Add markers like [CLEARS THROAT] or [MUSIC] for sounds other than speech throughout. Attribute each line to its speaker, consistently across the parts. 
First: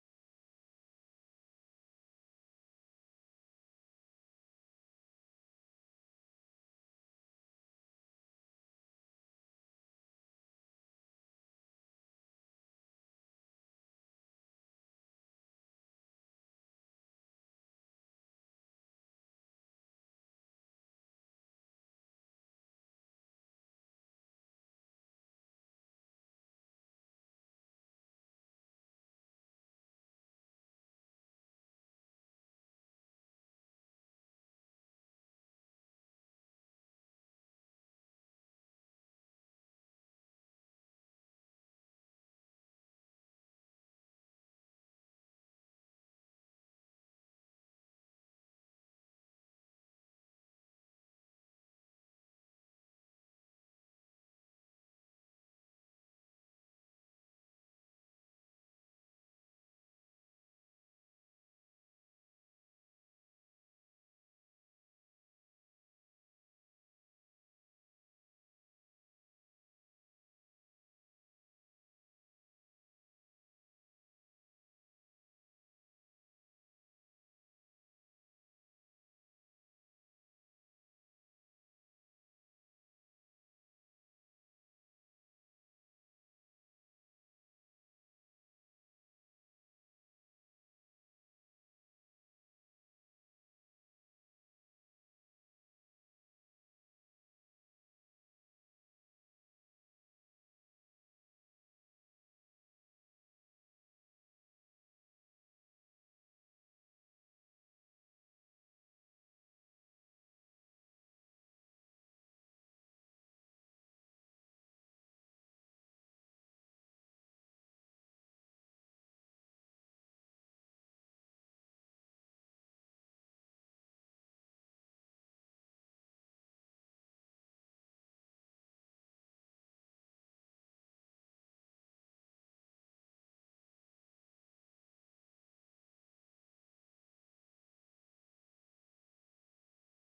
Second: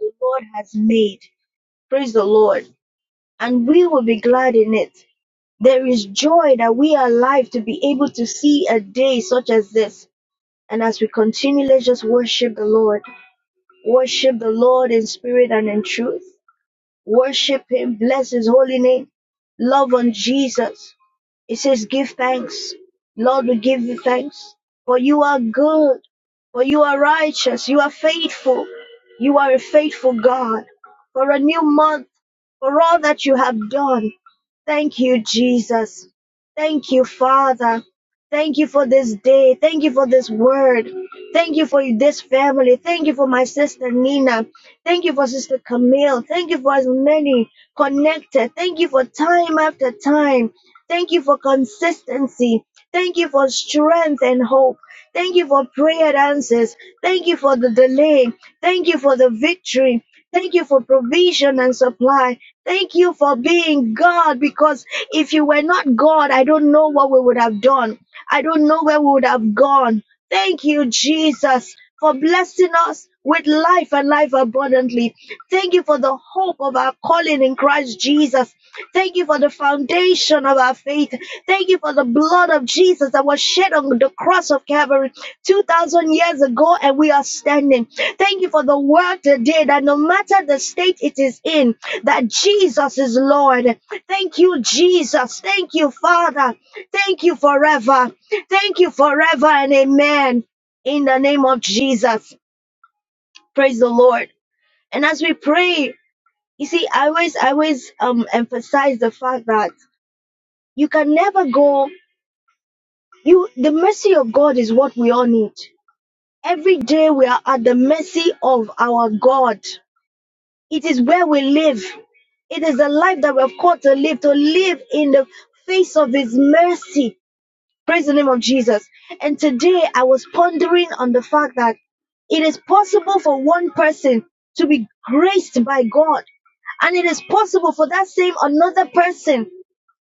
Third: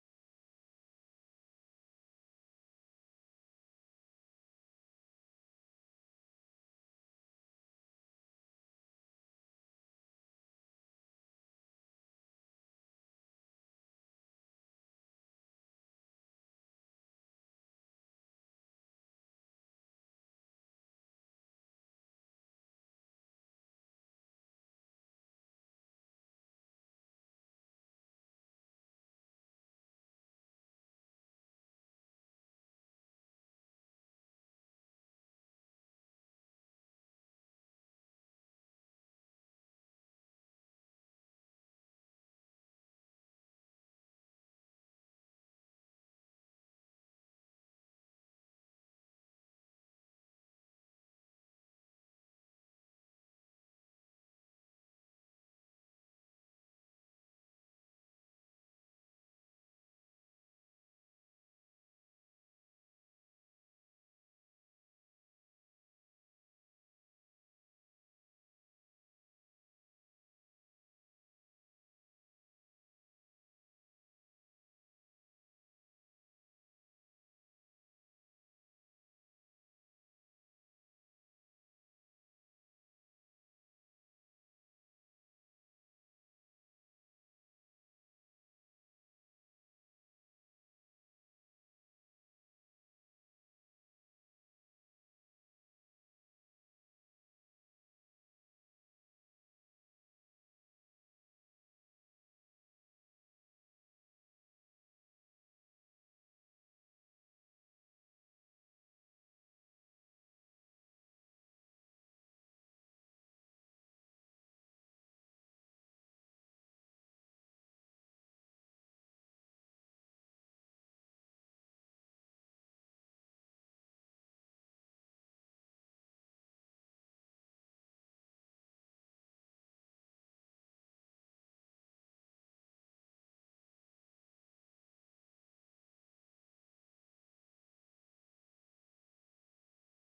Speaker 1: the Lord has made. Praise the Lord. And we will be glad in it. There is joy that we are alive to be able to see a day such as this. And as we continue, let's just worship the Lord. Worship the Lord in spirit and in truth. Worship him, bless his holy name, love on Jesus. It says, Give thanks. Lord, we give you thanks. For you are good. For you are righteous. You are faithful. You are a faithful God. For a new month. For all that you have done. Thank you, Jesus. Thank you, Father. Thank you for this day. Thank you for this word. Thank you for this family. Thank you for my sister Nina. Thank you for Sister Camille. Thank you for as many connected. Thank you for time after time. Thank you for consistency. Thank you for strength and hope. Thank you for prayer answers. Thank you for the delay. Thank you for the victory. Thank you for provision and supply. Thank you for being God because if you were not God, I don't know what we would have done. I don't know where we would have gone. Thank you, Jesus, for blessing us with life and life abundantly. Thank you for the hope of our calling in Christ Jesus. Thank you for the foundation of our faith. Thank you for the blood of Jesus that was shed on the cross of Calvary 2,000 years ago, and we are standing. Thank you for the word today that no matter the state it is in, that Jesus is Lord. Thank you, Jesus. Thank you, Father. Thank you forever. Thank you forever and amen. In the name of Jesus. Praise the Lord. And as we pray, you see, I always I always um emphasize the fact that you can never go you the mercy of God is what we all need. Every day we are at the mercy of our God. It is where we live. It is the life that we have called to live, to live in the face of His mercy Praise the name of Jesus. And today I was pondering on the fact that it is possible for one person to be graced by God. And it is possible for that same another person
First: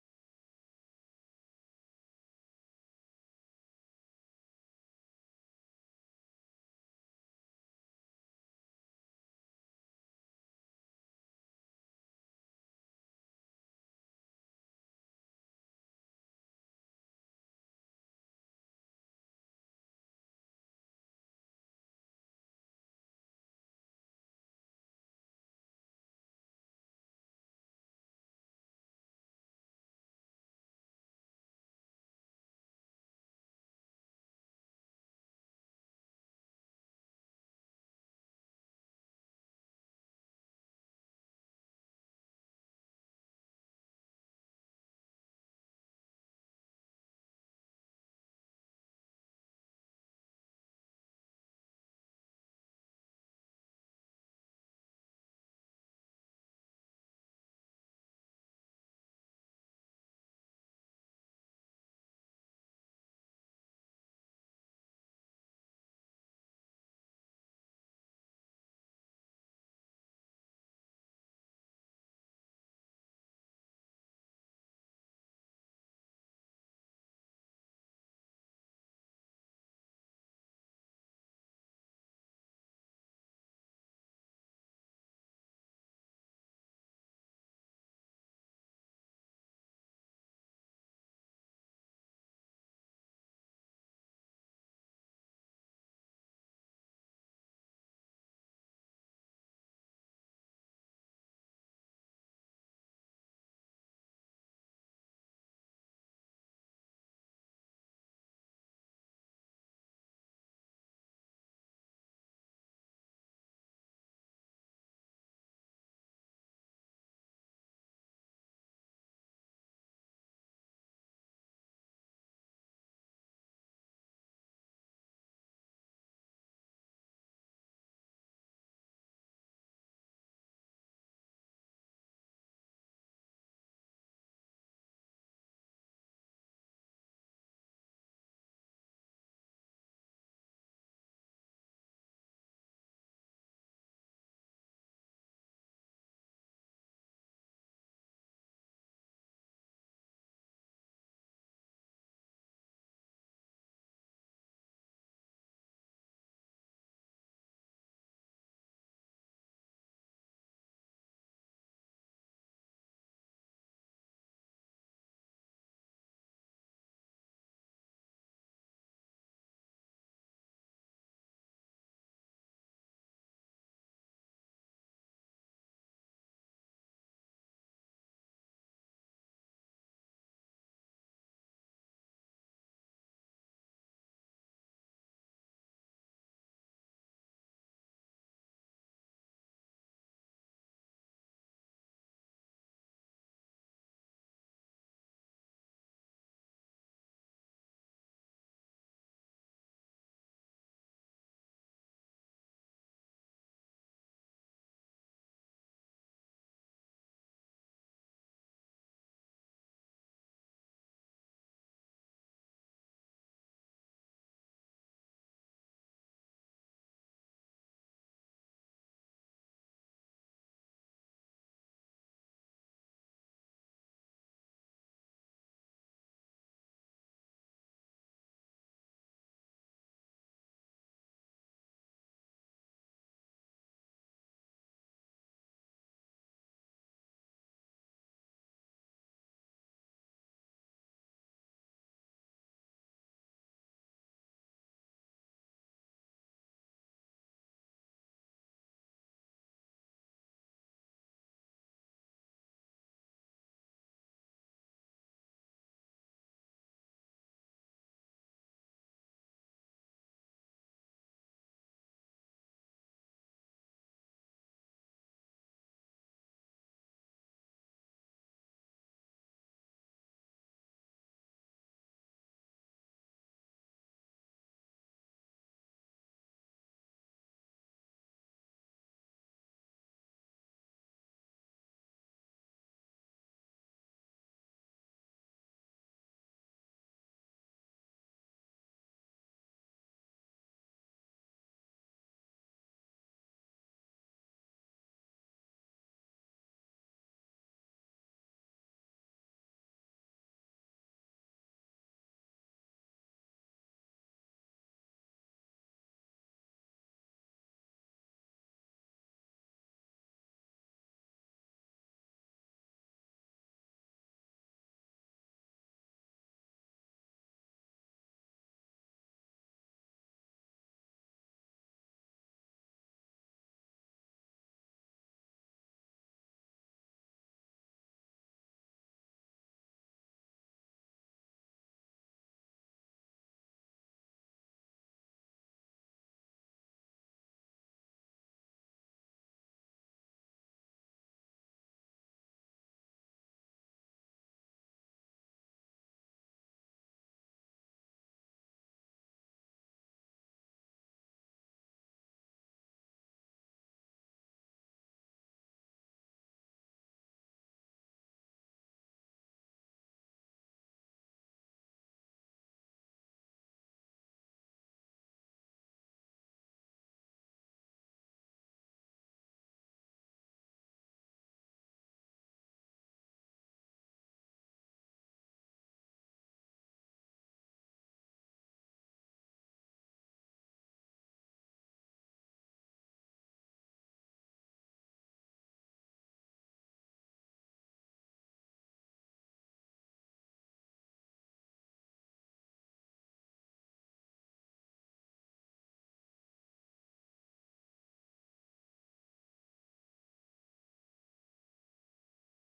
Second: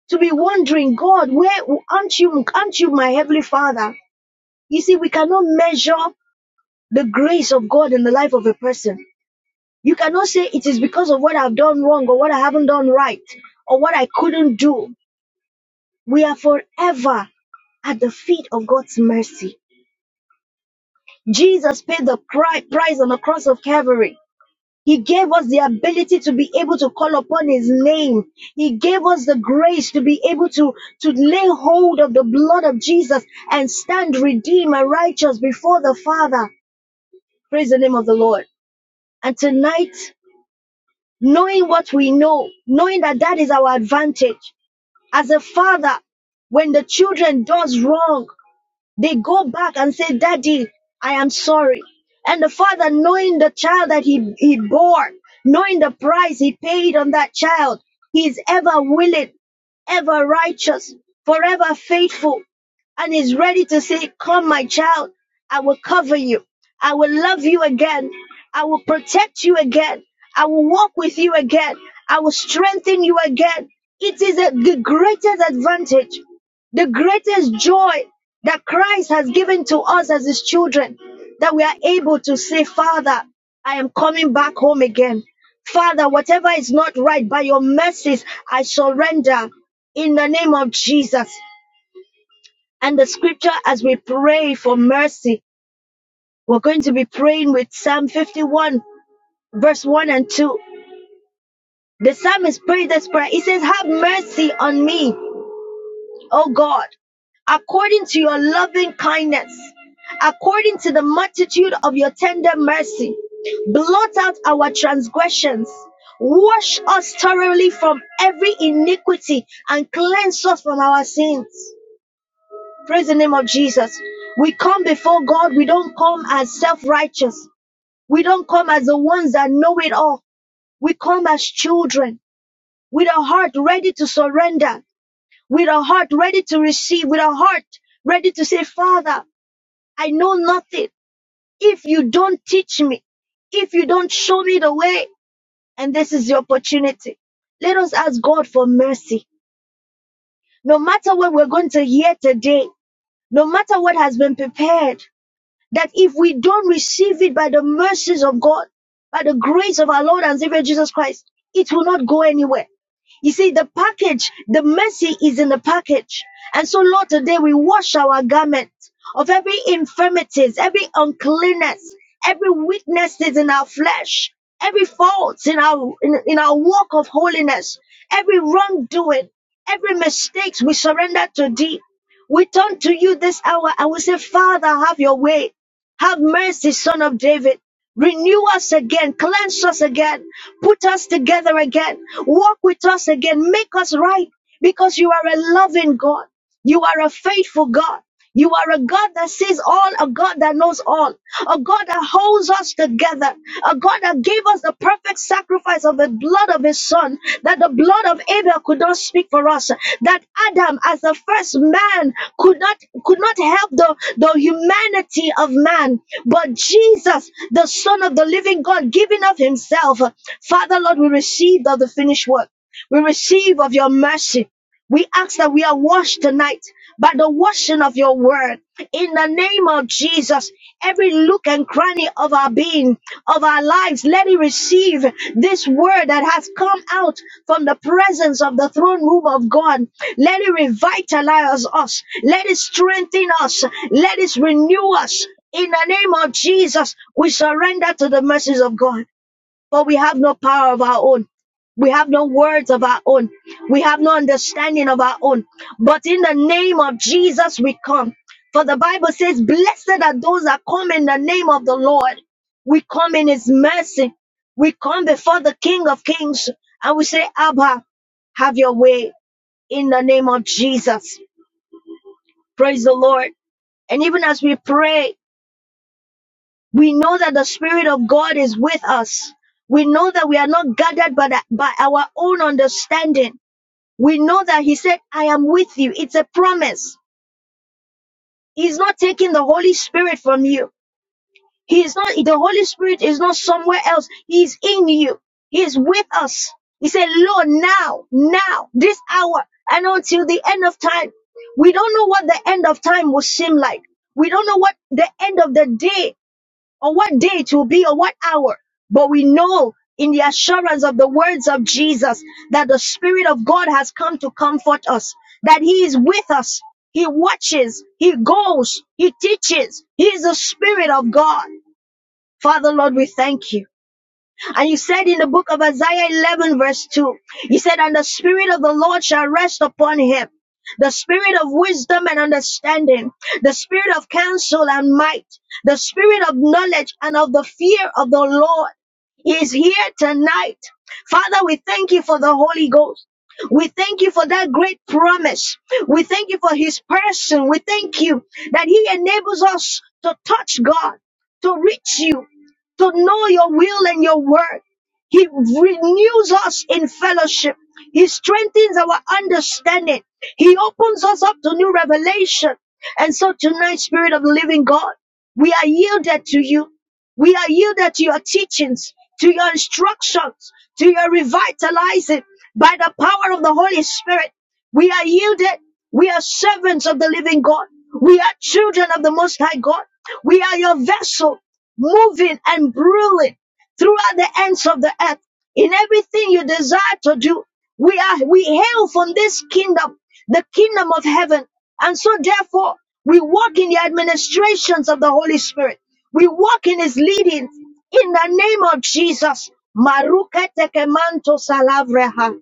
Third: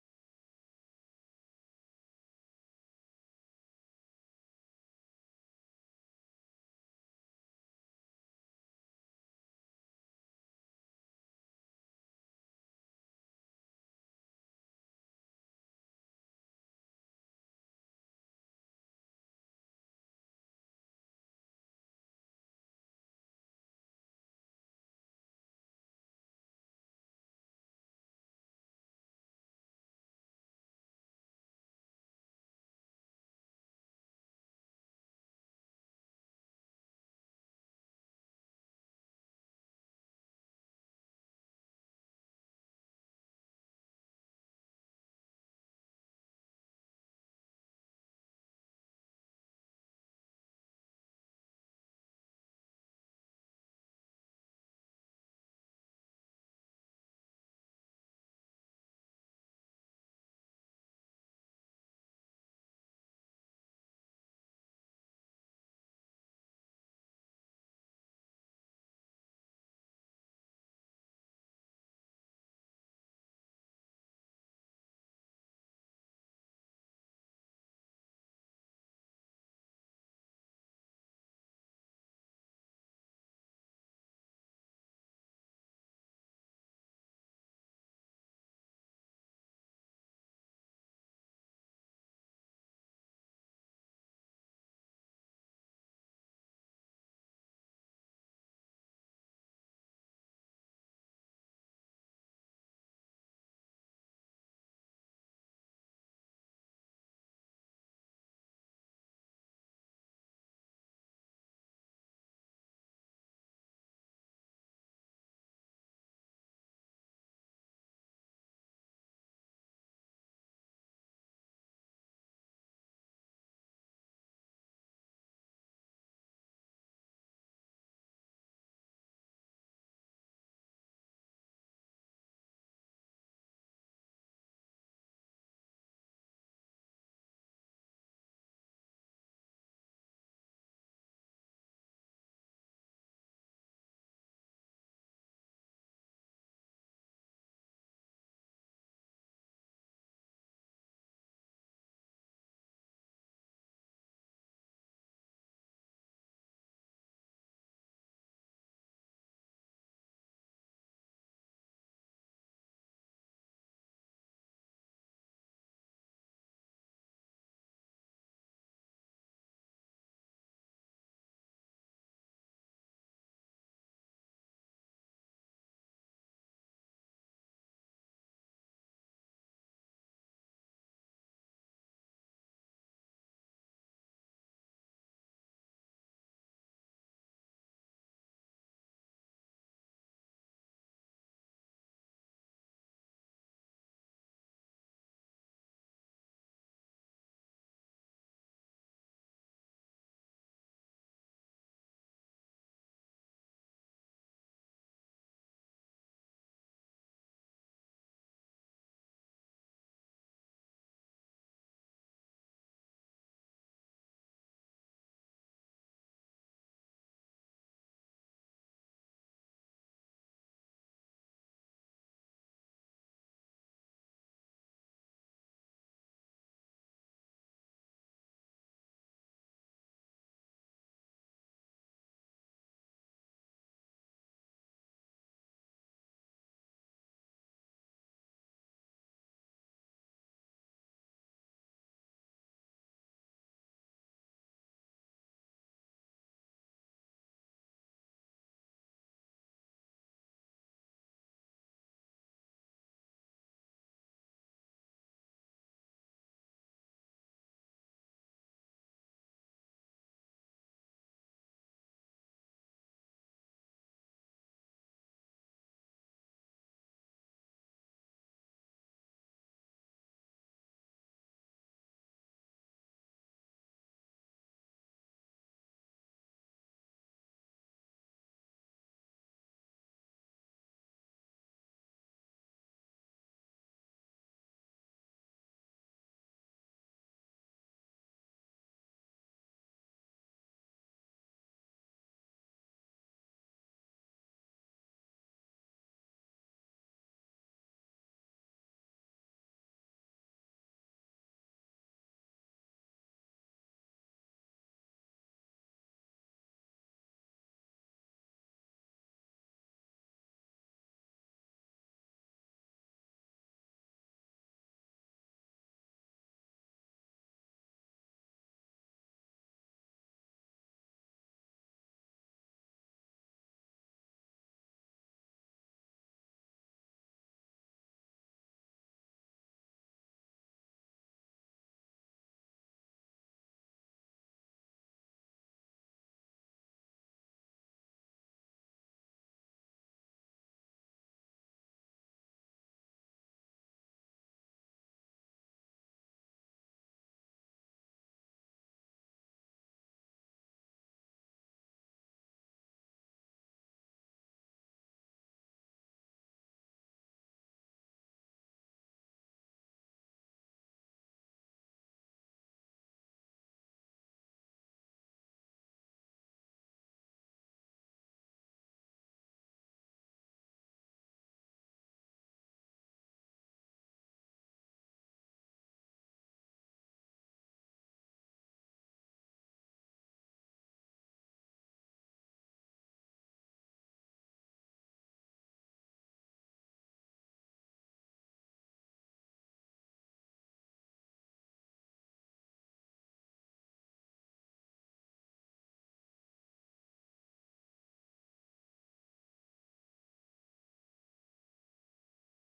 Speaker 1: to be wondering, God, where aren't you, aren't you my heavenly father? You see, we cannot measure the grace of God in the life of a person. You cannot say it is because of what I've done wrong or what I haven't done right or what I couldn't do. We are forever at the feet of God's mercy. Jesus paid the cri- price on the cross of Calvary. He gave us the ability to be able to call upon his name. He gave us the grace to be able to, to lay hold of the blood of Jesus and stand redeemed and righteous before the Father. Praise the name of the Lord. And tonight, knowing what we know, knowing that that is our advantage as a father, when the children does wrong, They go back and say, Daddy, I am sorry. And the father, knowing the child that he, he bore, knowing the price he paid on that child, he is ever willing, ever righteous, forever faithful, and is ready to say, Come, my child, I will cover you. I will love you again. I will protect you again. I will walk with you again. I will strengthen you again. It is a, the greatest advantage, the greatest joy that Christ has given to us as his children, that we are able to say, Father, I am coming back home again. Father, whatever is not right, by your mercies, I surrender in the name of Jesus. And the scripture, as we pray for mercy, we're going to be praying with Psalm 51, verse 1 and 2. The psalmist prayed this prayer. He says, Have mercy on me oh God, according to your loving kindness, according to the multitude of your tender mercy. Blot out our transgressions. Wash us thoroughly from every iniquity and cleanse us from our sins. Praise the name of Jesus. We come before God. We don't come as self righteous. We don't come as the ones that know it all. We come as children with a heart ready to surrender with a heart ready to receive, with a heart ready to say, Father, I know nothing. If you don't teach me, if you don't show me the way, and this is the opportunity, let us ask God for mercy. No matter what we're going to hear today, no matter what has been prepared, that if we don't receive it by the mercies of God, by the grace of our Lord and Savior Jesus Christ, it will not go anywhere. You see, the package, the mercy is in the package. And so, Lord, today we wash our garment of every infirmities, every uncleanness, every weaknesses in our flesh, every faults in our in, in our walk of holiness, every wrongdoing, every mistakes we surrender to thee. We turn to you this hour and we say, Father, have your way. Have mercy, Son of David. Renew us again, cleanse us again, put us together again, walk with us again, make us right because you are a loving God. You are a faithful God. You are a God that sees all, a God that knows all, a God that holds us together, a God that gave us the perfect sacrifice of the blood of His Son, that the blood of Abel could not speak for us, that Adam, as the first man, could not could not help the, the humanity of man, but Jesus, the Son of the Living God, giving of Himself, Father Lord, we receive of the finished work. We receive of your mercy. We ask that we are washed tonight by the washing of your word. In the name of Jesus, every look and cranny of our being, of our lives, let it receive this word that has come out from the presence of the throne room of God. Let it revitalize us. Let it strengthen us. Let it renew us. In the name of Jesus, we surrender to the mercies of God. For we have no power of our own. We have no words of our own. We have no understanding of our own. But in the name of Jesus, we come. For the Bible says, Blessed are those that come in the name of the Lord. We come in His mercy. We come before the King of Kings and we say, Abba, have your way in the name of Jesus. Praise the Lord. And even as we pray, We know that the Spirit of God is with us. We know that we are not gathered by, the- by our own understanding. We know that He said, I am with you. It's a promise. He's not taking the Holy Spirit from you. He is not, the Holy Spirit is not somewhere else. He is in you. He is with us. He said, Lord, now, now, this hour, and until the end of time. We don't know what the end of time will seem like. We don't know what the end of the day or what day it will be, or what hour. But we know in the assurance of the words of Jesus that the Spirit of God has come to comfort us, that He is with us. He watches, He goes, He teaches. He is the Spirit of God. Father, Lord, we thank you. And you said in the book of Isaiah 11 verse 2, you said, and the spirit of the Lord shall rest upon him. The spirit of wisdom and understanding, the spirit of counsel and might, the spirit of knowledge and of the fear of the Lord He is here tonight. Father, we thank you for the Holy Ghost. We thank you for that great promise. We thank you for his person. We thank you that he enables us to touch God, to reach you to know your will and your word. He renews us in fellowship. He strengthens our understanding. He opens us up to new revelation. And so tonight, Spirit of the Living God, we are yielded to you. We are yielded to your teachings, to your instructions, to your revitalizing by the power of the Holy Spirit. We are yielded. We are servants of the living God. We are children of the Most High God. We are your vessel moving and ruling throughout the ends of the earth. In everything you desire to do, we are we hail from this kingdom, the kingdom of heaven. And so therefore, we walk in the administrations of the Holy Spirit. We walk in his leading in the name of Jesus. Marukete kemanto salavreha.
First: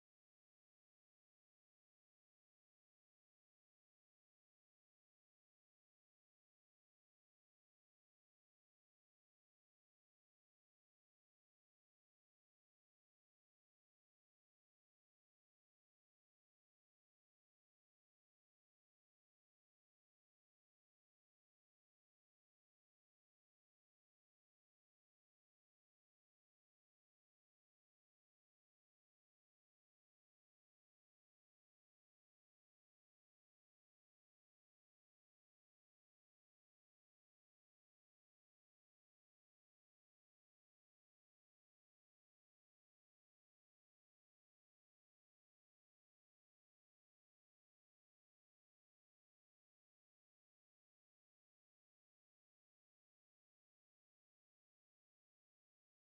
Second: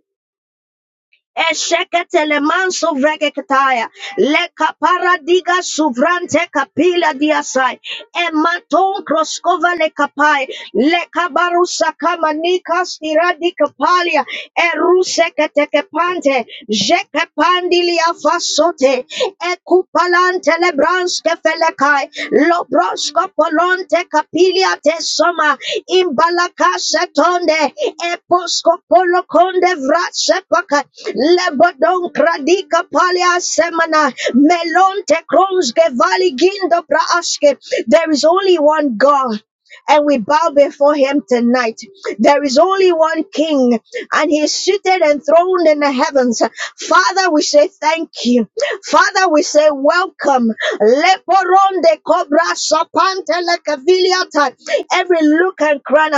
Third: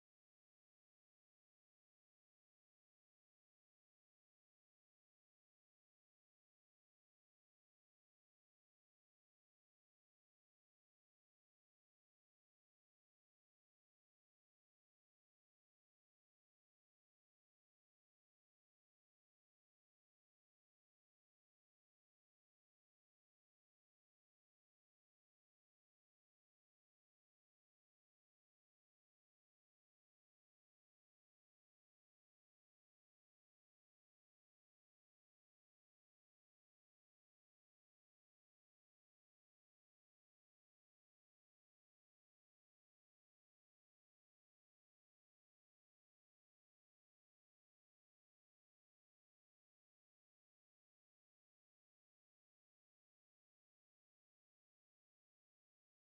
Speaker 1: Esheketele manso vregekataya. Leka paradiga suvrante kapila diasai. Ematon kroskova lekapai. Leka barusa kama nika stiradi kapalia. Eruse kepante, Jeke pandilia fasote. Mantele branske felekai. Lobrosko polonte kapilia te soma. Imbalaka setonde. Eposko polo konde vrase pakai. Lebodon kradika palia semana. Melonte kronske vali gindo braaske. There is only one God and we bow before him tonight. There is only one king, and he is seated and throned in the heavens. Father, we say thank you. Father, we say welcome. Leporonde cobra sapante lekaviliata. Every look and crown,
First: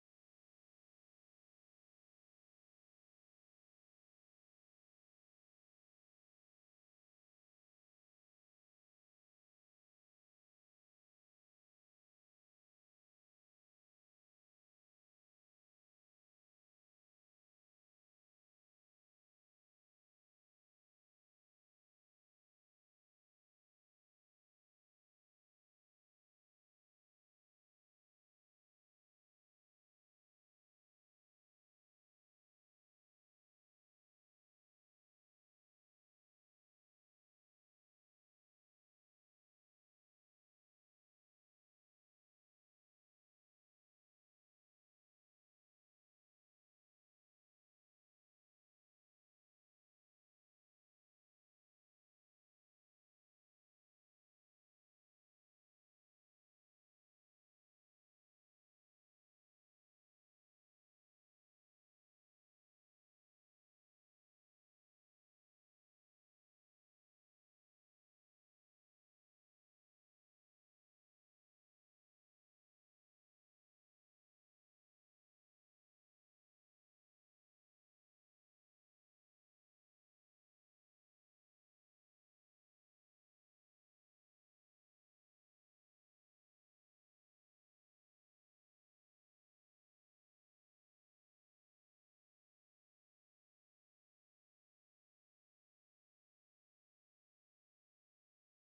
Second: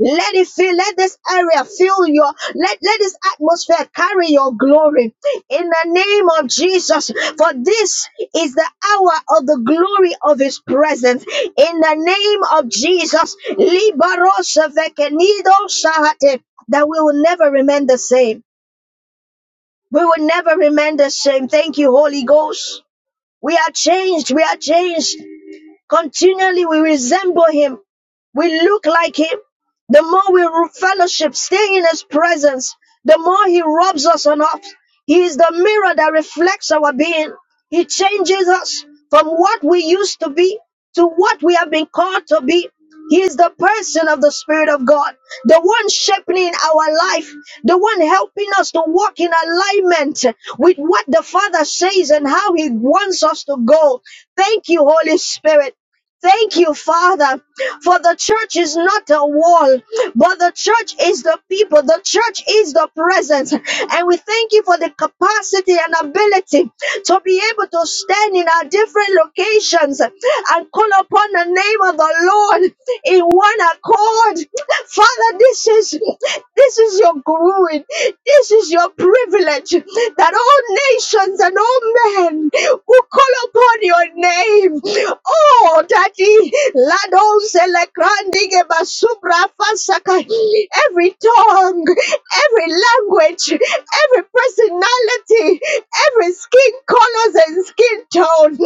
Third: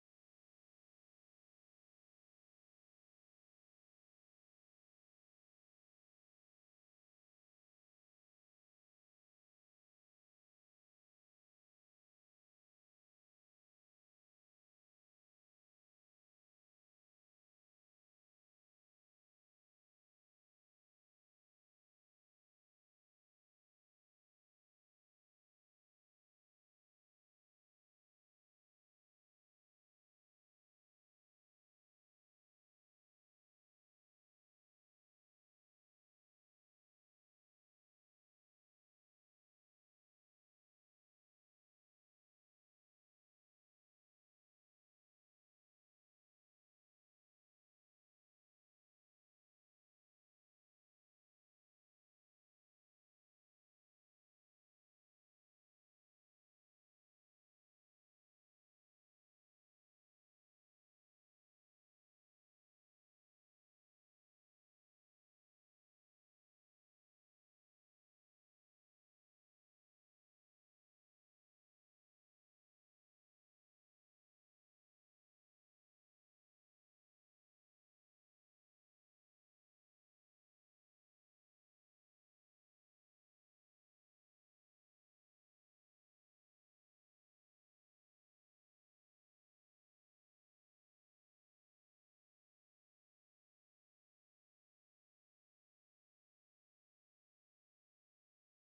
Speaker 1: let it fill, let this area fill your, let, let this atmosphere carry your glory in the name of Jesus, for this is the hour of the glory of His presence. In the name of Jesus, Libaros Vekenido Shahate, that we will never remain the same. We will never remain the same. Thank you, Holy Ghost. We are changed. We are changed. Continually we resemble him. We look like him. The more we fellowship, stay in his presence, the more he robs us on us. He is the mirror that reflects our being. He changes us from what we used to be to what we have been called to be. He is the person of the Spirit of God, the one shaping our life, the one helping us to walk in alignment with what the Father says and how He wants us to go. Thank you, Holy Spirit. Thank you, Father, for the church is not a wall, but the church is the people. The church is the presence. And we thank you for the capacity and ability to be able to stand in our different locations and call upon the name of the Lord in one accord Father, this is this is your glory. This is your privilege that all nations and all men will call upon your name. Oh, Daddy, Lado Selekrandi Basubra Fasaka. Every tongue, every language, every personality, every skin colors and skin tone.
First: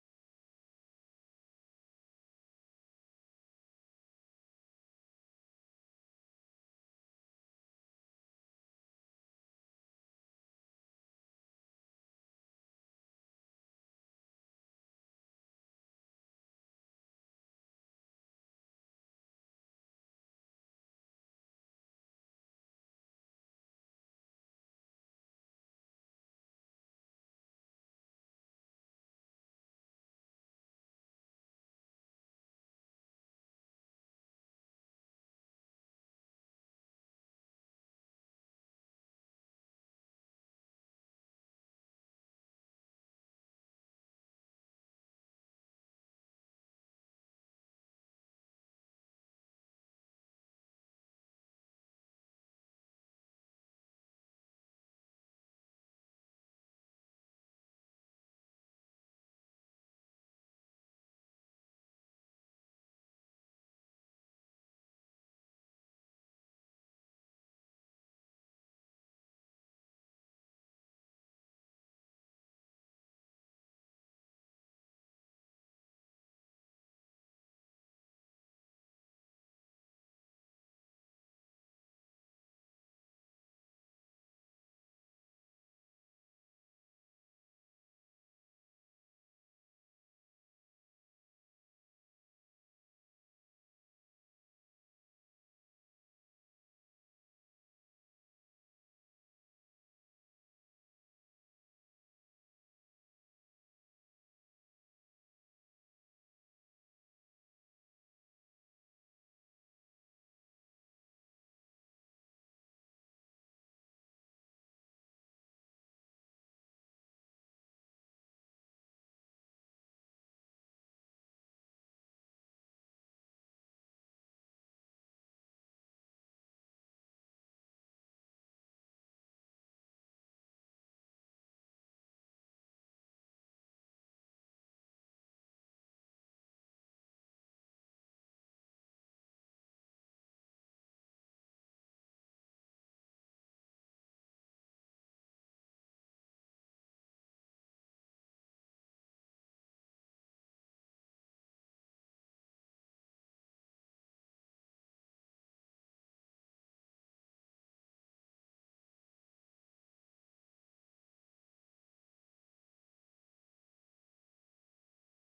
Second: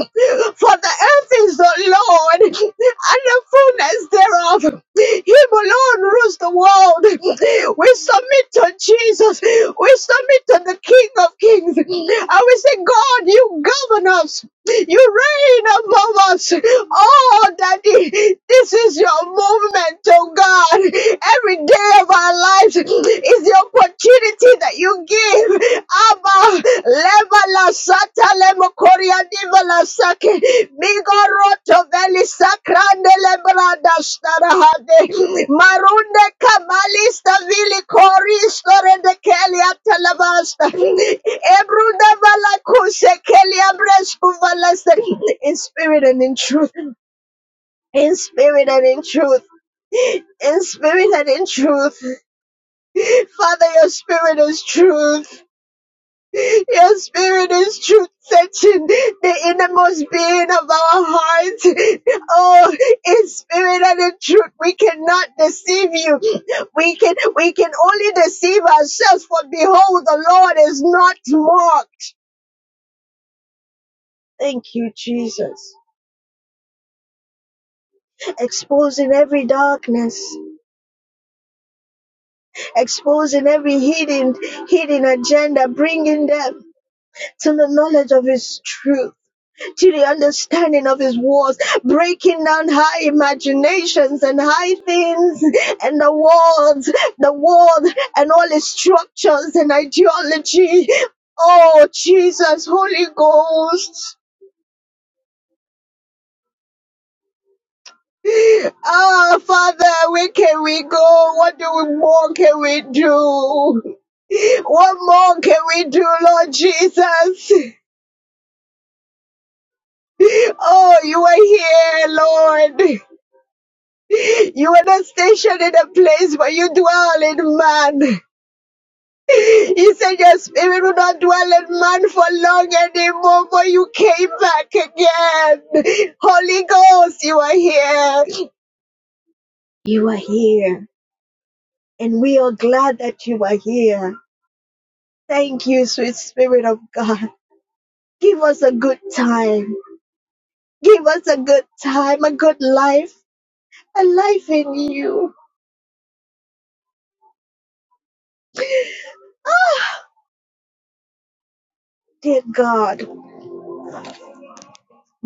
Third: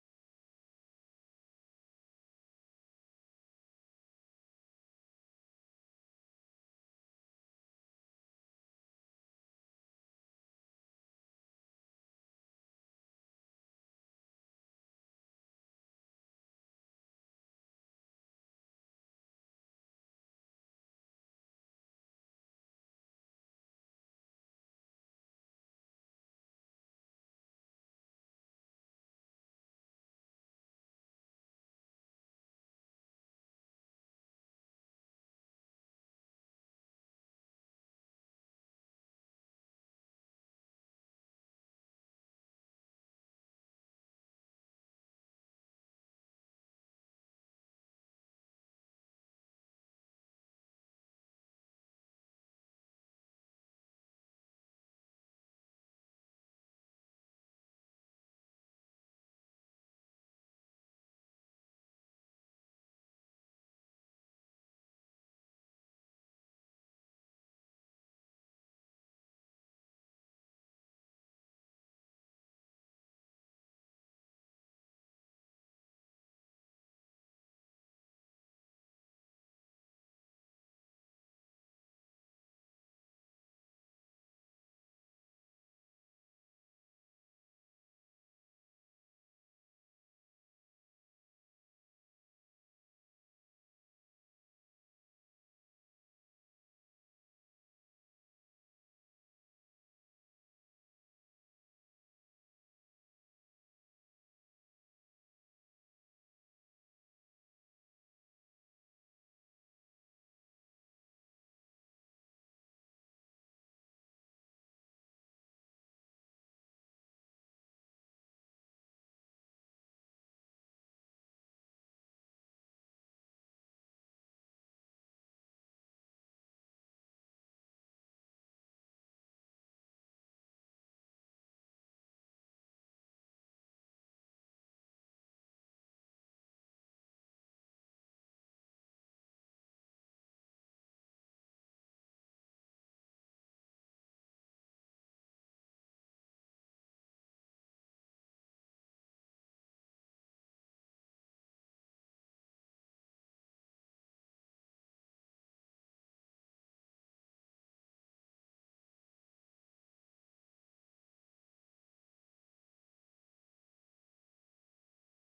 Speaker 1: For the earth is the Lord and the fullness thereof. Him alone rules the world. We submit to Jesus. We submit to the King of Kings. And we say, God, you govern us. You reign above us. Oh, Daddy, this is your movement, oh God. Every day of our lives is the opportunity that you give. Abba, leva la sata lemo koria diva la sake. Migoroto veli sakrande lebrada starahade. Marunde kamalista vili koristo rende kelia talabasta. Ebruda vala kuse kelia bresku valaste. In spirit and in truth. In spirit and in truth. In spirit and in truth. Father, your spirit is truth. Your spirit is truth searching the innermost being of our hearts. Oh, in spirit and in truth, we cannot deceive you. We can we can only deceive ourselves, for behold, the Lord is not mocked. Thank you, Jesus. Exposing every darkness, exposing every hidden hidden agenda, bringing them to the knowledge of His truth. to the understanding of his words, breaking down high imaginations and high things and the world, the world and all its structures and ideology. Oh, Jesus, Holy Ghost. Ah, Father, where can we go? What do we, more can we do? What more can we do, Lord Jesus? Oh, you are here, Lord. You are not stationed in a place where you dwell in man. He said, Your spirit will not dwell in man for long anymore, for you came back again. Holy Ghost, you are here. You are here. And we are glad that you are here. Thank you, sweet spirit of God. Give us a good time. Give us a good time, a good life, a life in you. Ah, Dear God,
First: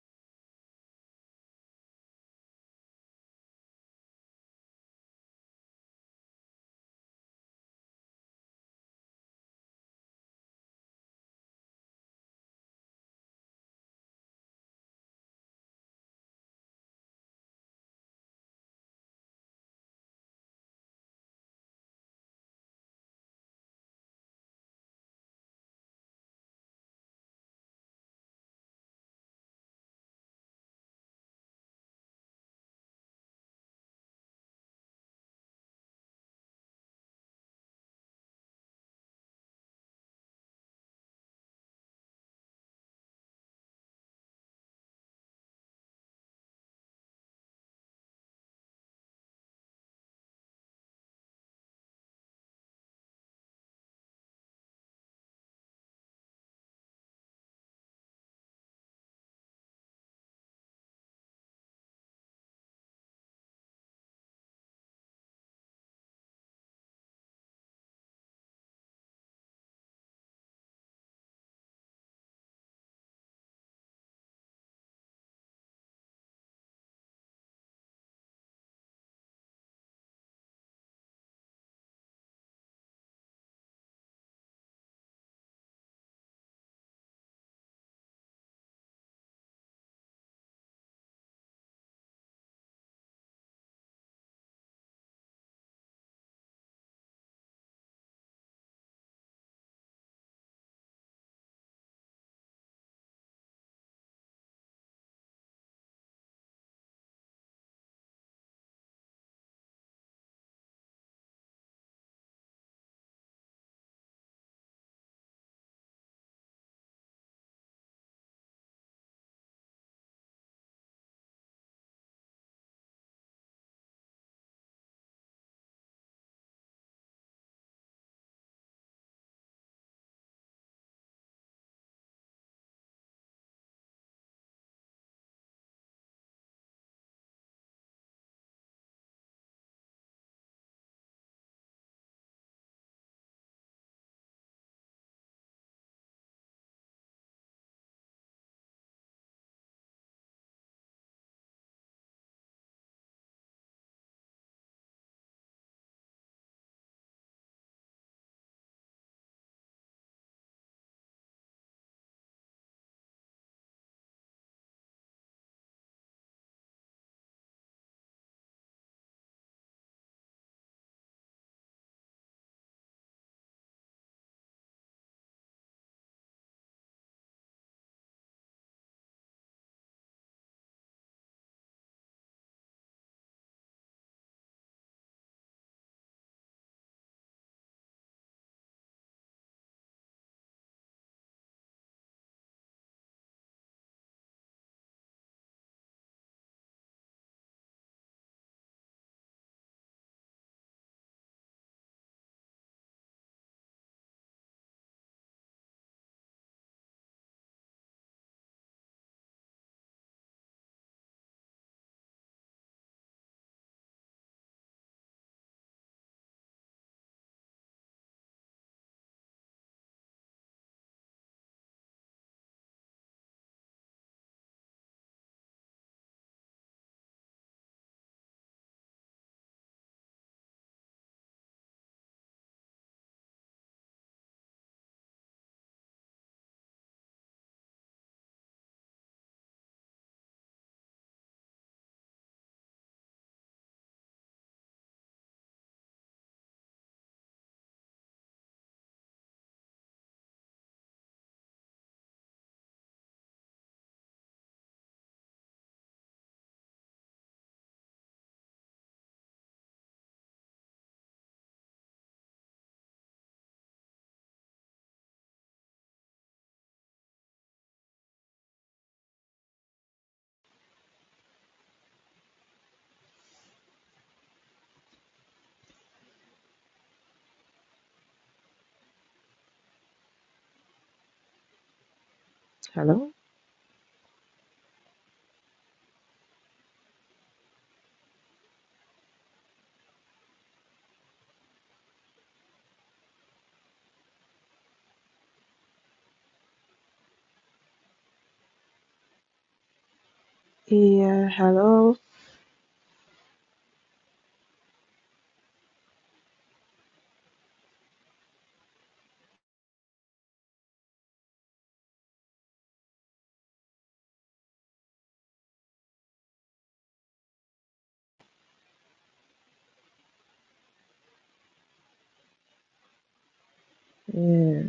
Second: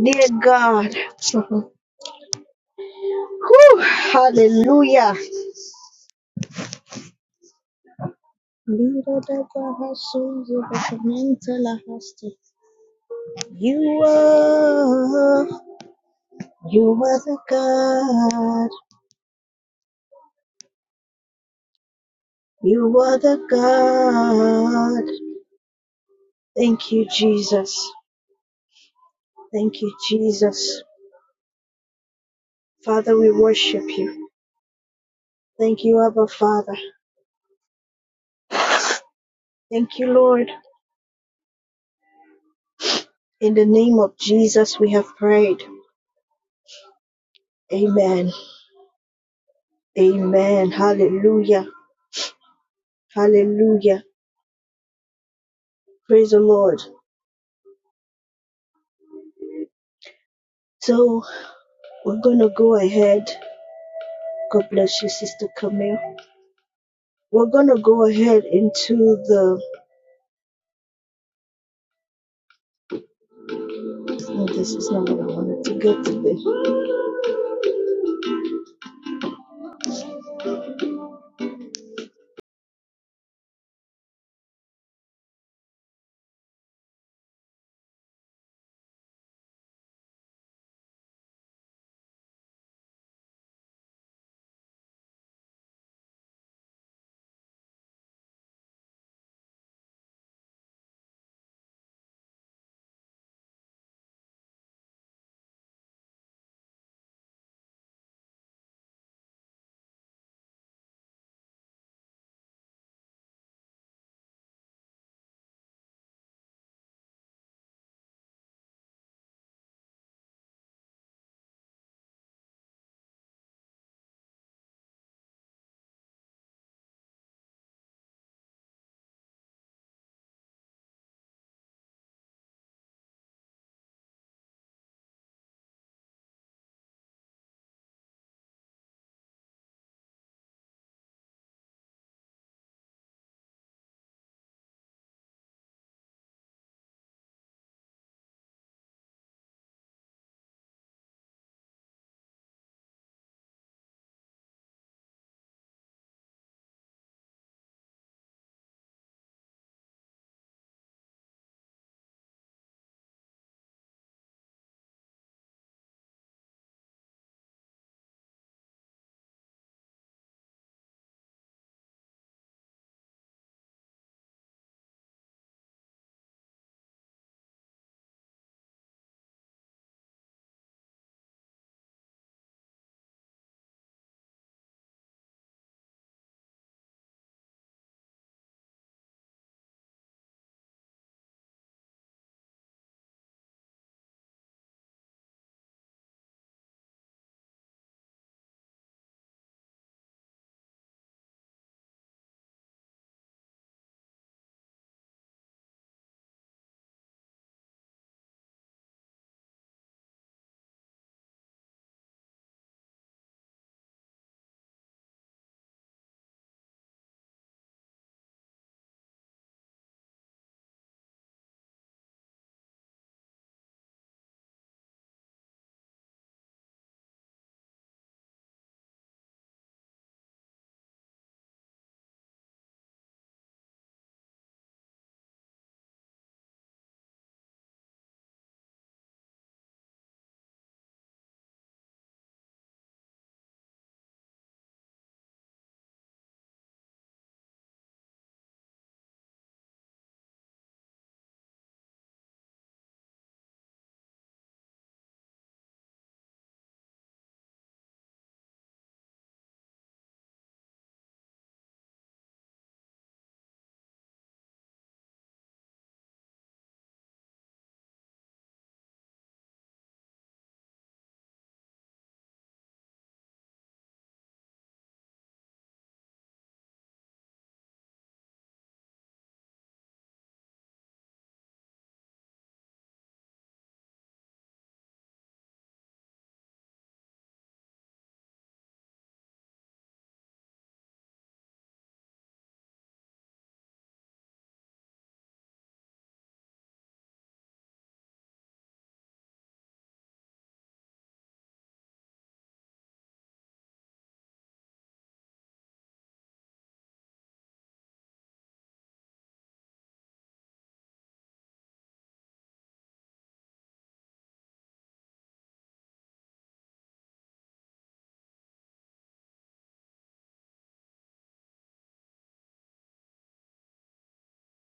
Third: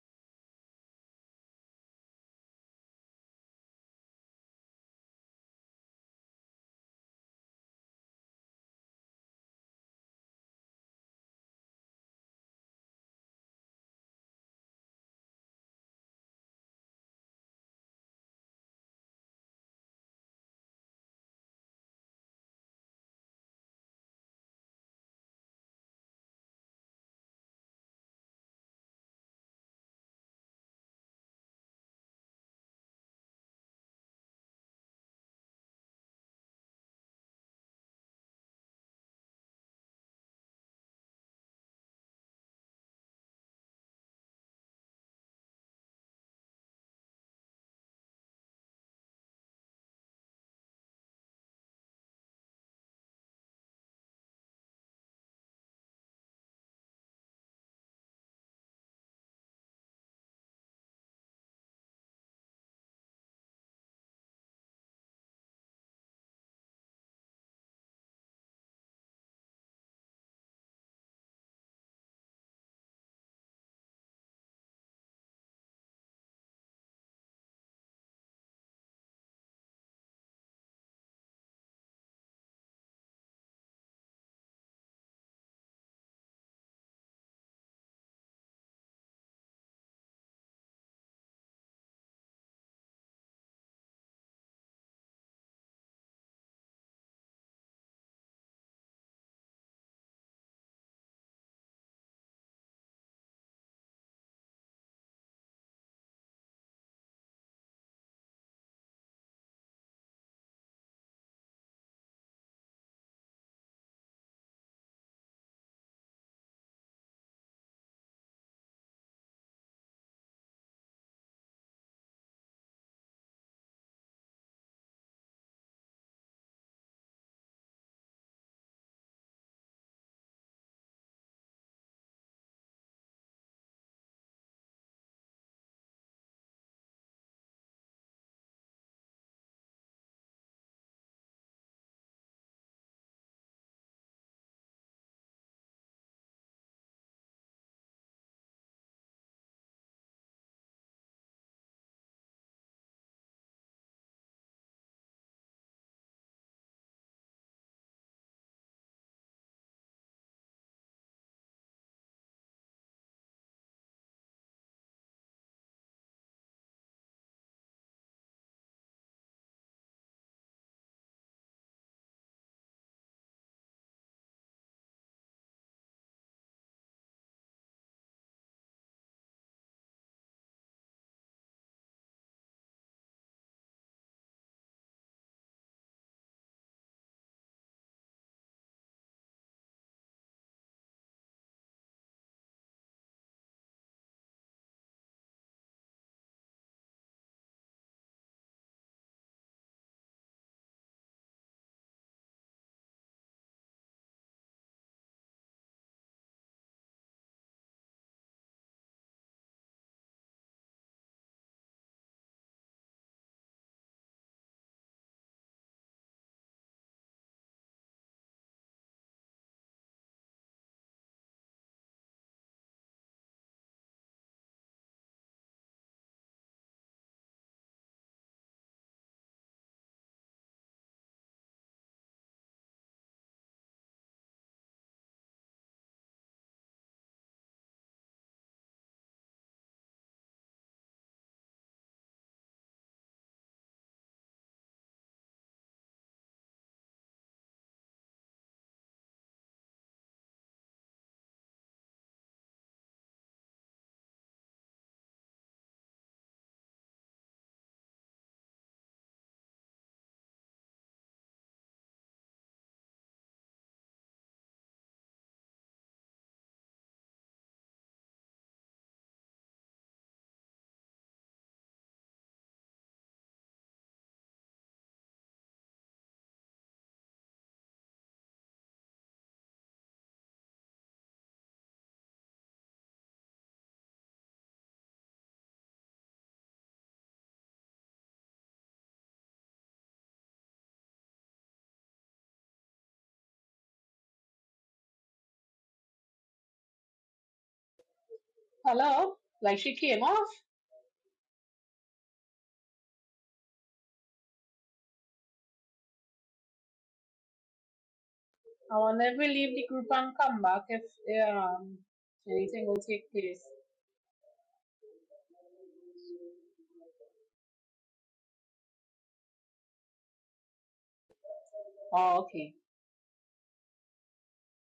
Speaker 1: dear God. [LAUGHS] Whew, hallelujah. You are, you are the God. You are the God. Thank you, Jesus. Thank you, Jesus. Father, we worship you. Thank you, Abba Father. Thank you, Lord. In the name of Jesus, we have prayed. Amen. Amen. Hallelujah. Hallelujah. Praise the Lord. So. We're gonna go ahead. God bless you, Sister Camille. We're gonna go ahead into the. No, this is not what I wanted to get today.
Speaker 2: Hello?
Speaker 3: Hello? Like she came off.
Speaker 2: Yeah, hello.
Speaker 3: I will never leave the group and come back if um anything will take place. Oh, okay.
Speaker 2: Yeah,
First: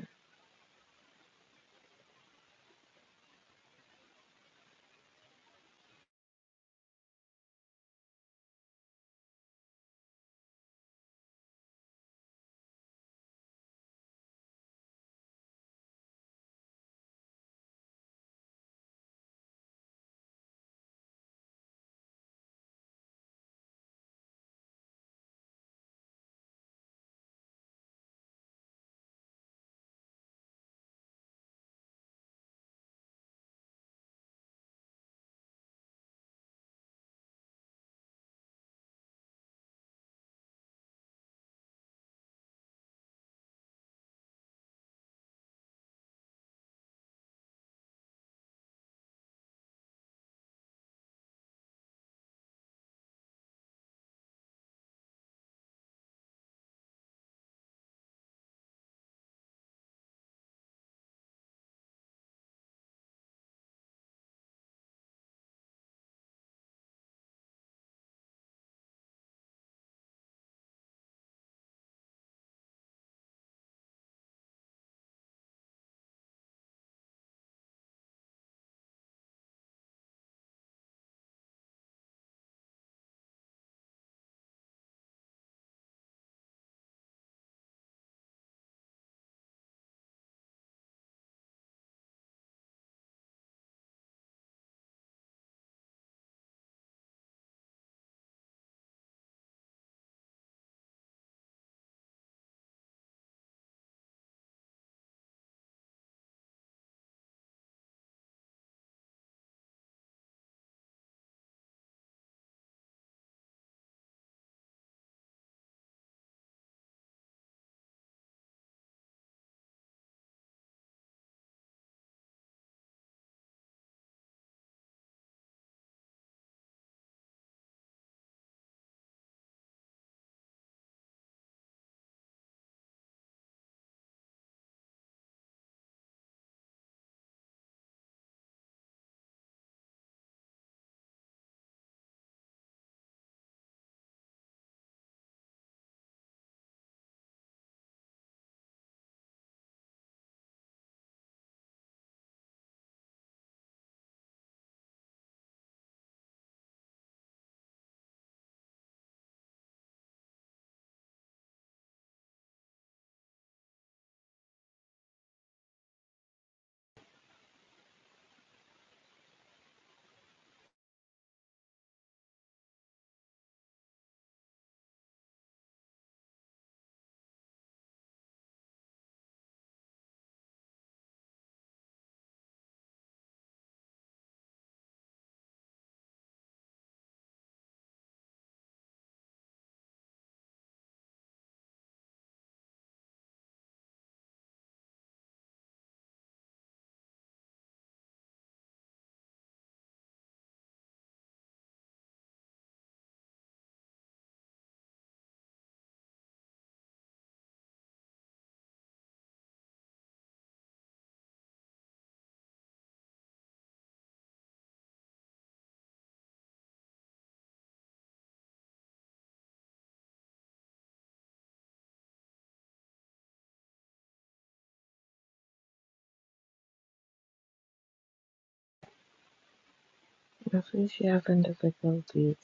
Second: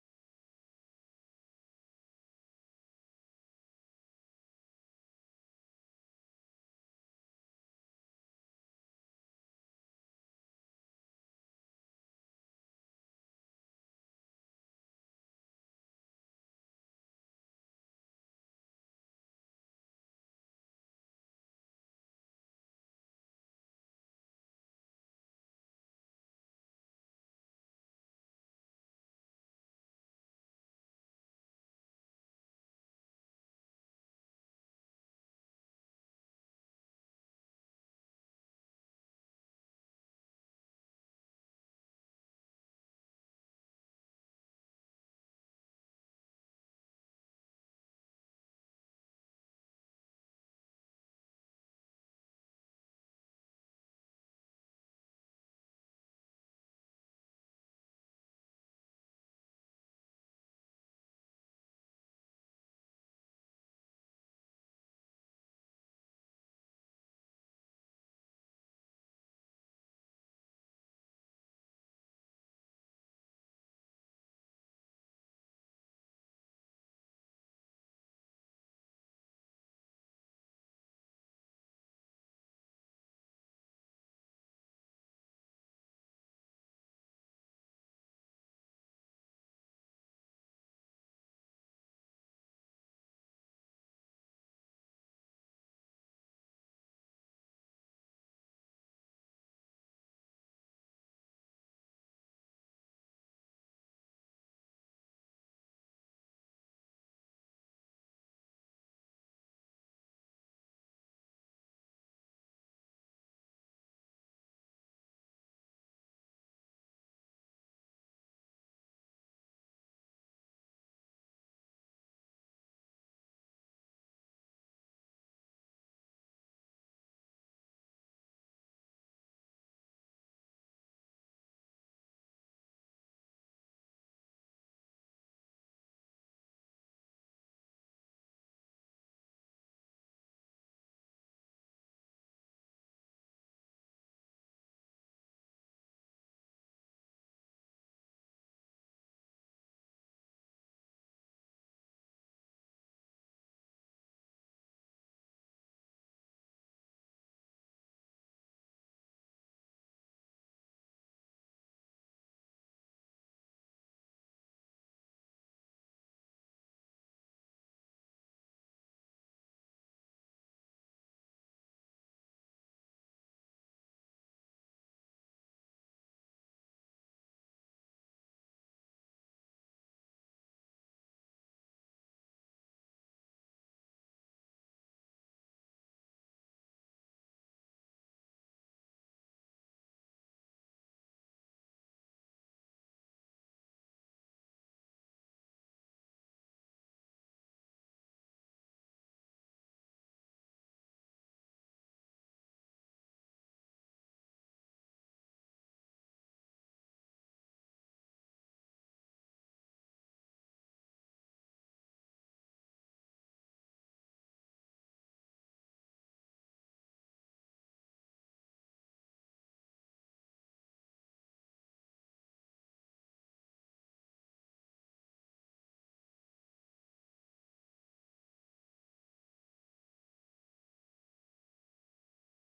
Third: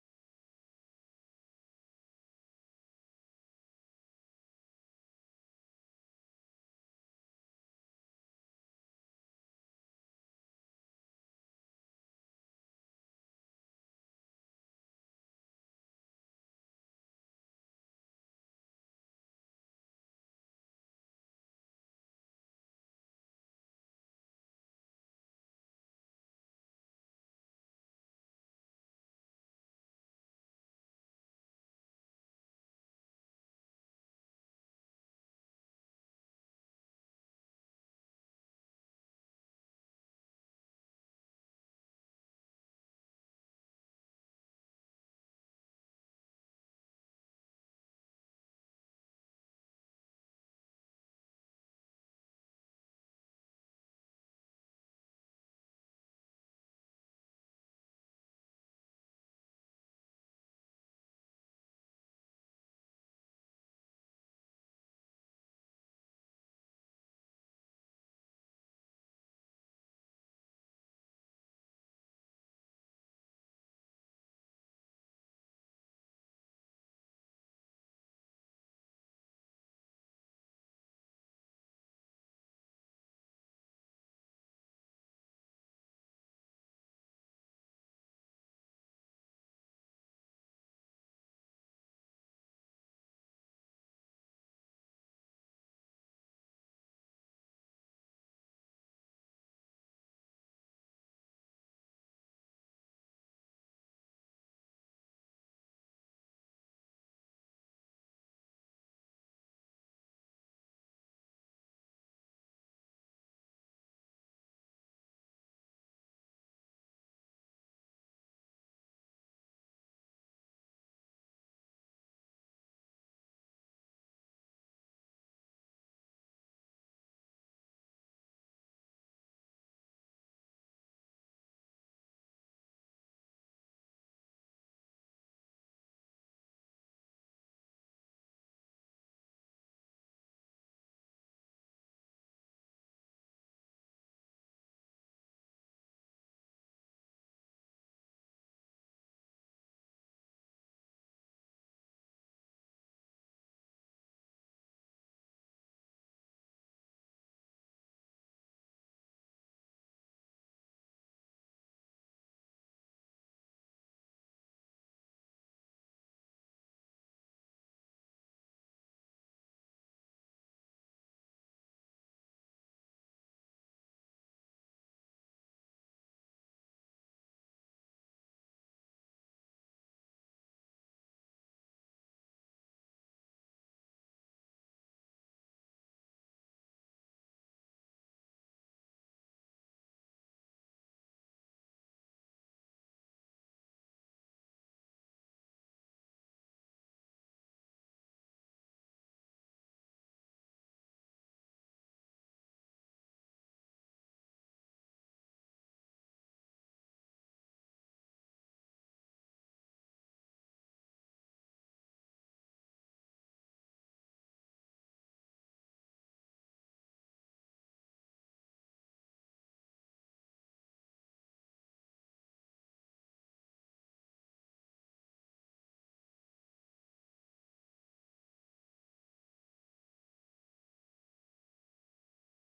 Speaker 2: I think she having difficulties.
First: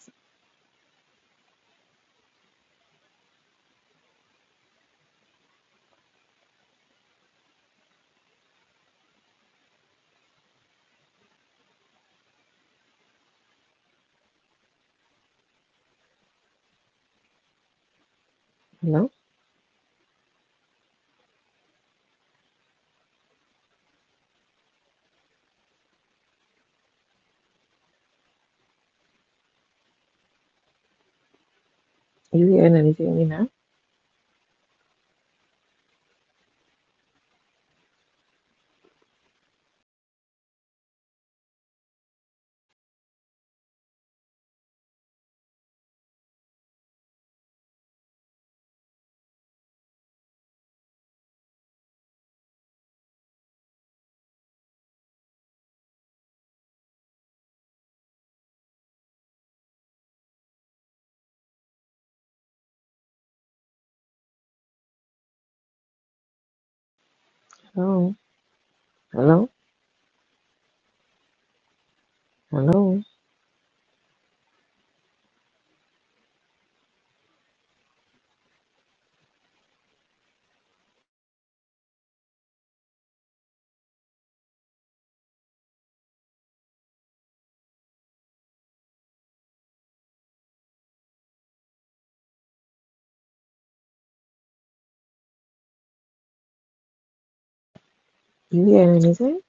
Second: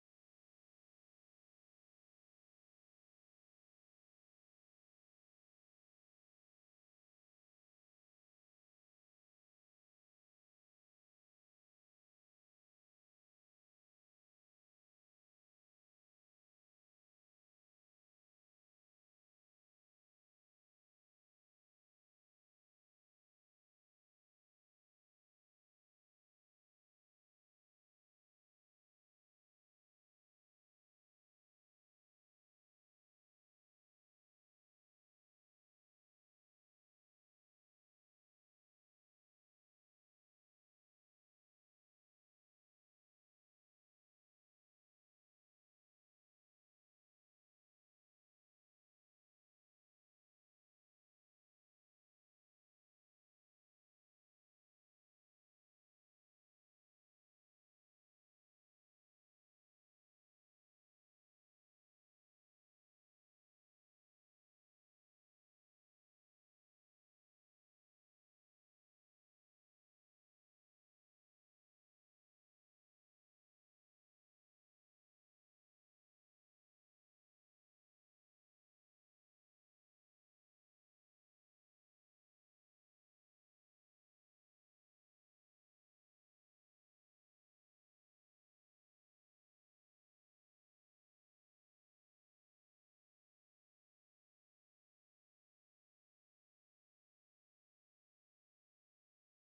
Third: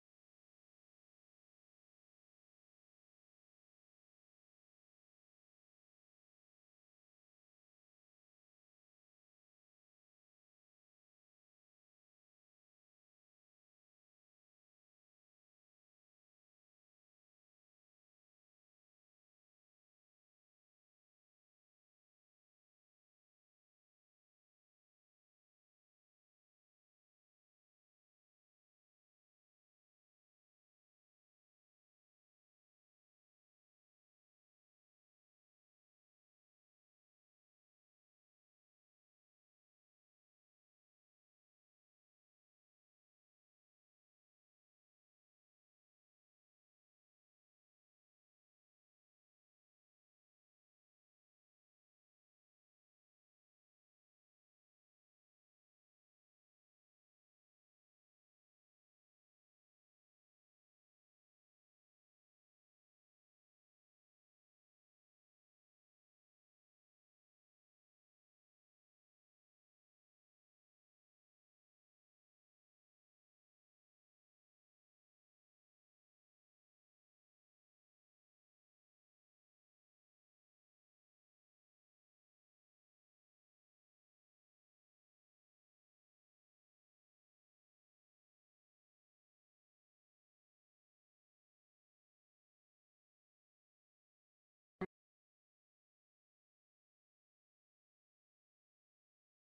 Speaker 2: Hello? You hearing anything, Nina? Hello? Hello? Hello? You hearing anything?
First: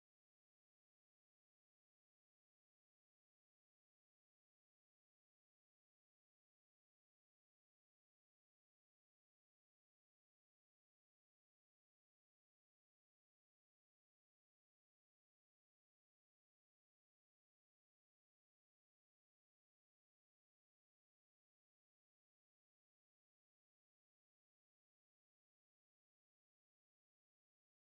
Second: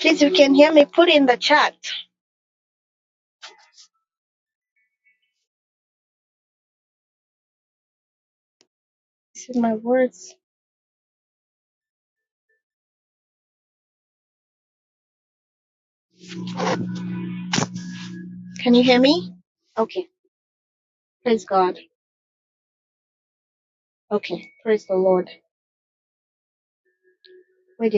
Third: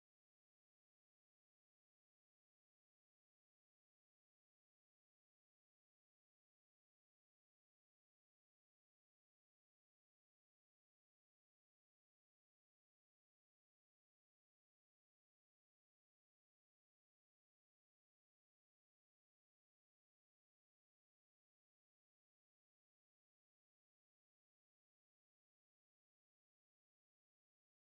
Speaker 1: Please, you can hear me. Put in the chat. Okay. Wait.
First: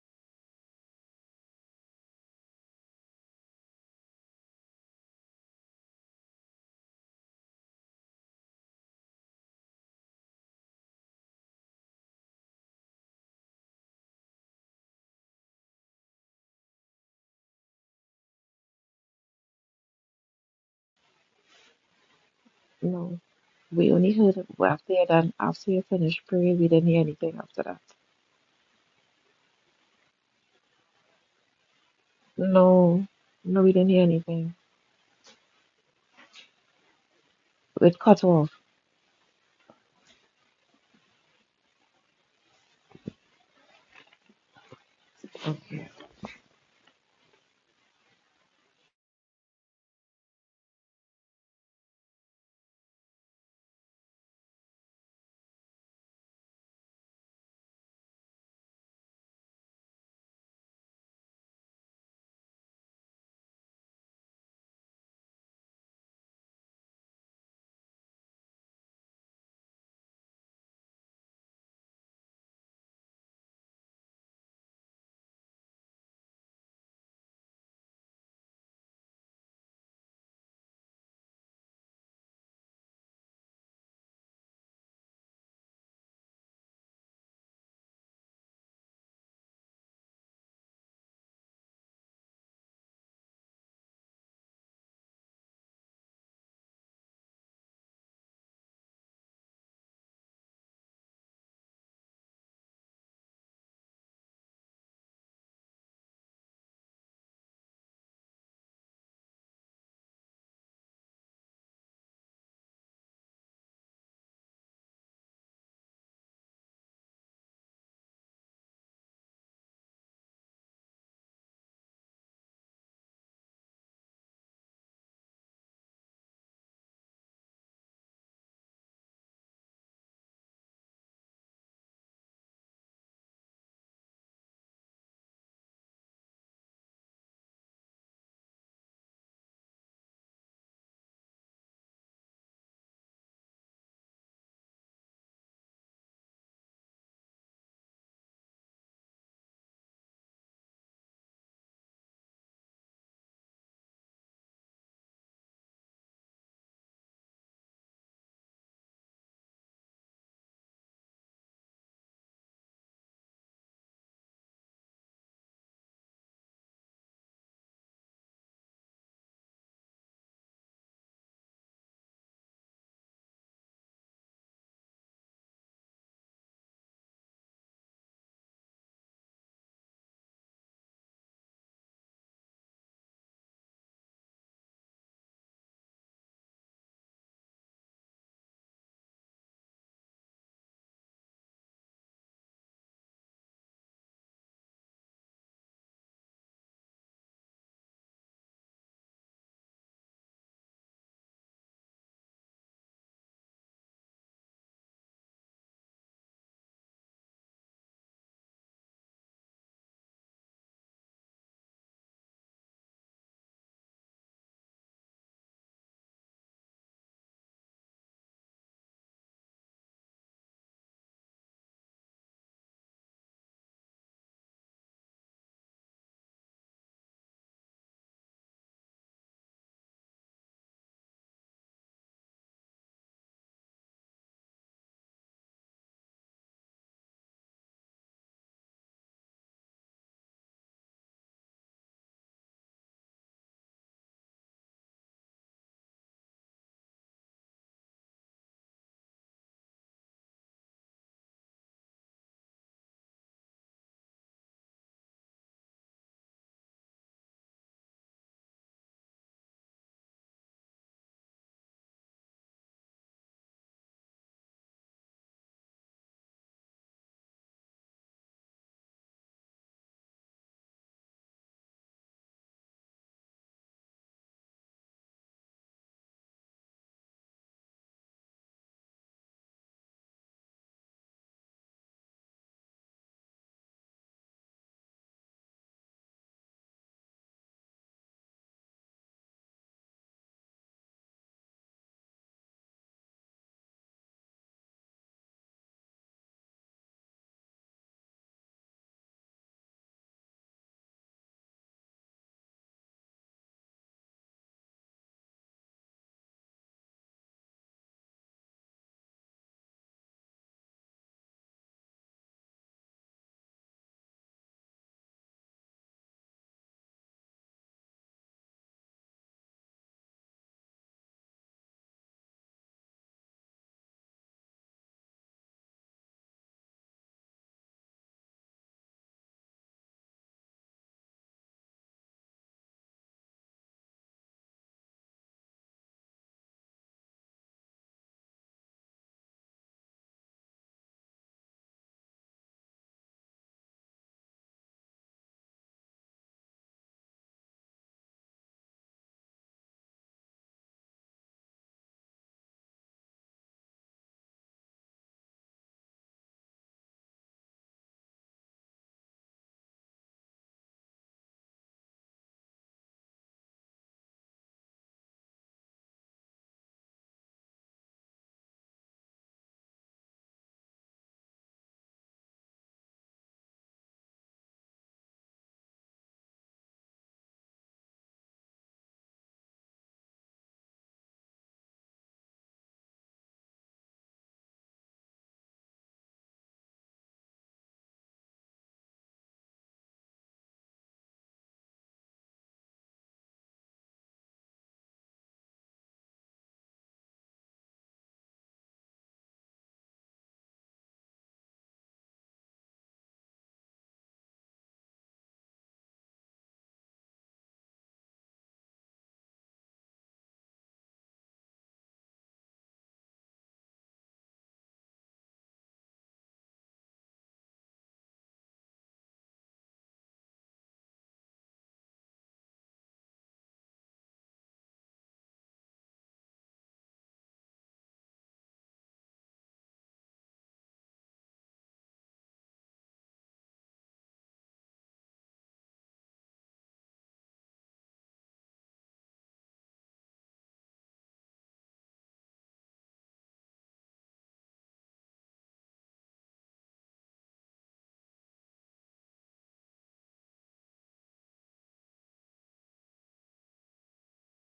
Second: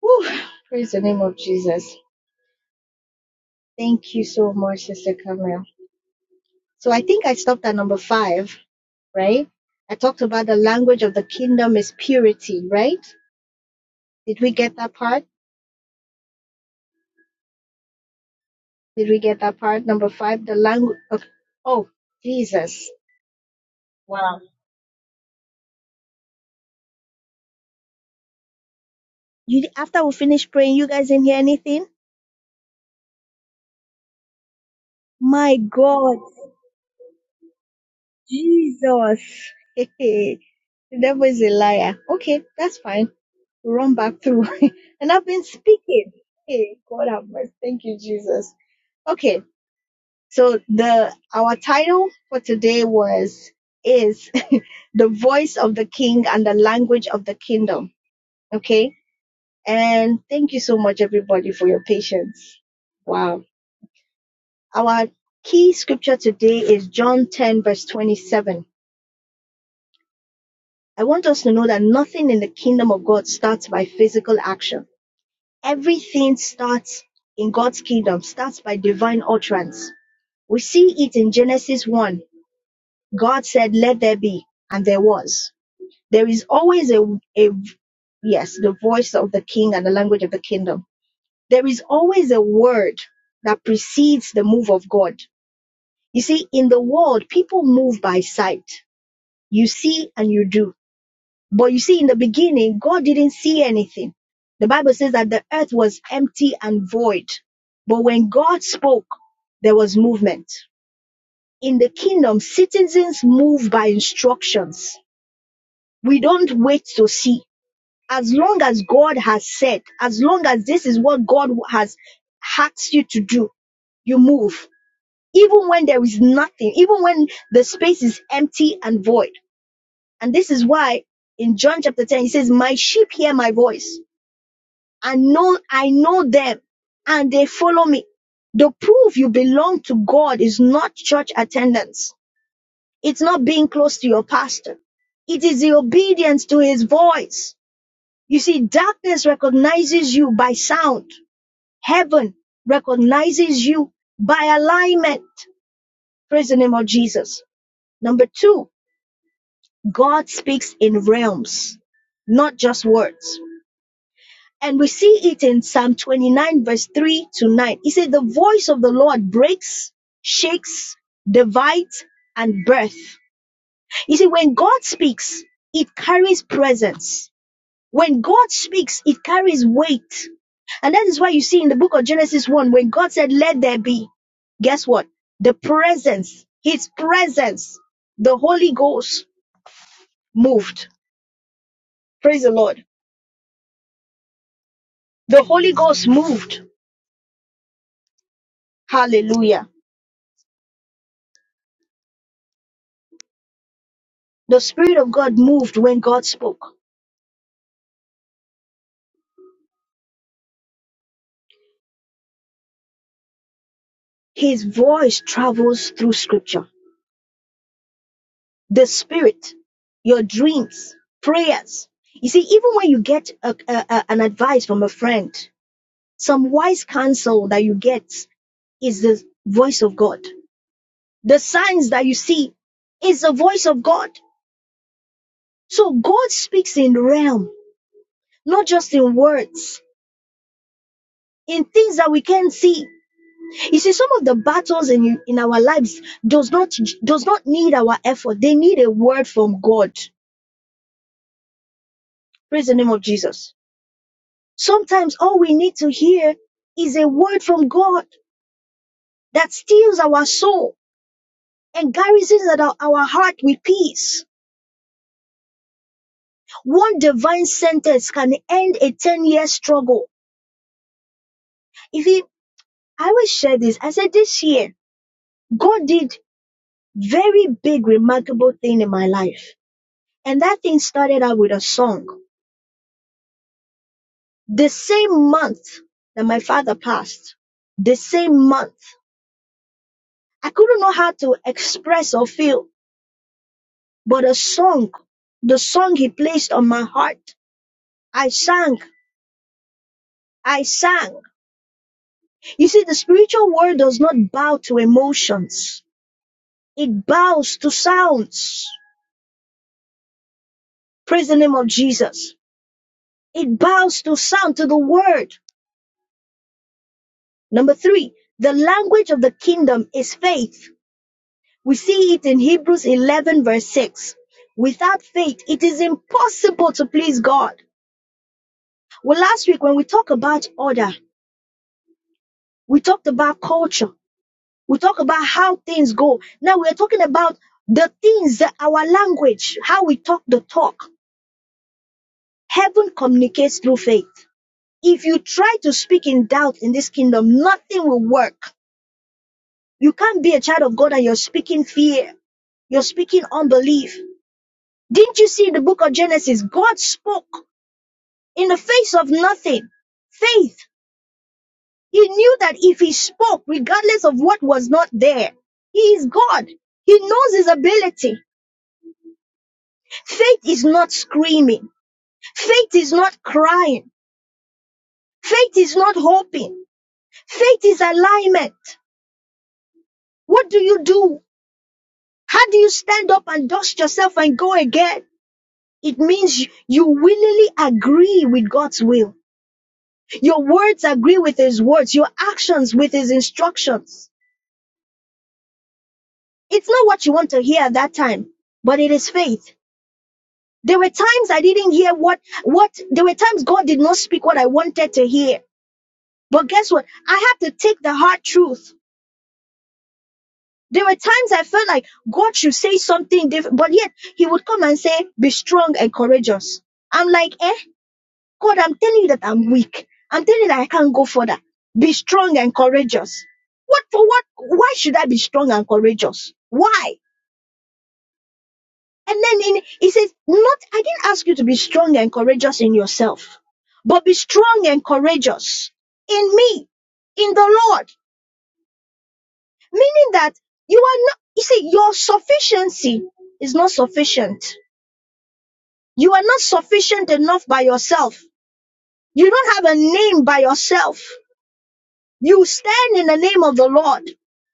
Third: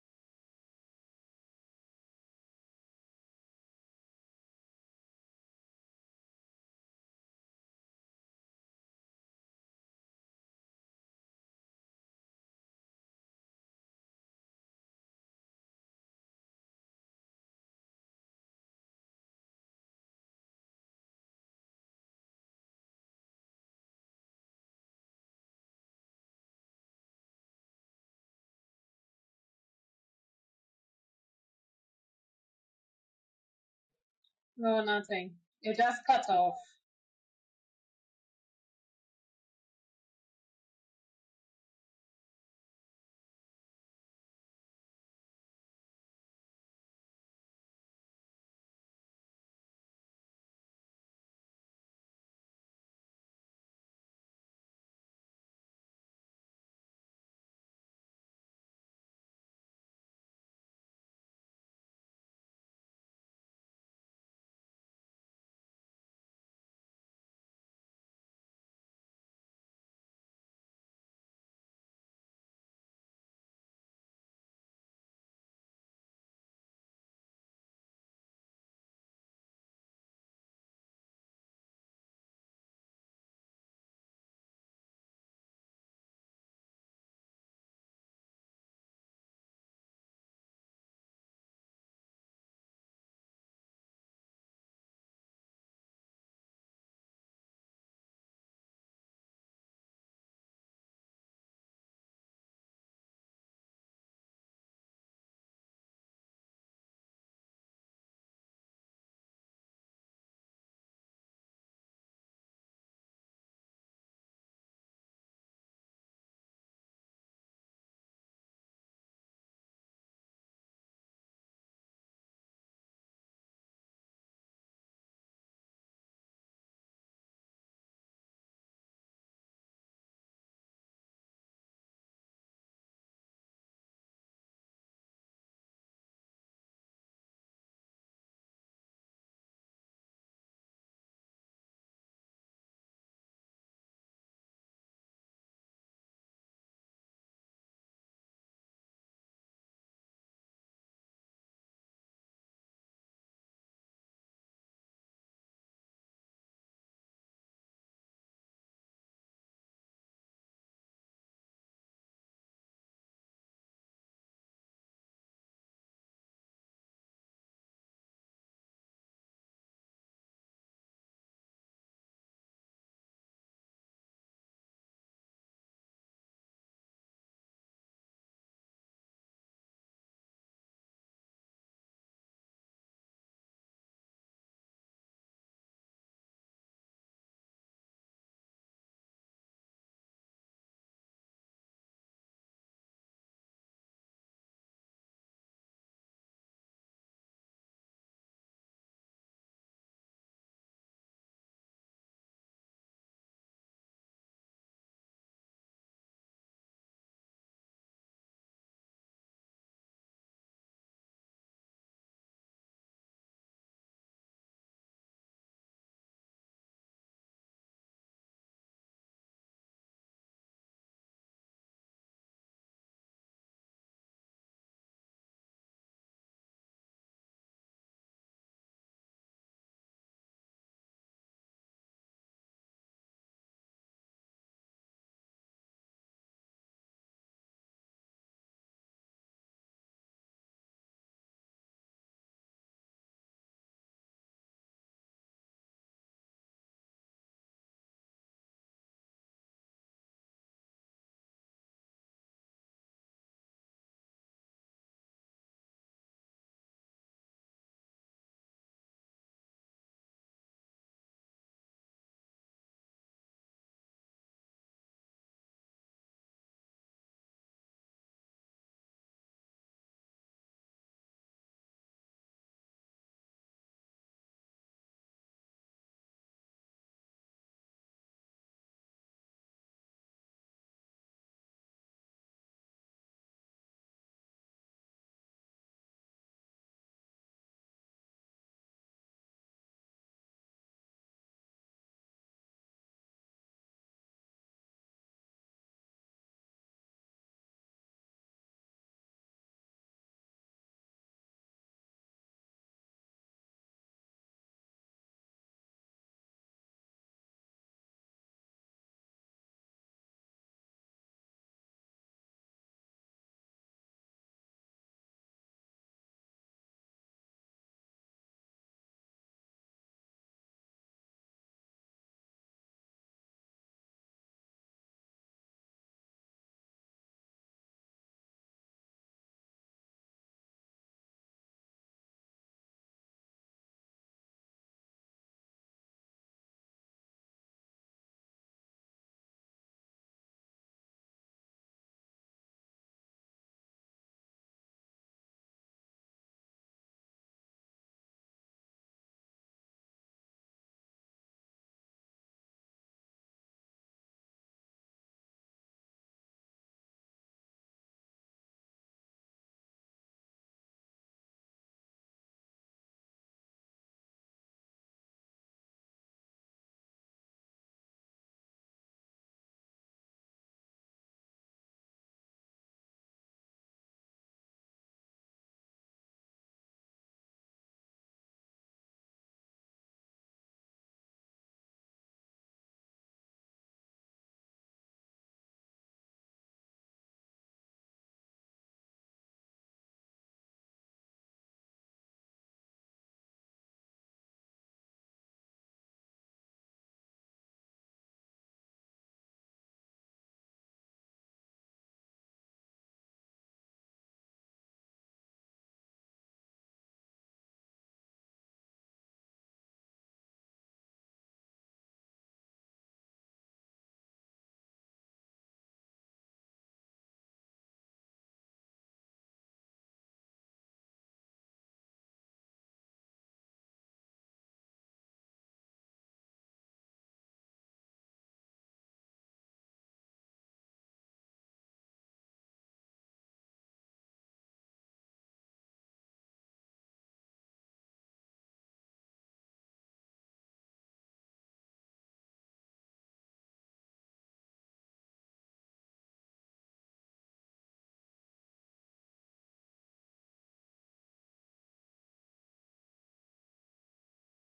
Speaker 1: Whew. Praise the name of Jesus. Thank you so much, Sister Camille. So I think I stopped at number five, right? I talked about the language of the kingdom is purity, right? Did we get that part? Did we get that part? Number five, the language. of... Oh, Jesus.
Speaker 2: No. We only heard it after you done, after you finished praying, we didn't hear anything after that.
Speaker 1: You after we finished praying, you guys didn't hear anything?
Speaker 2: No. No, we didn't hear anything.
Speaker 3: No, nothing.
Speaker 1: My
Speaker 3: You just
Speaker 1: God,
Speaker 3: cut off.
Speaker 2: It cut off.
Speaker 1: Jesus. [LAUGHS] the devil is a liar. Okay, that's fine. We'll run back through. [LAUGHS] and I've been
Speaker 2: Okay.
Speaker 1: speaking. Hey, God have mercy. Thank you, Jesus. Okay, so the our title for today was is [LAUGHS] the voice of the king and the language of the kingdom. Okay. And thank you so much everybody for your patience. Wow. Our key scripture today is John 10 verse 27 I want us to know that nothing in the kingdom of God starts by physical action. Everything starts in God's kingdom, starts by divine utterance. We see it in Genesis 1. God said, Let there be, and there was. There is always a, a yes, the voice of the king and the language of the kingdom. There is always a word that precedes the move of God. You see, in the world, people move by sight. You see and you do But you see, in the beginning, God didn't see anything. The Bible says that the earth was empty and void. But when God spoke, there was movement. In the kingdom, citizens move by instructions. We don't wait to see. As long as God has said, as long as this is what God has asked you to do, you move. Even when there is nothing, even when the space is empty and void. And this is why in John chapter 10, he says, My sheep hear my voice and know I know them and they follow me. The proof you belong to God is not church attendance. It's not being close to your pastor. It is the obedience to his voice. You see, darkness recognizes you by sound. Heaven recognizes you by alignment. Praise the name of Jesus. Number two, God speaks in realms, not just words. And we see it in Psalm 29, verse 3 to 9. It says, The voice of the Lord breaks, shakes, divides, and birth. You see, when God speaks, it carries presence. When God speaks, it carries weight. And that is why you see in the book of Genesis 1, when God said, Let there be, guess what? The presence, His presence, the Holy Ghost moved. Praise the Lord. The Holy Ghost moved. Hallelujah. The Spirit of God moved when God spoke. His voice travels through scripture. The Spirit, your dreams, prayers. You see, even when you get a, a- a- an advice from a friend, some wise counsel that you get is the voice of God. The signs that you see is the voice of God. So God speaks in realm, not just in words, in things that we can't see. You see, some of the battles in, in our lives does not does not need our effort. They need a word from God. Praise the name of Jesus. Sometimes all we need to hear is a word from God that steals our soul and garrisons at our, our heart with peace. One divine sentence can end a 10-year struggle. If he, I always share this, I said this year, God did very big, remarkable thing in my life. And that thing started out with a song. The same month that my father passed, the same month, I couldn't know how to express or feel, but a song, the song he placed on my heart, I sang, I sang. You see, the spiritual world does not bow to emotions. It bows to sounds. Praise the name of Jesus. It bows to sound, to the word. Number three, the language of the kingdom is faith. We see it in Hebrews 11, verse 6. Without faith, it is impossible to please God. Well, last week when we talked about order, we talked about culture, we talked about how things go. Now we're talking about the things that our language, how we talk the talk. Heaven communicates through faith. If you try to speak in doubt in this kingdom, nothing will work. You can't be a child of God and you're speaking fear, you're speaking unbelief. Didn't you see in the book of Genesis? God spoke in the face of nothing. Faith. He knew that if he spoke, regardless of what was not there, he is God. He knows his ability. Faith is not screaming. Faith is not crying. Faith is not hoping. Faith is alignment. What do you do? How do you stand up and dust yourself and go again? It means you willingly agree with God's will. Your words agree with His words. Your actions with His instructions. it's not what you want to hear at that time but it is faith there were times i didn't hear what what there were times god did not speak what i wanted to hear but guess what i had to take the hard truth there were times i felt like god should say something different but yet he would come and say be strong and courageous i'm like eh god i'm telling you that i'm weak i'm telling you that i can't go further be strong and courageous what for what why should i be strong and courageous why And then in, he says, not, I didn't ask you to be strong and courageous in yourself, but be strong and courageous in me, in the Lord. Meaning that you are not, you see, your sufficiency is not sufficient. You are not sufficient enough by yourself. You don't have a name by yourself. You stand in the name of the Lord.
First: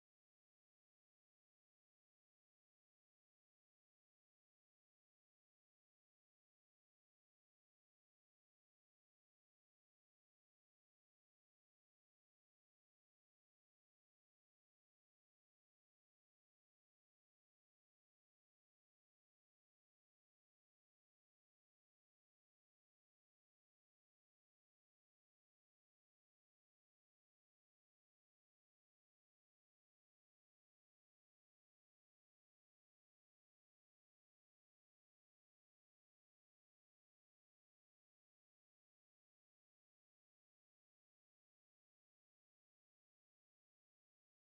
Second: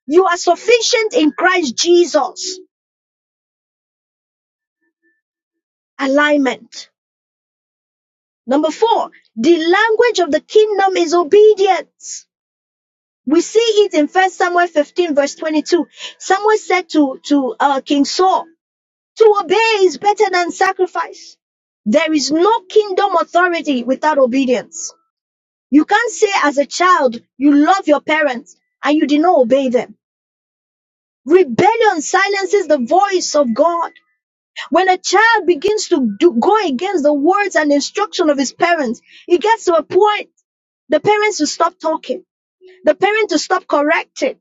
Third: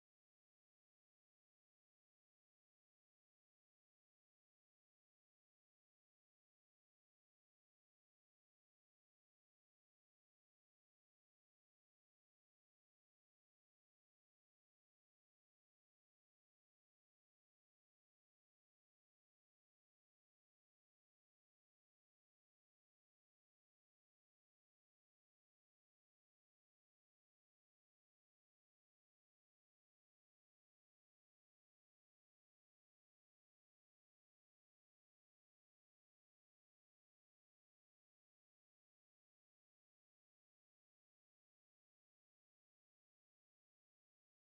Speaker 1: You are sufficient in Christ Jesus. Alignment. Number four, the language of the kingdom is obedience. We see it in First Samuel 15, verse 22. Samuel said to, to uh, King Saul, to obey is better than sacrifice. There is no kingdom authority without obedience. You can't say as a child, you love your parents and you did not obey them. Rebellion silences the voice of God. When a child begins to do, go against the words and instruction of his parents, it gets to a point the parents will stop talking, the parents will stop correcting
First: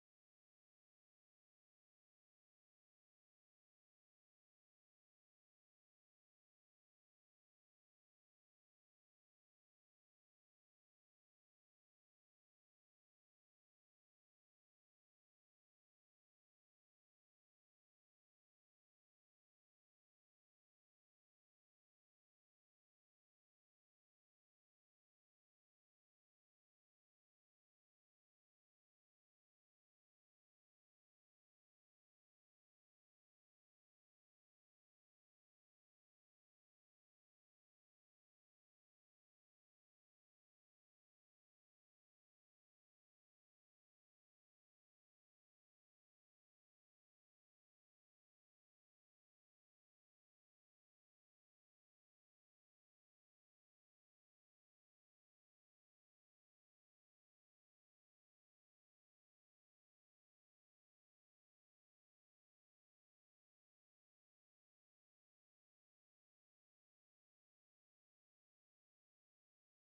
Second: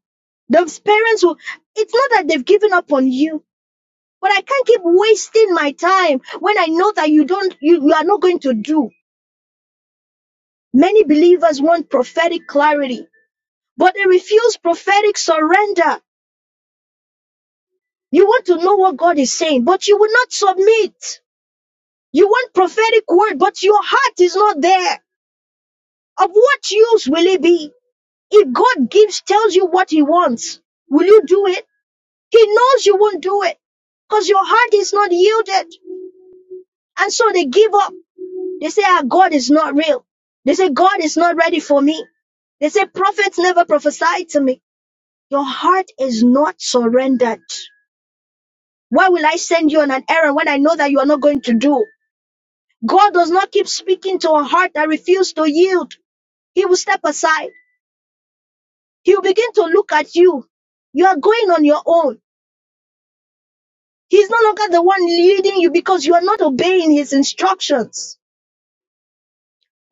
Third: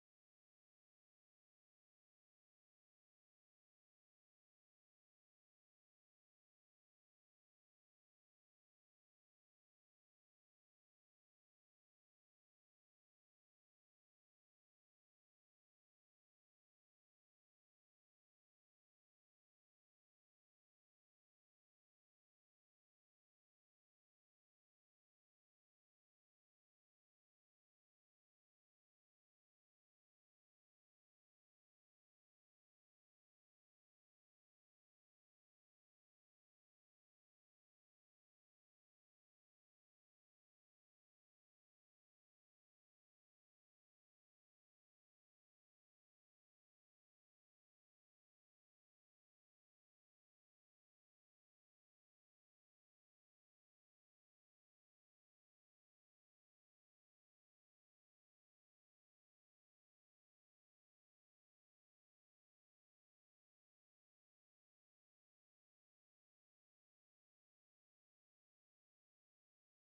Speaker 1: Those parents will, it's not that they've given up on you, but I can't keep wasting my time when I know that you don't, you, you are not going to do. Many believers want prophetic clarity, but they refuse prophetic surrender. You want to know what God is saying, but you will not submit. You want prophetic word, but your heart is not there. Of what use will it be? If God gives, tells you what he wants, will you do it? He knows you won't do it because your heart is not yielded. And so they give up. They say, ah, God is not real. They say, God is not ready for me. They say, prophets never prophesied to me. Your heart is not surrendered. Why will I send you on an errand when I know that you are not going to do? God does not keep speaking to a heart that refuses to yield. He will step aside. He will begin to look at you. You are going on your own. He's no longer the one leading you because you are not obeying his instructions.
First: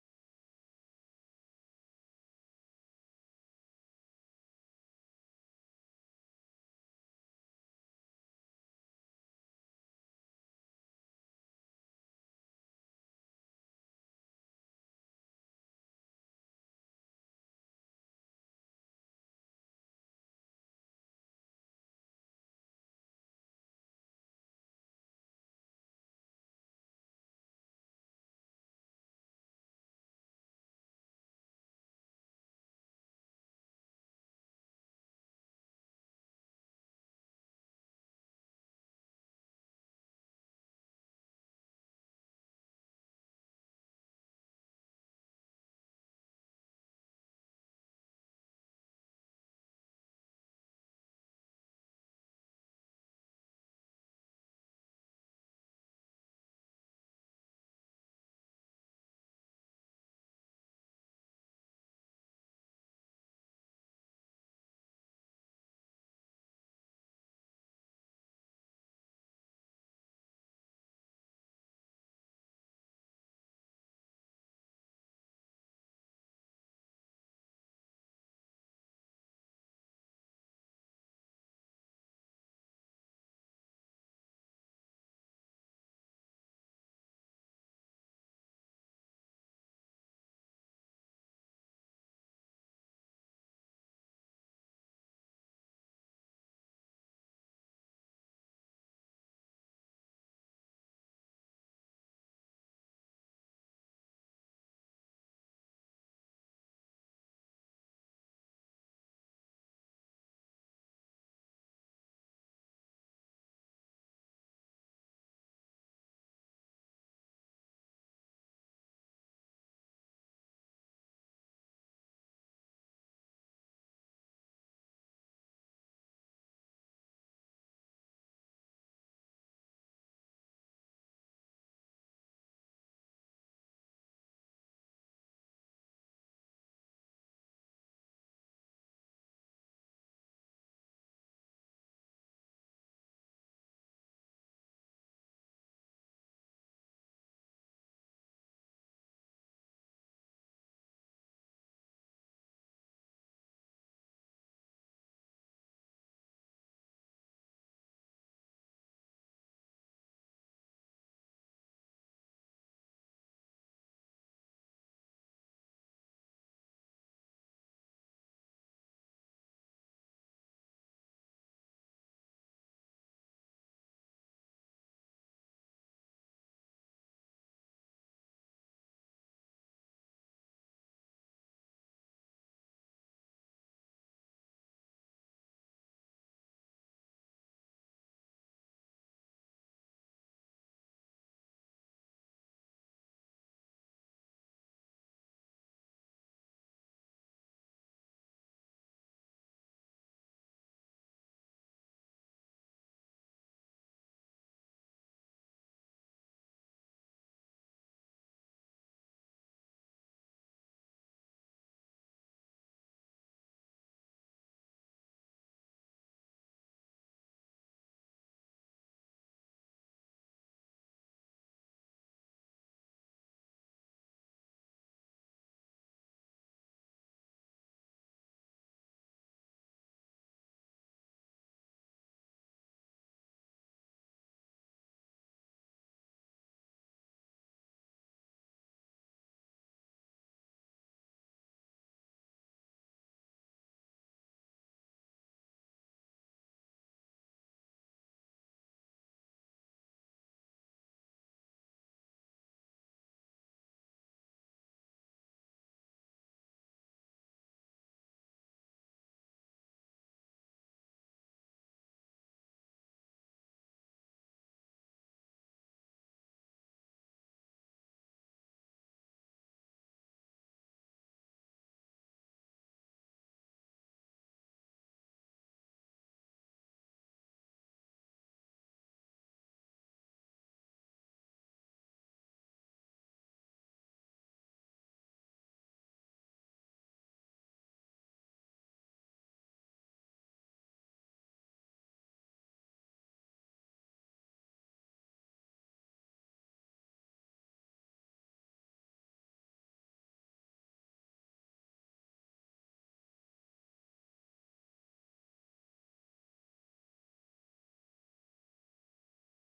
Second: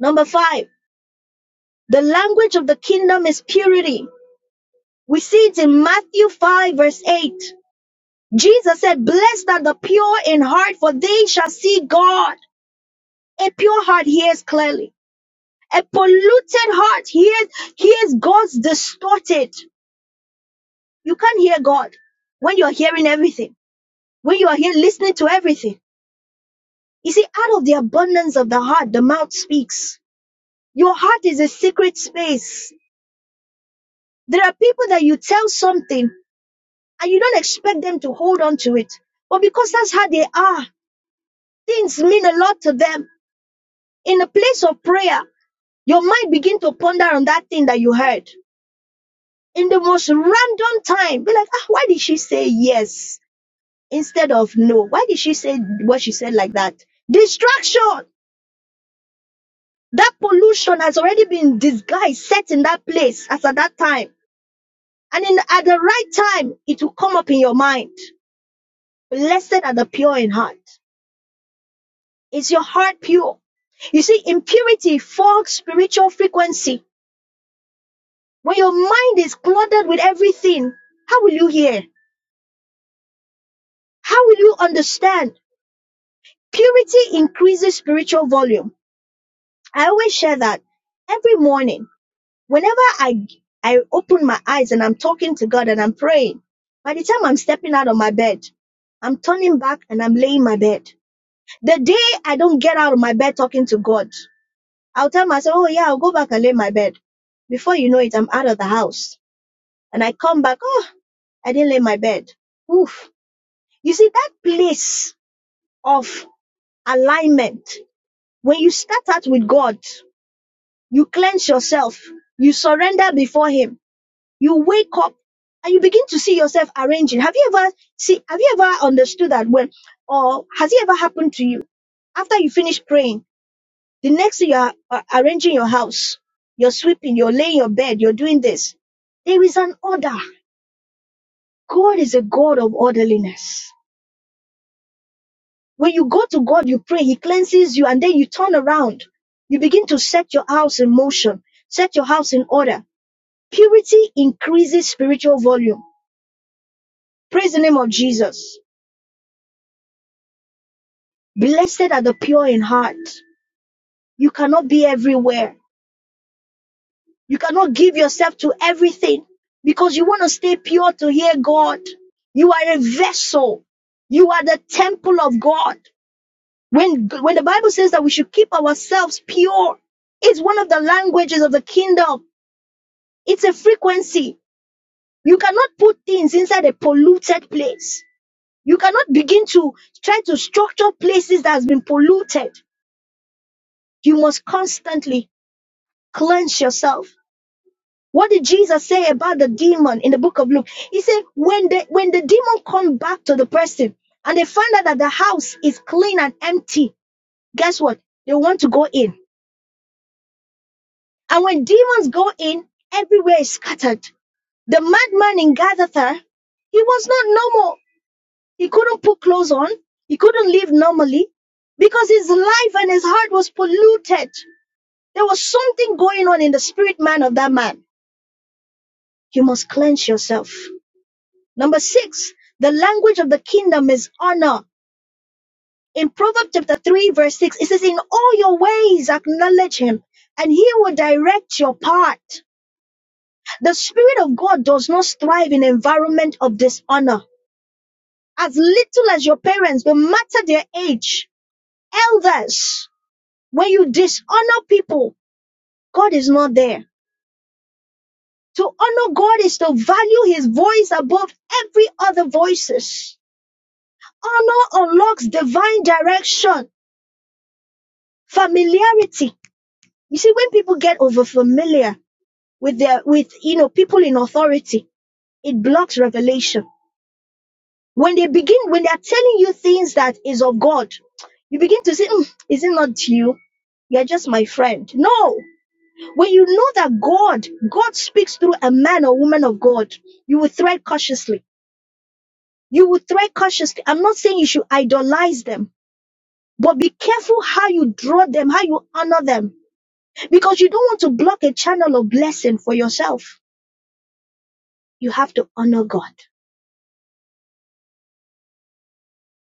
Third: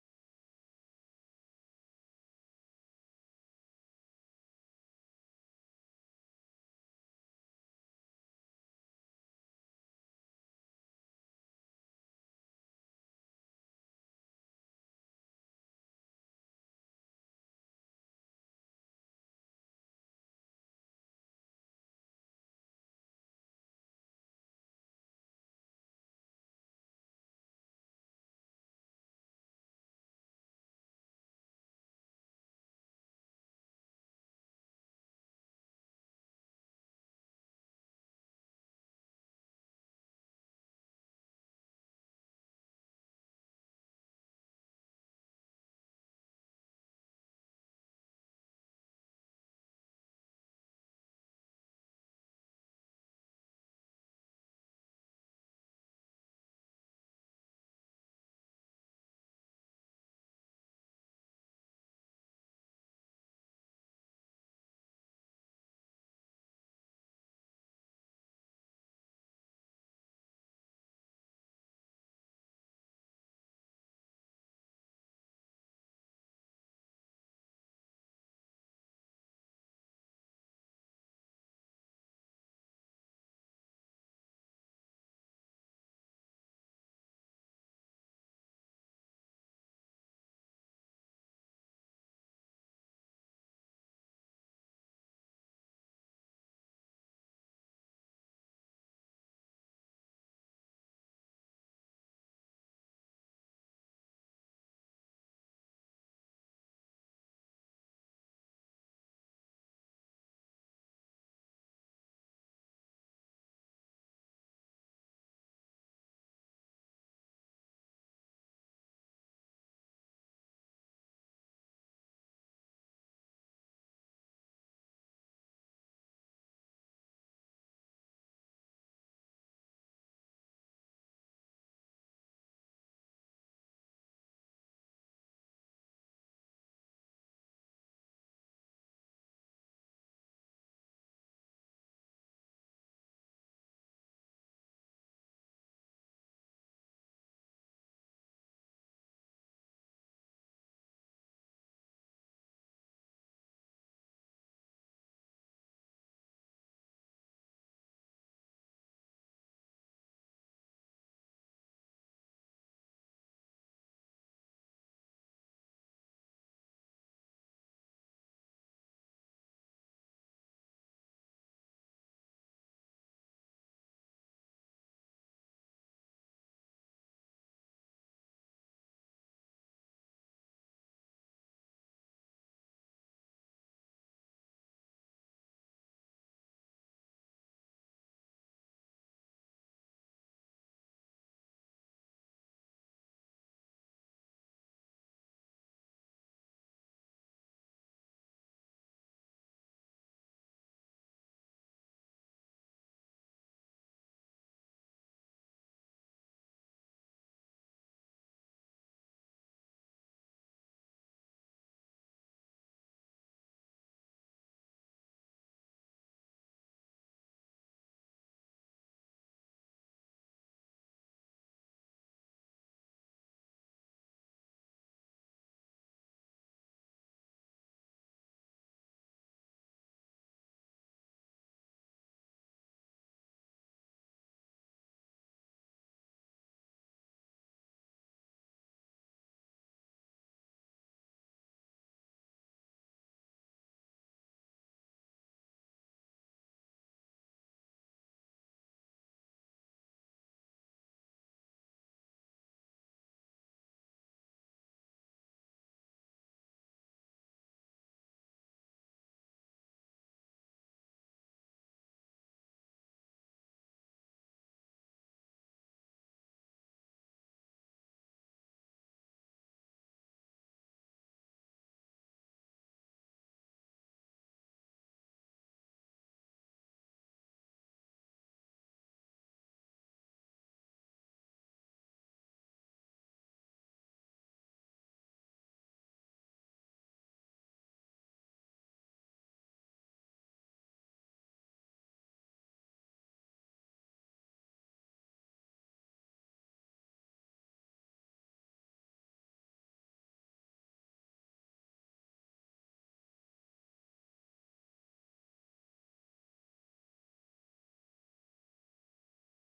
Speaker 1: Number five, the language of the kingdom is purity. We see it in Matthew 5, verse 8. Jesus said, Blessed are the pure in heart, for they shall see God. A pure heart hears clearly. A polluted heart hears, hears God's distorted. You can't hear God when you're hearing everything, when you are here listening to everything. You see, out of the abundance of the heart, the mouth speaks. Your heart is a secret space. There are people that you tell something and you don't expect them to hold on to it. But because that's how they are, things mean a lot to them. In a place of prayer, your mind begin to ponder on that thing that you heard. In the most random time, be like, ah, why did she say yes instead of no? Why did she say what she said like that? Distraction. That pollution has already been disguised, set in that place as at that time. And in at the right time, it will come up in your mind. Blessed are the pure in heart. Is your heart pure? You see, impurity fogs spiritual frequency When your mind is cluttered with everything, how will you hear? How will you understand? Purity increases spiritual volume. I always share that every morning. Whenever I I open my eyes and I'm talking to God and I'm praying, by the time I'm stepping out of my bed, I'm turning back and I'm laying my bed. The day I don't get out of my bed talking to God, I'll tell myself, oh yeah, I'll go back and lay my bed. Before you know it, I'm out of the house. And I come back, oh, I didn't lay my bed. Oof You see, that place of alignment, when you start out with God, you cleanse yourself, you surrender before Him, you wake up and you begin to see yourself arranging. Have you ever see have you ever understood that when or has it ever happened to you? After you finish praying, the next thing you are uh, arranging your house, you're sweeping, you're laying your bed, you're doing this. There is an order. God is a God of orderliness. When you go to God, you pray, He cleanses you, and then you turn around. You begin to set your house in motion, set your house in order. Purity increases spiritual volume. Praise the name of Jesus. Blessed are the pure in heart. You cannot be everywhere. You cannot give yourself to everything because you want to stay pure to hear God. You are a vessel. You are the temple of God. When, when the Bible says that we should keep ourselves pure, it's one of the languages of the kingdom. It's a frequency. You cannot put things inside a polluted place. You cannot begin to try to structure places that has been polluted. You must constantly cleanse yourself. What did Jesus say about the demon in the book of Luke? He said, when the when the demon come back to the person and they find out that the house is clean and empty, guess what? They want to go in. And when demons go in, everywhere is scattered. The madman in Gadatha, he was not normal He couldn't put clothes on. He couldn't live normally because his life and his heart was polluted. There was something going on in the spirit man of that man. You must cleanse yourself. Number six, the language of the kingdom is honor. In Proverbs chapter 3, verse 6, it says, In all your ways acknowledge him, and he will direct your path. The Spirit of God does not thrive in environment of dishonor. As little as your parents, no matter their age, elders. When you dishonor people, God is not there. To honor God is to value his voice above every other voices. Honor unlocks divine direction, familiarity. You see, when people get over familiar with their, with, you know, people in authority, it blocks revelation. When they begin, when they are telling you things that is of God, you begin to say, "Mm, is it not you? You're just my friend. No, When you know that God, God speaks through a man or woman of God, you will tread cautiously. You will tread cautiously. I'm not saying you should idolize them, but be careful how you draw them, how you honor them, because you don't want to block a channel of blessing for yourself. You have to honor God.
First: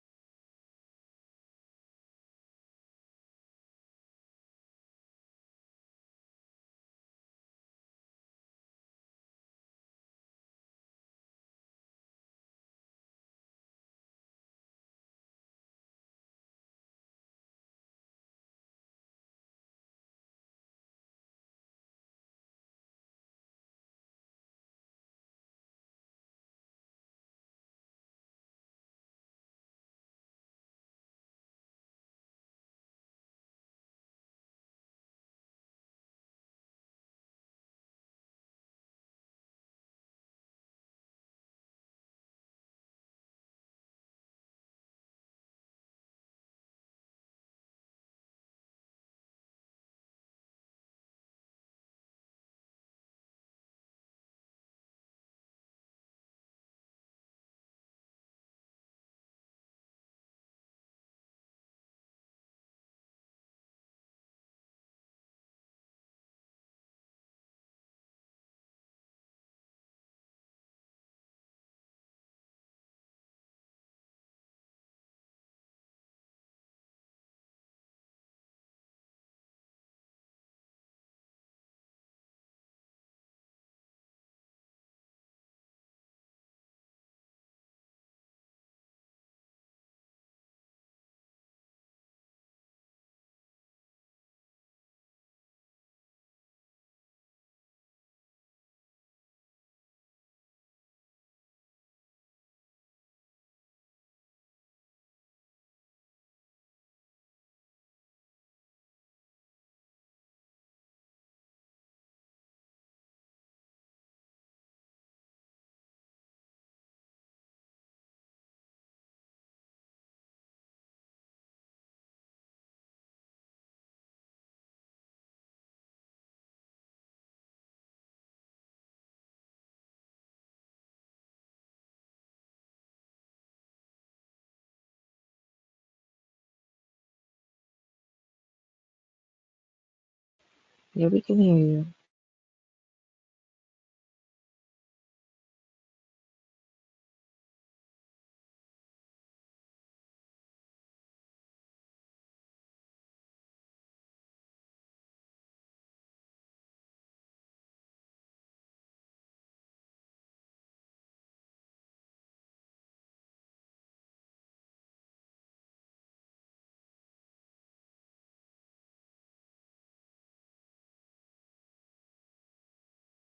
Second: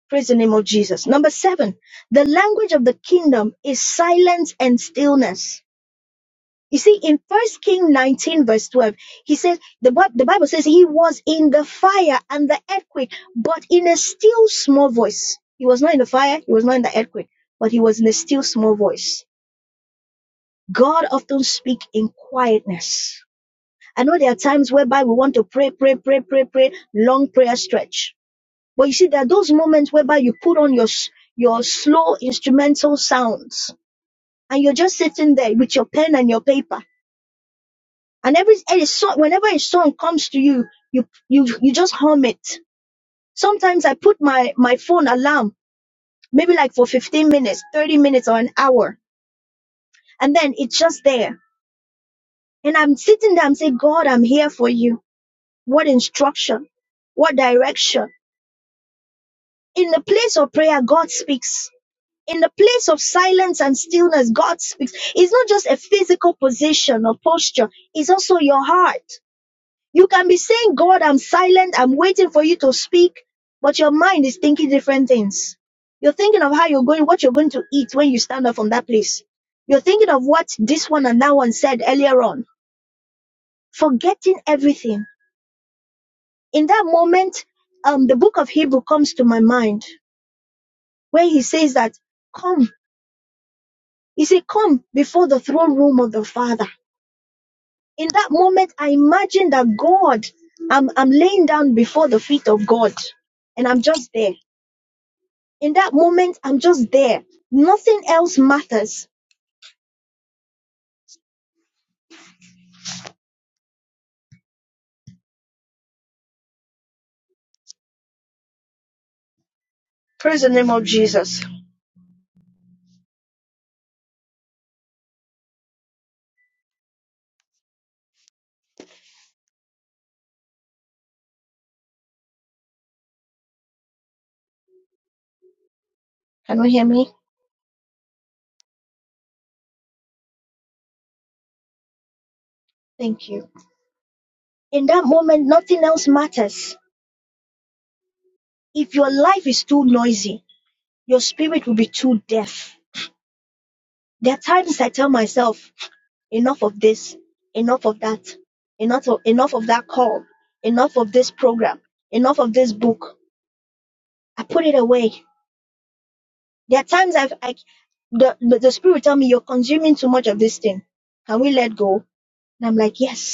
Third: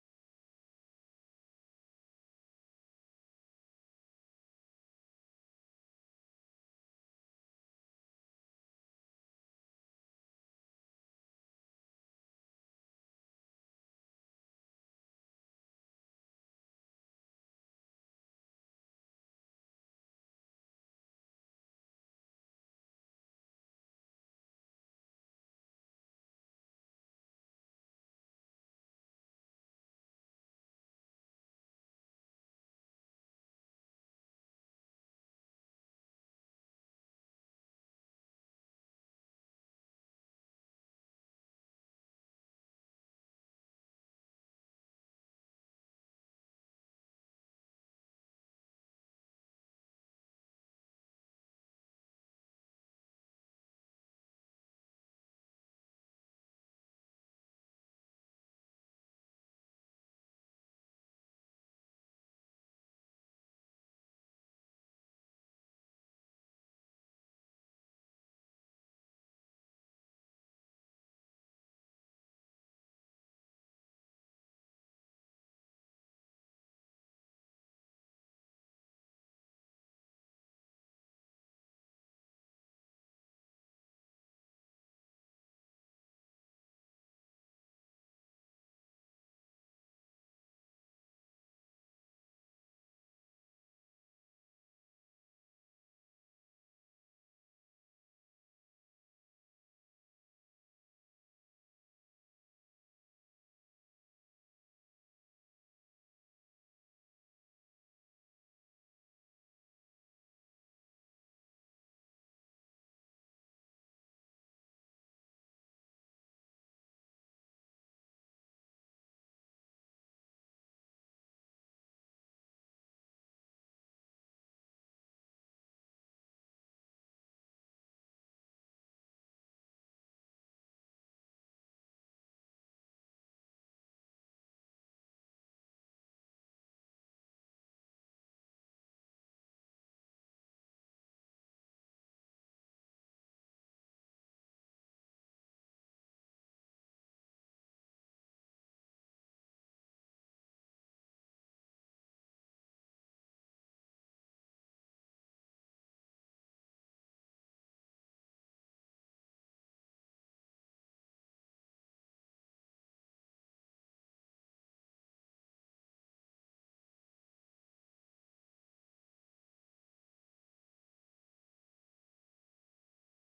Speaker 1: Praise the name of Jesus. Number seven, the language of the kingdom is silence and stillness. You see, in First King 19, verse 12, he says, the, Bi- the Bible says he was in the fire and the earthquake, but in a still small voice. He was not in the fire, he was not in the earthquake, but he was in a still small voice. God often speaks in quietness. I know there are times whereby we want to pray, pray, pray, pray, pray, long prayer stretch. But you see, there are those moments whereby you put on your, s- your slow instrumental sounds and you're just sitting there with your pen and your paper And every every song, whenever a song comes to you, you you you just hum it. Sometimes I put my my phone alarm, maybe like for 15 minutes, 30 minutes, or an hour, and then it's just there. And I'm sitting there, I'm saying, God, I'm here for you. What instruction? What direction? In the place of prayer, God speaks. In the place of silence and stillness, God speaks. It's not just a physical position or posture, it's also your heart. You can be saying, God, I'm silent, I'm waiting for you to speak, but your mind is thinking different things. You're thinking of how you're going, what you're going to eat when you stand up from that place. You're thinking of what this one and that one said earlier on, forgetting everything. In that moment, um, the book of Hebrew comes to my mind where he says that, come, he said, come before the throne room of the Father. In that moment, I imagine that God, I'm, I'm laying down before the feet of God and I'm just there In that moment, I'm just there. Nothing else matters. Praise the name of Jesus. Can you hear me?
Speaker 2: Yeah, we can hear you.
Speaker 1: Thank you. In that moment, nothing else matters. If your life is too noisy, your spirit will be too deaf. There are times I tell myself, enough of this, enough of that, enough of, enough of that call, enough of this program, enough of this book. I put it away. There are times I've, I, the, the, the spirit will tell me, you're consuming too much of this thing. Can we let go? And I'm like, yes.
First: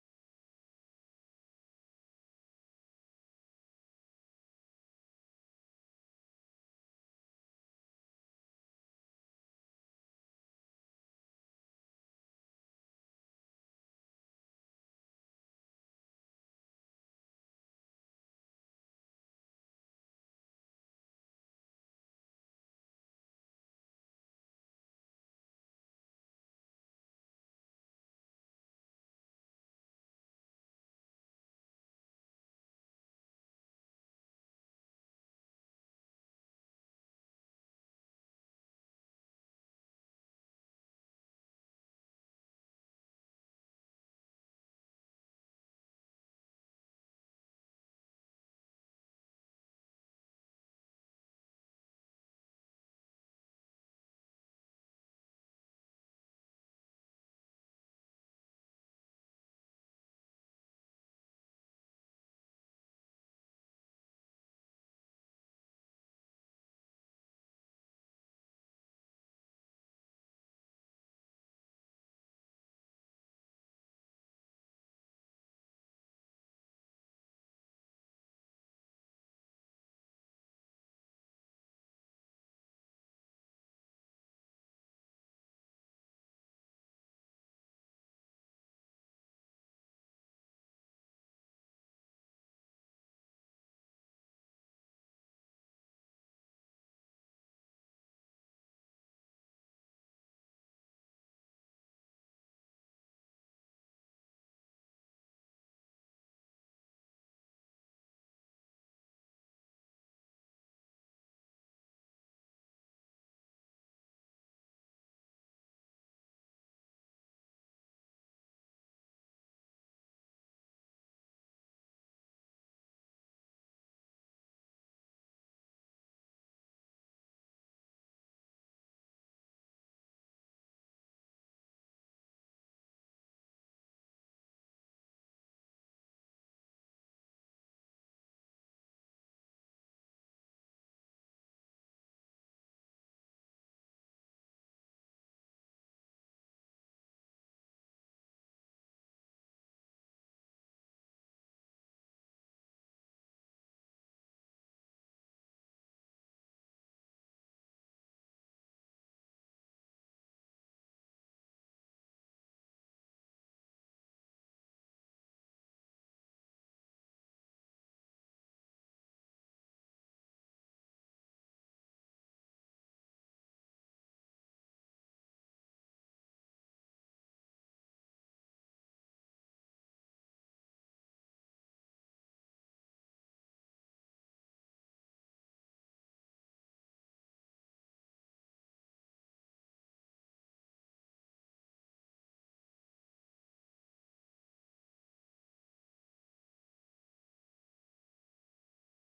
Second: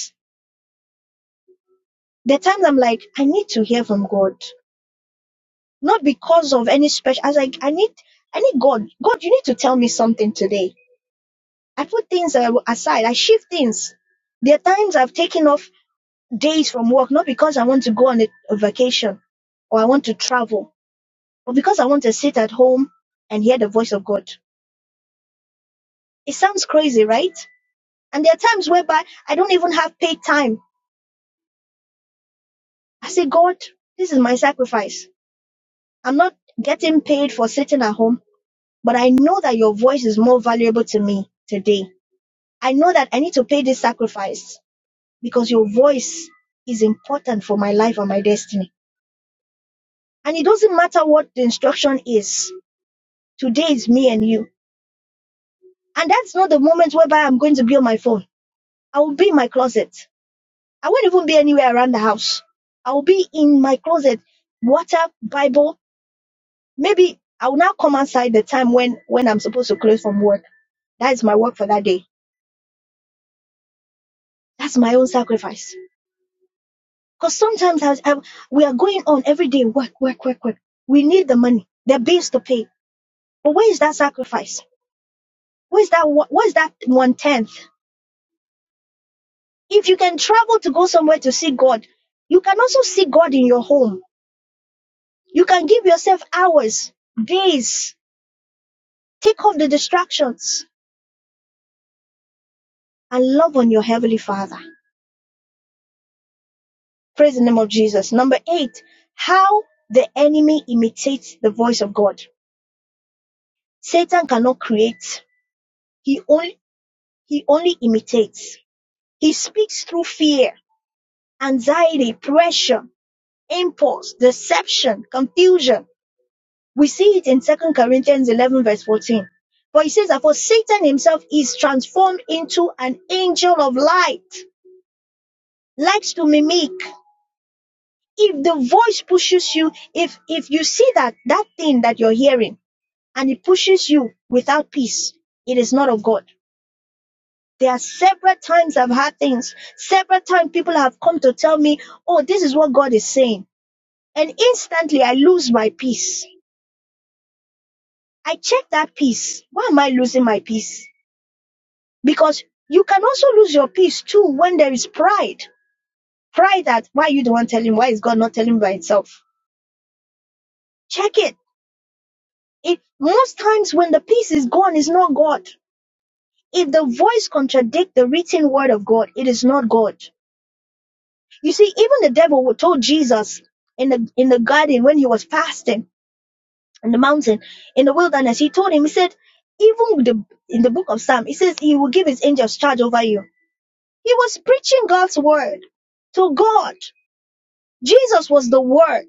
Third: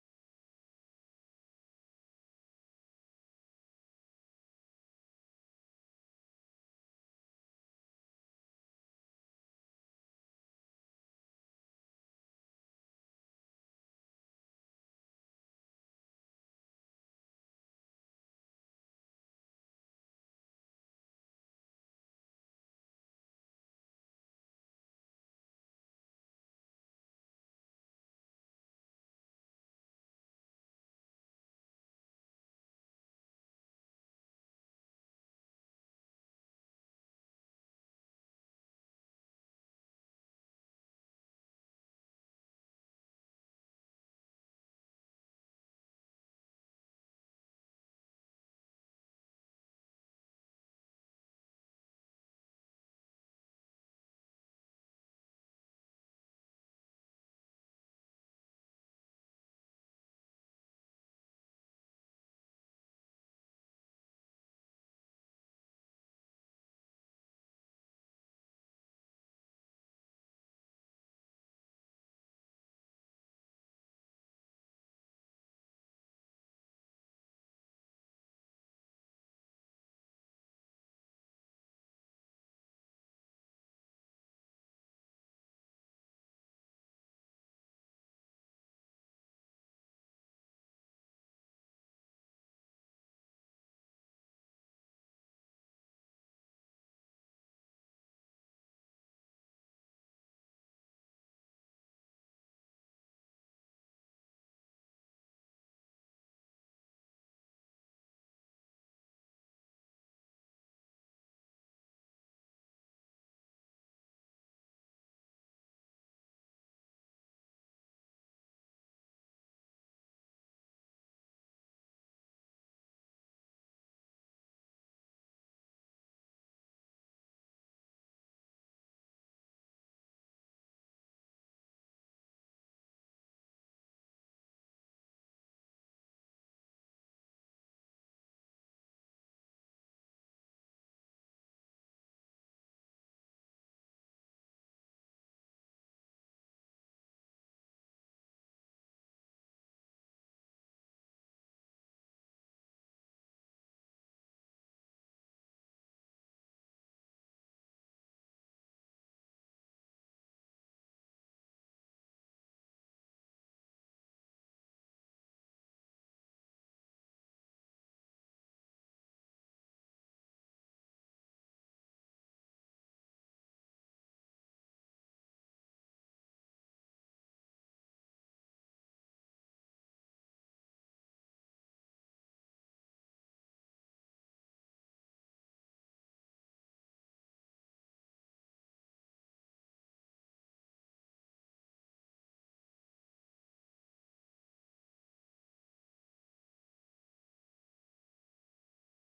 Speaker 1: the times I'm like, I need to hear from God. Not because of any special, I was like, I need, I need God. God, you need to tell me something today. I put things uh, aside. I shift things. There are times I've taken off days from work, not because I want to go on a, a vacation or I want to travel, but because I want to sit at home and hear the voice of God. It sounds crazy, right? And there are times whereby I don't even have paid time. I say, God, this is my sacrifice. I'm not getting paid for sitting at home. But I know that your voice is more valuable to me today. I know that I need to pay this sacrifice because your voice is important for my life and my destiny. And it doesn't matter what the instruction is. Today is me and you. And that's not the moment whereby I'm going to be on my phone. I will be in my closet. I won't even be anywhere around the house. I will be in my closet, water, Bible. Maybe I will now come outside the time when, when I'm supposed to close from work. That is my work for that day. That's my own sacrifice. Because sometimes I, I- we are going on every day, work, work, work, work. We need the money, the bills to pay. But where is that sacrifice? Where is that? one- Where is that one tenth? If you can travel to go somewhere to see God, you can also see God in your home. You can give yourself hours, days, take off the distractions, and love on your heavenly Father. Praise the name of Jesus. Number eight, how the enemy imitates the voice of God. Satan cannot create. He only he only imitates. He speaks through fear, anxiety, pressure, impulse, deception, confusion. We see it in Second Corinthians 11 verse 14. But he says that for Satan himself is transformed into an angel of light, likes to mimic. If the voice pushes you, if, if you see that, that thing that you're hearing and it pushes you without peace, it is not of God. There are several times I've had things, several times people have come to tell me, oh, this is what God is saying And instantly I lose my peace. I check that peace. Why am I losing my peace? Because you can also lose your peace too when there is pride. Pride that why you the one telling, why is God not telling him by itself? Check it. It most times when the peace is gone, it's not God. If the voice contradict the written word of God, it is not God. You see, even the devil told Jesus in the in the garden when he was fasting, in the mountain in the wilderness he told him he said even the, in the book of psalm he says he will give his angels charge over you he was preaching god's word to god jesus was the word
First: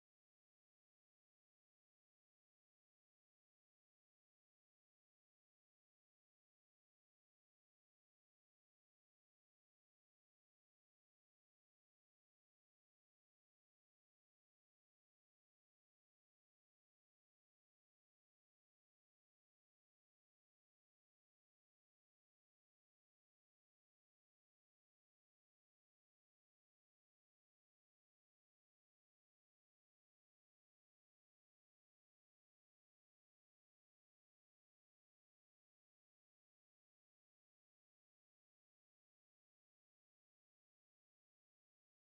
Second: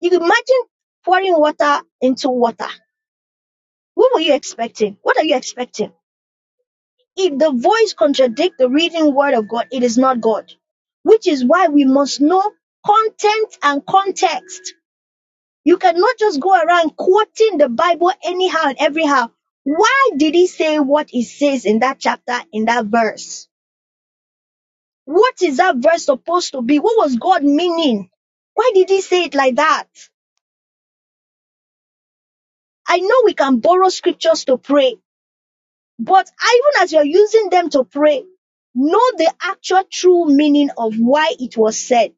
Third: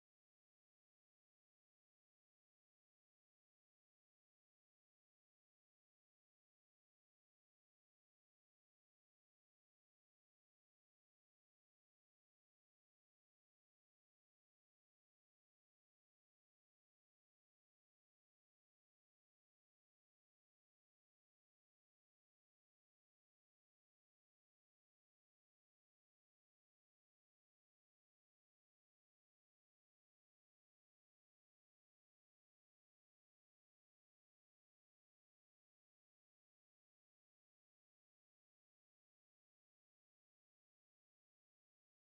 Speaker 1: you can imagine pouring water into water what were you expecting what are you expecting if the voice contradicts the reading word of god it is not god which is why we must know content and context You cannot just go around quoting the Bible anyhow and everyhow. Why did he say what he says in that chapter, in that verse? What is that verse supposed to be? What was God meaning? Why did he say it like that? I know we can borrow scriptures to pray, but even as you're using them to pray, know the actual true meaning of why it was said.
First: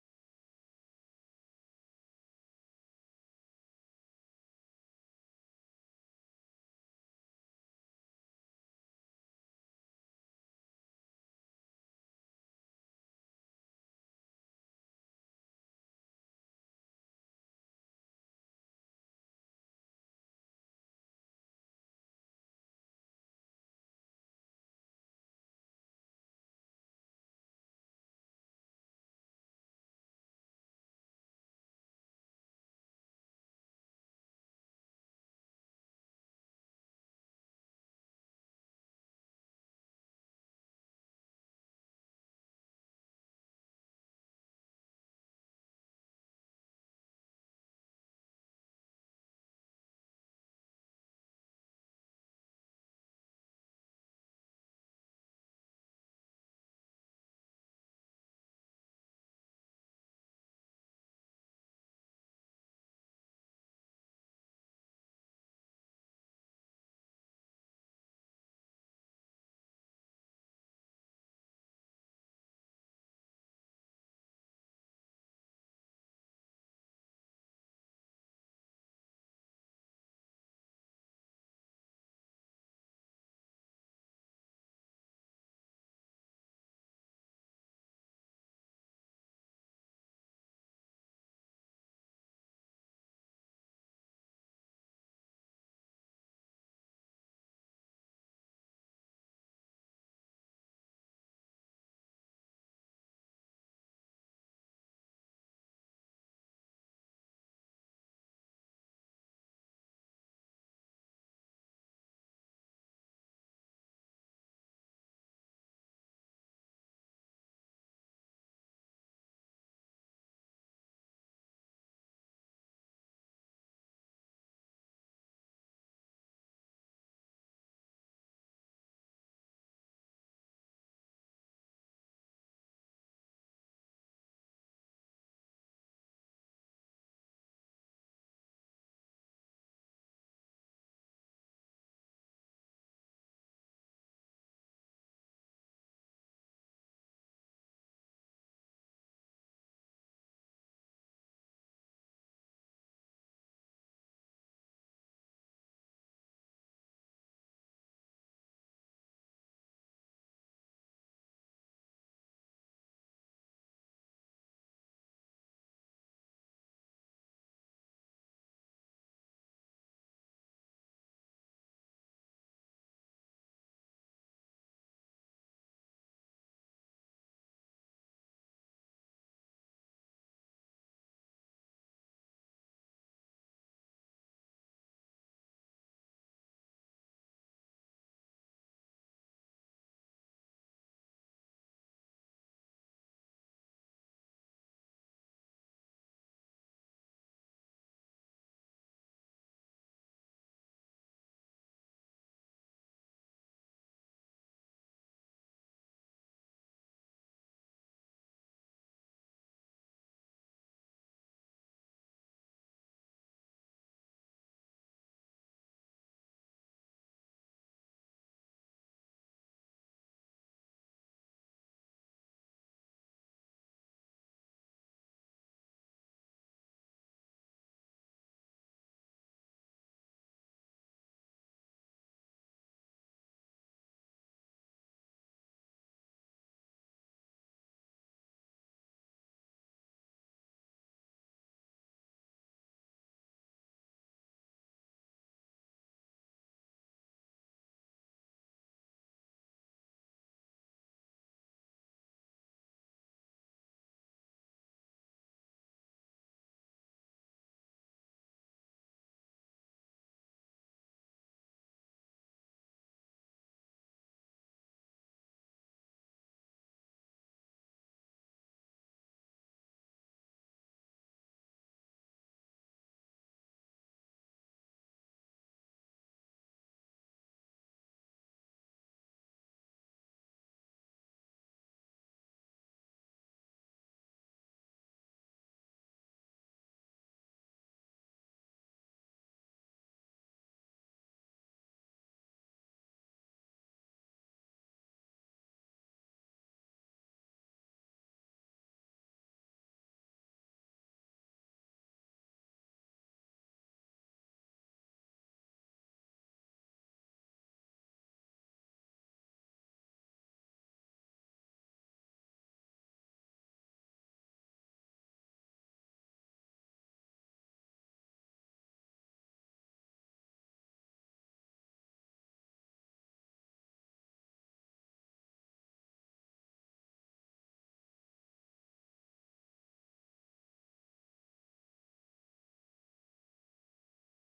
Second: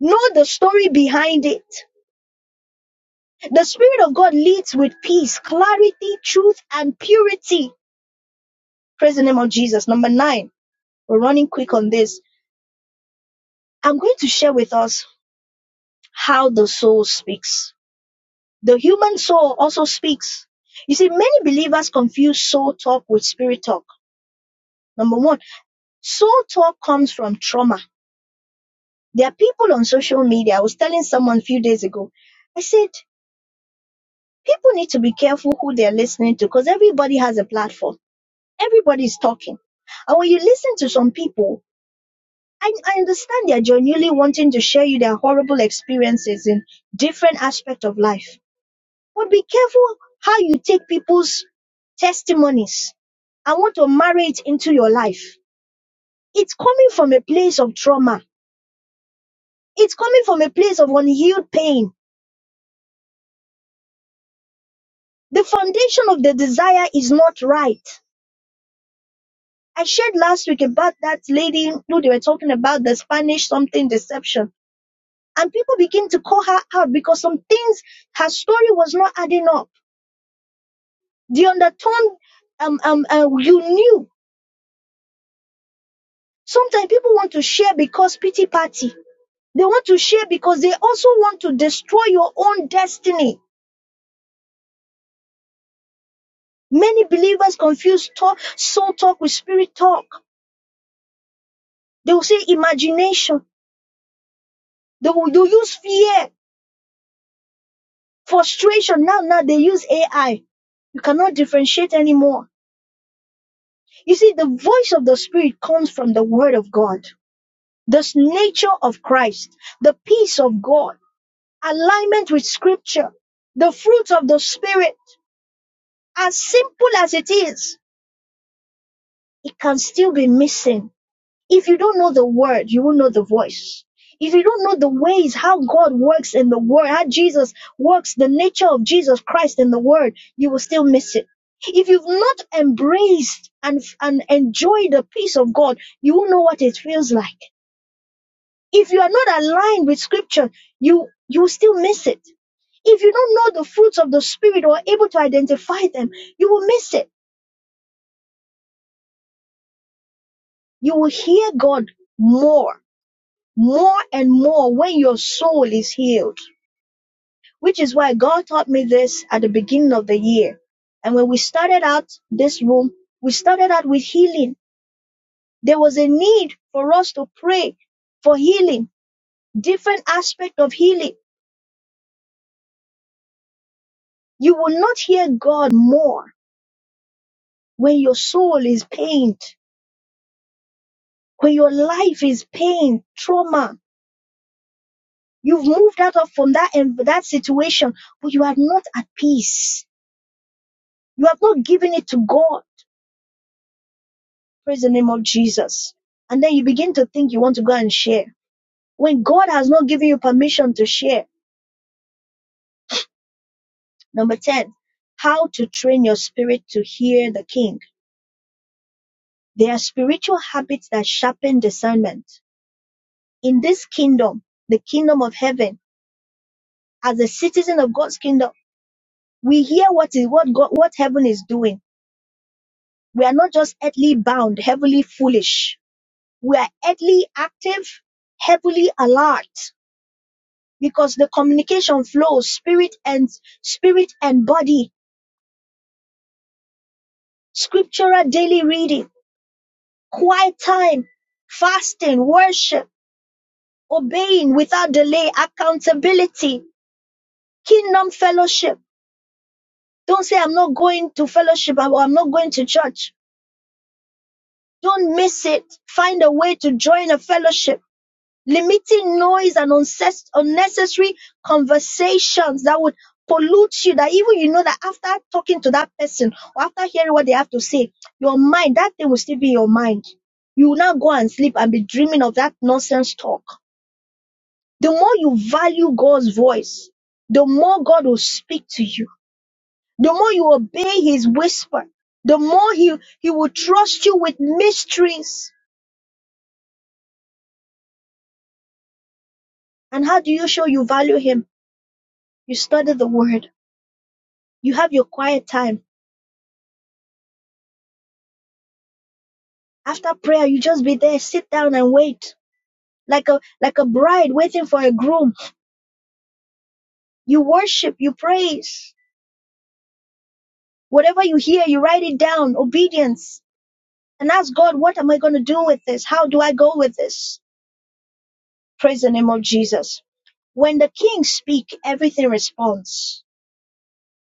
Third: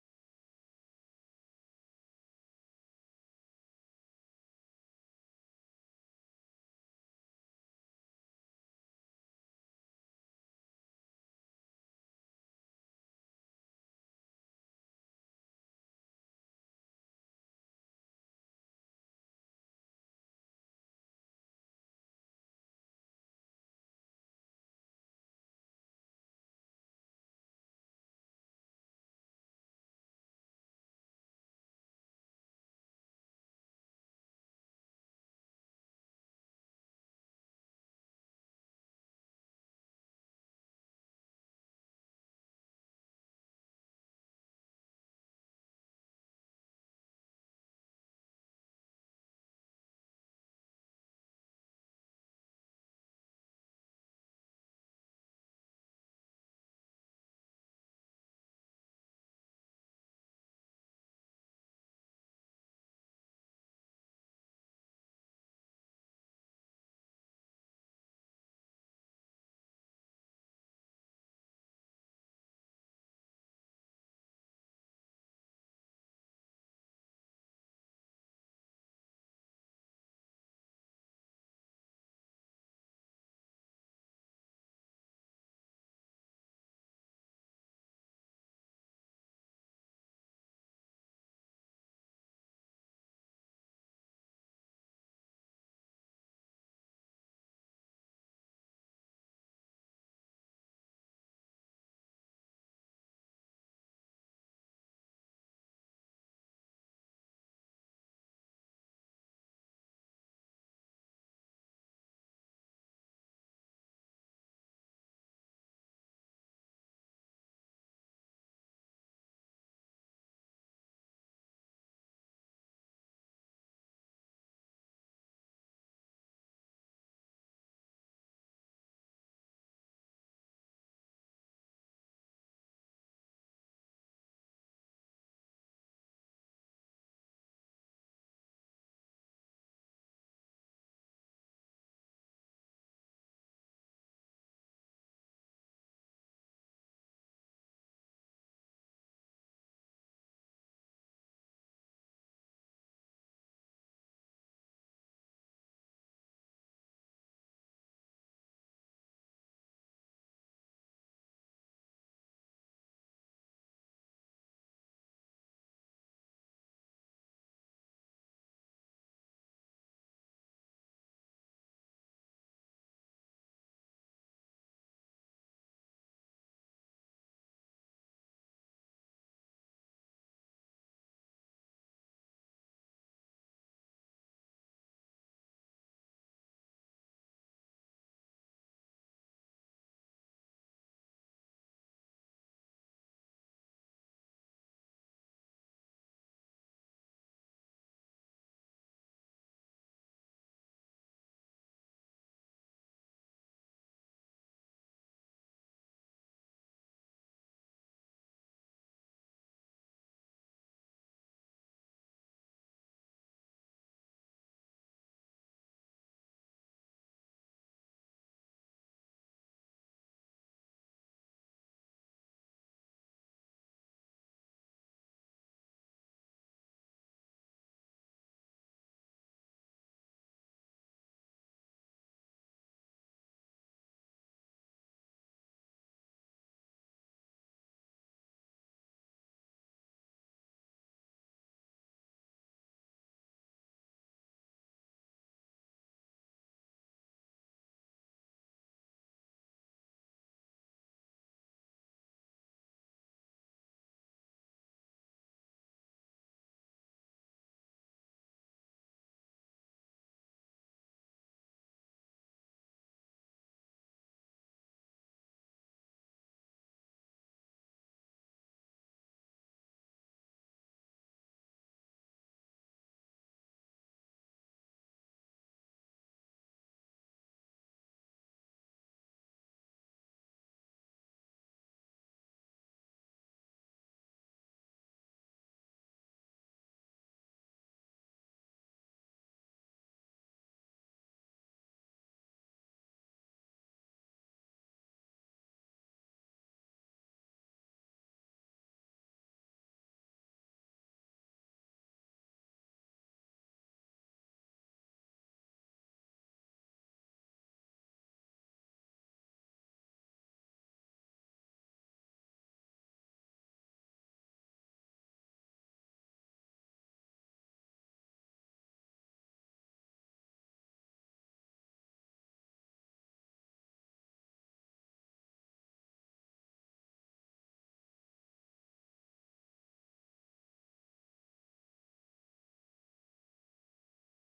Speaker 1: Know the story behind it. The Spirit of God leads with peace, clarity, truth, and purity Praise the name of Jesus. Number nine, we're running quick on this. I'm going to share with us how the soul speaks. The human soul also speaks. You see, many believers confuse soul talk with spirit talk. Number one, soul talk comes from trauma. There are people on social media. I was telling someone a few days ago, I said, people need to be careful who they're listening to because everybody has a platform. Everybody's talking. And when you listen to some people, I, I understand they are genuinely wanting to share you their horrible experiences in different aspects of life. But be careful how you take people's testimonies and want to marry it into your life. It's coming from a place of trauma. It's coming from a place of unhealed pain. The foundation of the desire is not right. I shared last week about that lady who they were talking about the Spanish something deception. And people begin to call her out because some things, her story was not adding up The undertone um, um, uh, you knew. Sometimes people want to share because pity party. They want to share because they also want to destroy your own destiny. Many believers confuse talk, soul talk with spirit talk. They will say imagination. They will they will use fear, frustration. Now, now they use AI. You cannot differentiate anymore. You see, the voice of the spirit comes from the word of God. This nature of Christ, the peace of God alignment with scripture, the fruit of the spirit, as simple as it is, it can still be missing. If you don't know the word, you won't know the voice. If you don't know the ways how God works in the word, how Jesus works, the nature of Jesus Christ in the word, you will still miss it. If you've not embraced and, and enjoyed the peace of God, you won't know what it feels like. If you are not aligned with scripture, you, you will still miss it. If you don't know the fruits of the Spirit or are able to identify them, you will miss it. You will hear God more, more and more when your soul is healed, which is why God taught me this at the beginning of the year. And when we started out this room, we started out with healing. There was a need for us to pray for healing, different aspect of healing. You will not hear God more when your soul is pained, when your life is pain, trauma, You've moved out of from that and that situation, but you are not at peace. You have not given it to God. Praise the name of Jesus. And then you begin to think you want to go and share when God has not given you permission to share. Number 10, how to train your spirit to hear the king. There are spiritual habits that sharpen discernment. In this kingdom, the kingdom of heaven, as a citizen of God's kingdom, we hear what is what God, what heaven is doing. We are not just earthly bound, heavenly foolish. We are early active, heavily alert, because the communication flows spirit and spirit and body, scriptural daily reading, quiet time, fasting, worship, obeying without delay, accountability, kingdom fellowship. Don't say I'm not going to fellowship or I'm not going to church. Don't miss it. Find a way to join a fellowship limiting noise and unces- unnecessary conversations that would pollute you that even you know that after talking to that person or after hearing what they have to say your mind that thing will still be in your mind you will not go and sleep and be dreaming of that nonsense talk the more you value god's voice the more god will speak to you the more you obey his whisper the more he, he will trust you with mysteries and how do you show you value him you study the word You have your quiet time. After prayer, you just be there, sit down and wait. Like a like a bride waiting for a groom. You worship, you praise. Whatever you and that's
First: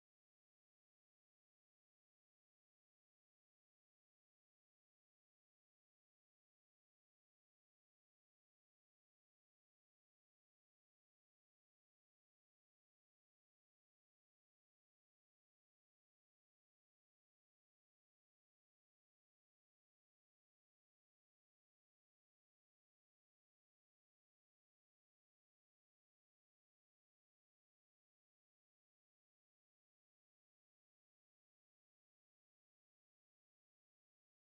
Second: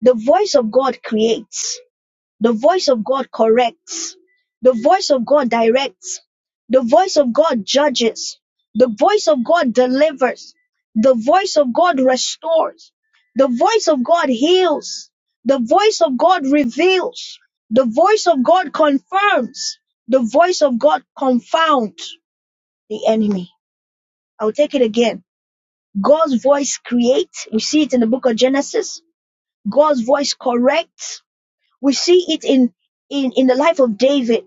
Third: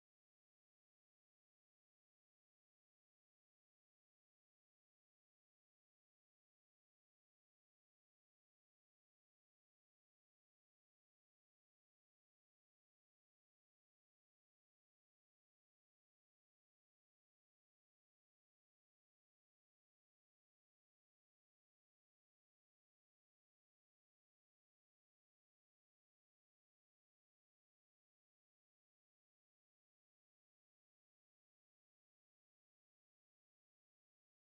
Speaker 1: the voice of God. The voice of God corrects. The voice of God directs. The voice of God judges. The voice of God delivers. The voice of God restores. The voice of God heals. The voice of God reveals. The voice of God confirms. The voice of God confounds the enemy. I'll take it again. God's voice creates. We see it in the book of Genesis. God's voice corrects. We see it in, in, in the life of David.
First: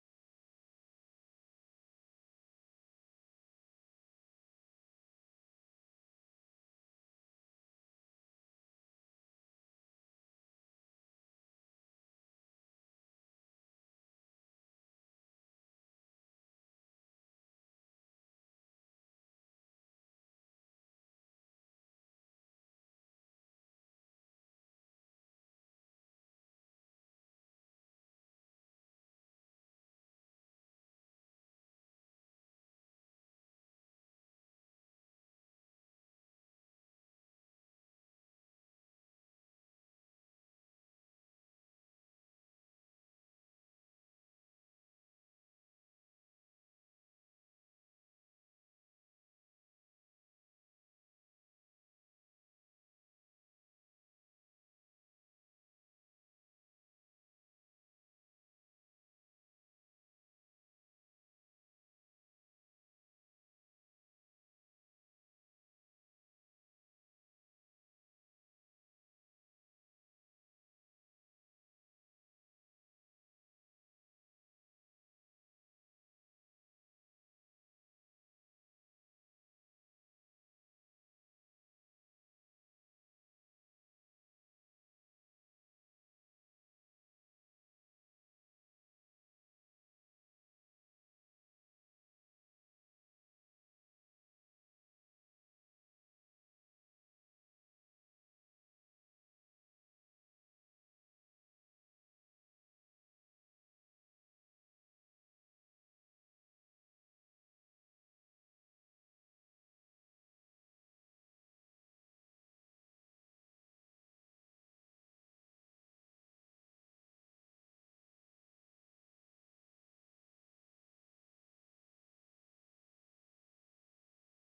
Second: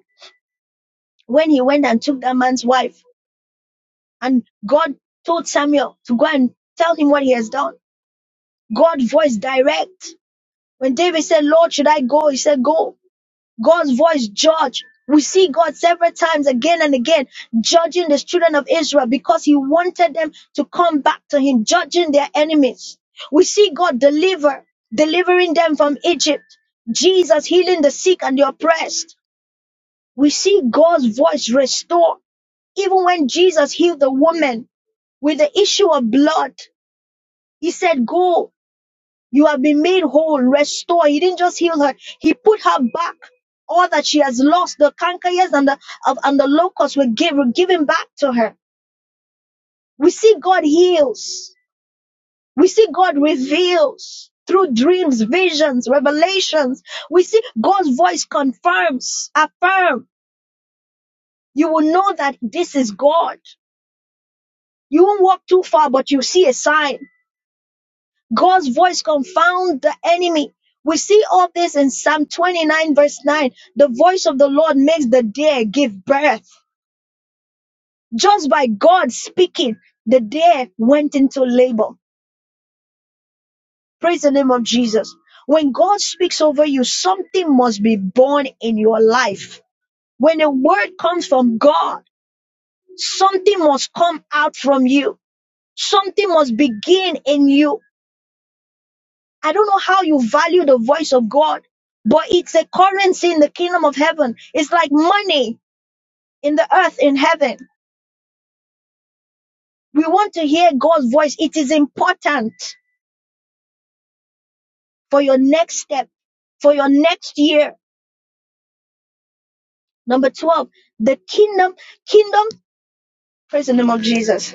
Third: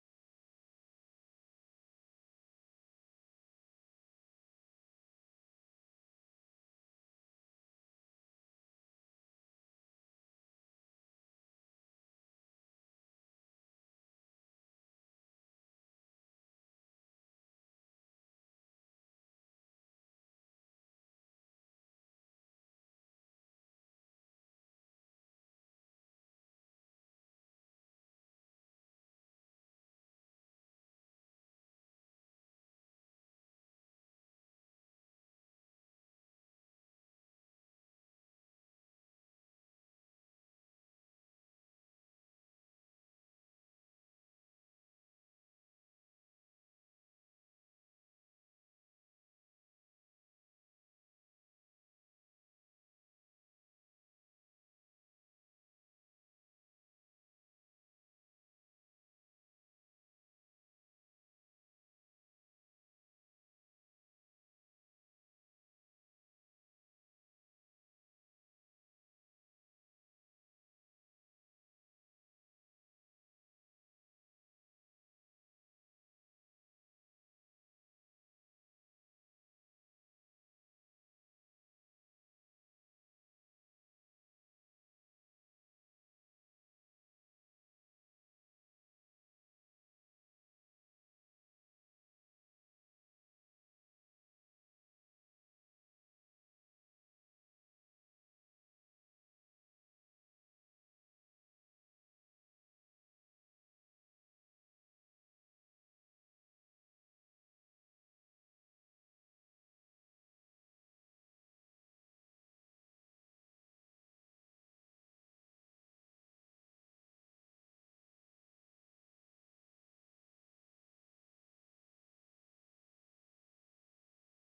Speaker 1: when he went and took that man's wife. And God told Samuel to go and tell him what he has done. God's voice direct. When David said, Lord, should I go? He said, Go. God's voice judge. We see God several times again and again judging the children of Israel because he wanted them to come back to him, judging their enemies. We see God deliver, delivering them from Egypt. Jesus healing the sick and the oppressed. We see God's voice restore. Even when Jesus healed the woman with the issue of blood, he said, Go, you have been made whole, restore. He didn't just heal her, he put her back. All that she has lost, the cankeryears and the of, and the locusts were, give, were given back to her. We see God heals. We see God reveals through dreams, visions, revelations. We see God's voice confirms, affirm. You will know that this is God. You won't walk too far, but you see a sign God's voice confound the enemy. We see all this in Psalm 29, verse 9. The voice of the Lord makes the deer give birth. Just by God speaking, the deer went into labor. Praise the name of Jesus. When God speaks over you, something must be born in your life. When a word comes from God, something must come out from you. Something must begin in you I don't know how you value the voice of God, but it's a currency in the kingdom of heaven. It's like money in the earth, in heaven. We want to hear God's voice. It is important for your next step, for your next year. Number 12, the kingdom, kingdom, praise the name of Jesus.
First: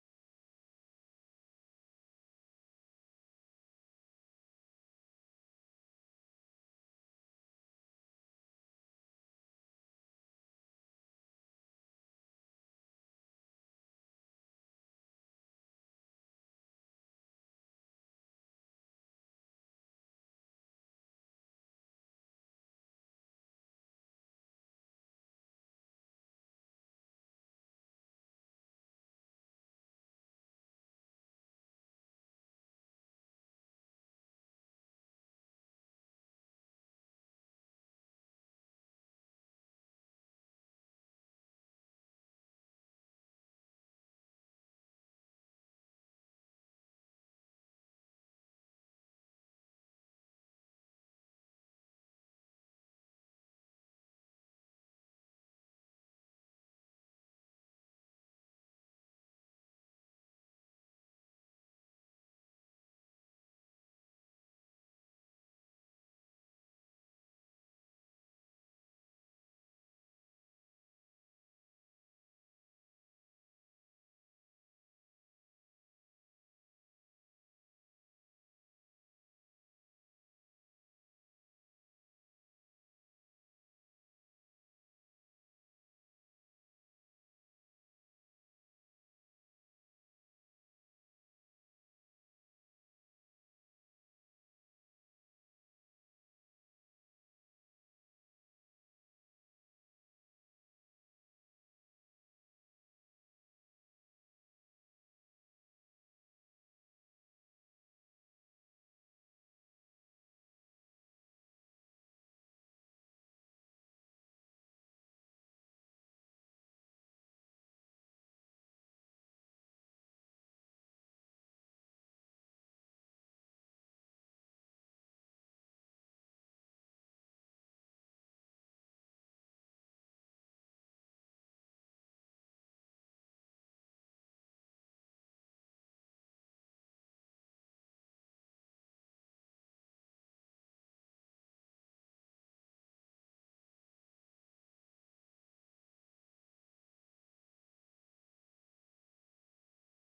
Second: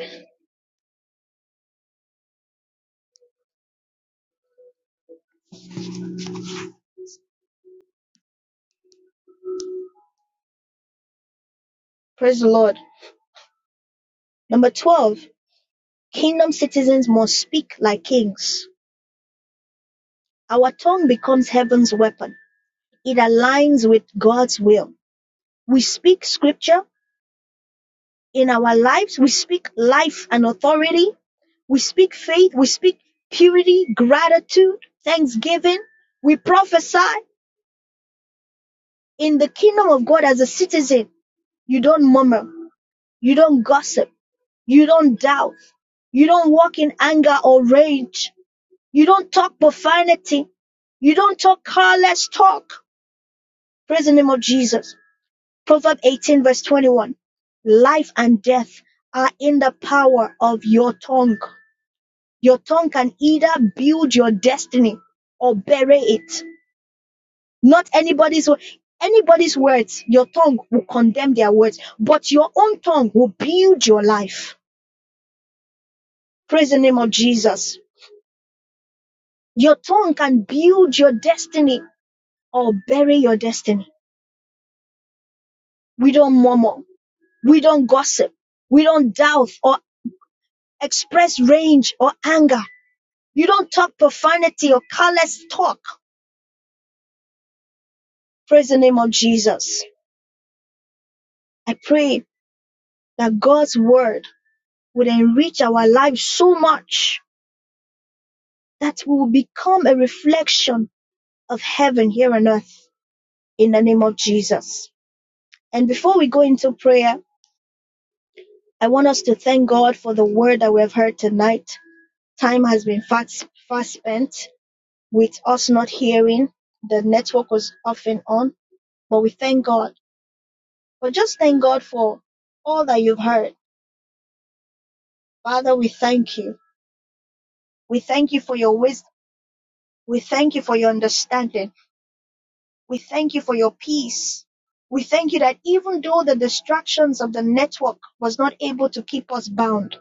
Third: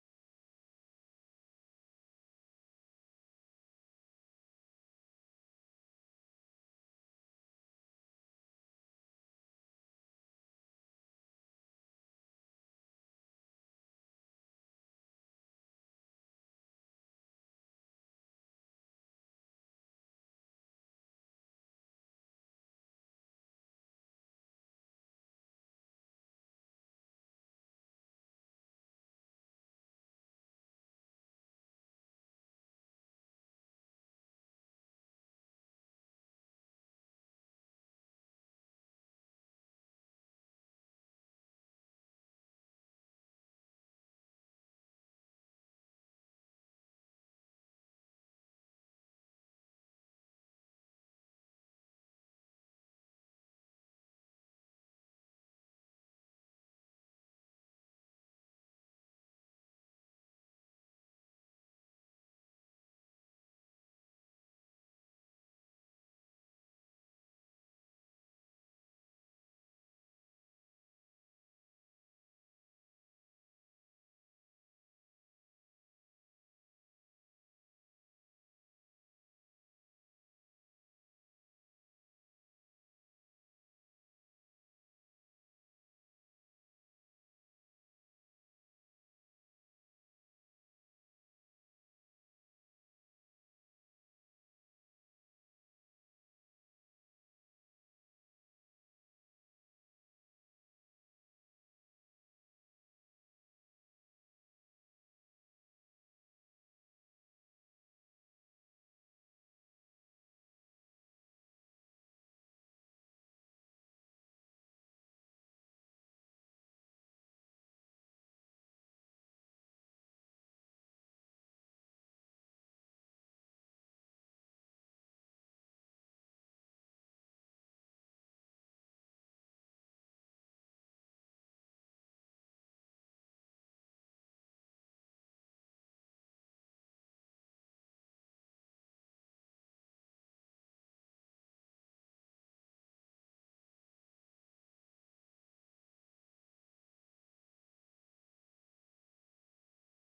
Speaker 1: Praise the Lord. Number 12, kingdom citizens must speak like kings. Our tongue becomes heaven's weapon. It aligns with God's will. We speak scripture In our lives, we speak life and authority. We speak faith. We speak purity, gratitude, thanksgiving. We prophesy in the kingdom of God as a citizen. You don't murmur. You don't gossip. You don't doubt. You don't walk in anger or rage. You don't talk profanity. You don't talk careless talk. Praise the name of Jesus. Proverb 18 verse 21. Life and death are in the power of your tongue. Your tongue can either build your destiny or bury it. Not anybody's anybody's words. Your tongue will condemn their words, but your own tongue will build your life. Praise the name of Jesus. Your tongue can build your destiny or bury your destiny. We don't murmur. We don't gossip. We don't doubt or express rage or anger. You don't talk profanity or careless talk. Praise the name of Jesus. I pray that God's word would enrich our lives so much that we will become a reflection of heaven here on earth in the name of Jesus. And before we go into prayer, I want us to thank God for the word that we have heard tonight. Time has been fast, fast spent with us not hearing. The network was off and on, but we thank God. But just thank God for all that you've heard. Father, we thank you. We thank you for your wisdom. We thank you for your understanding. We thank you for your peace. We thank you that even though the distractions of the network was not able to keep us bound,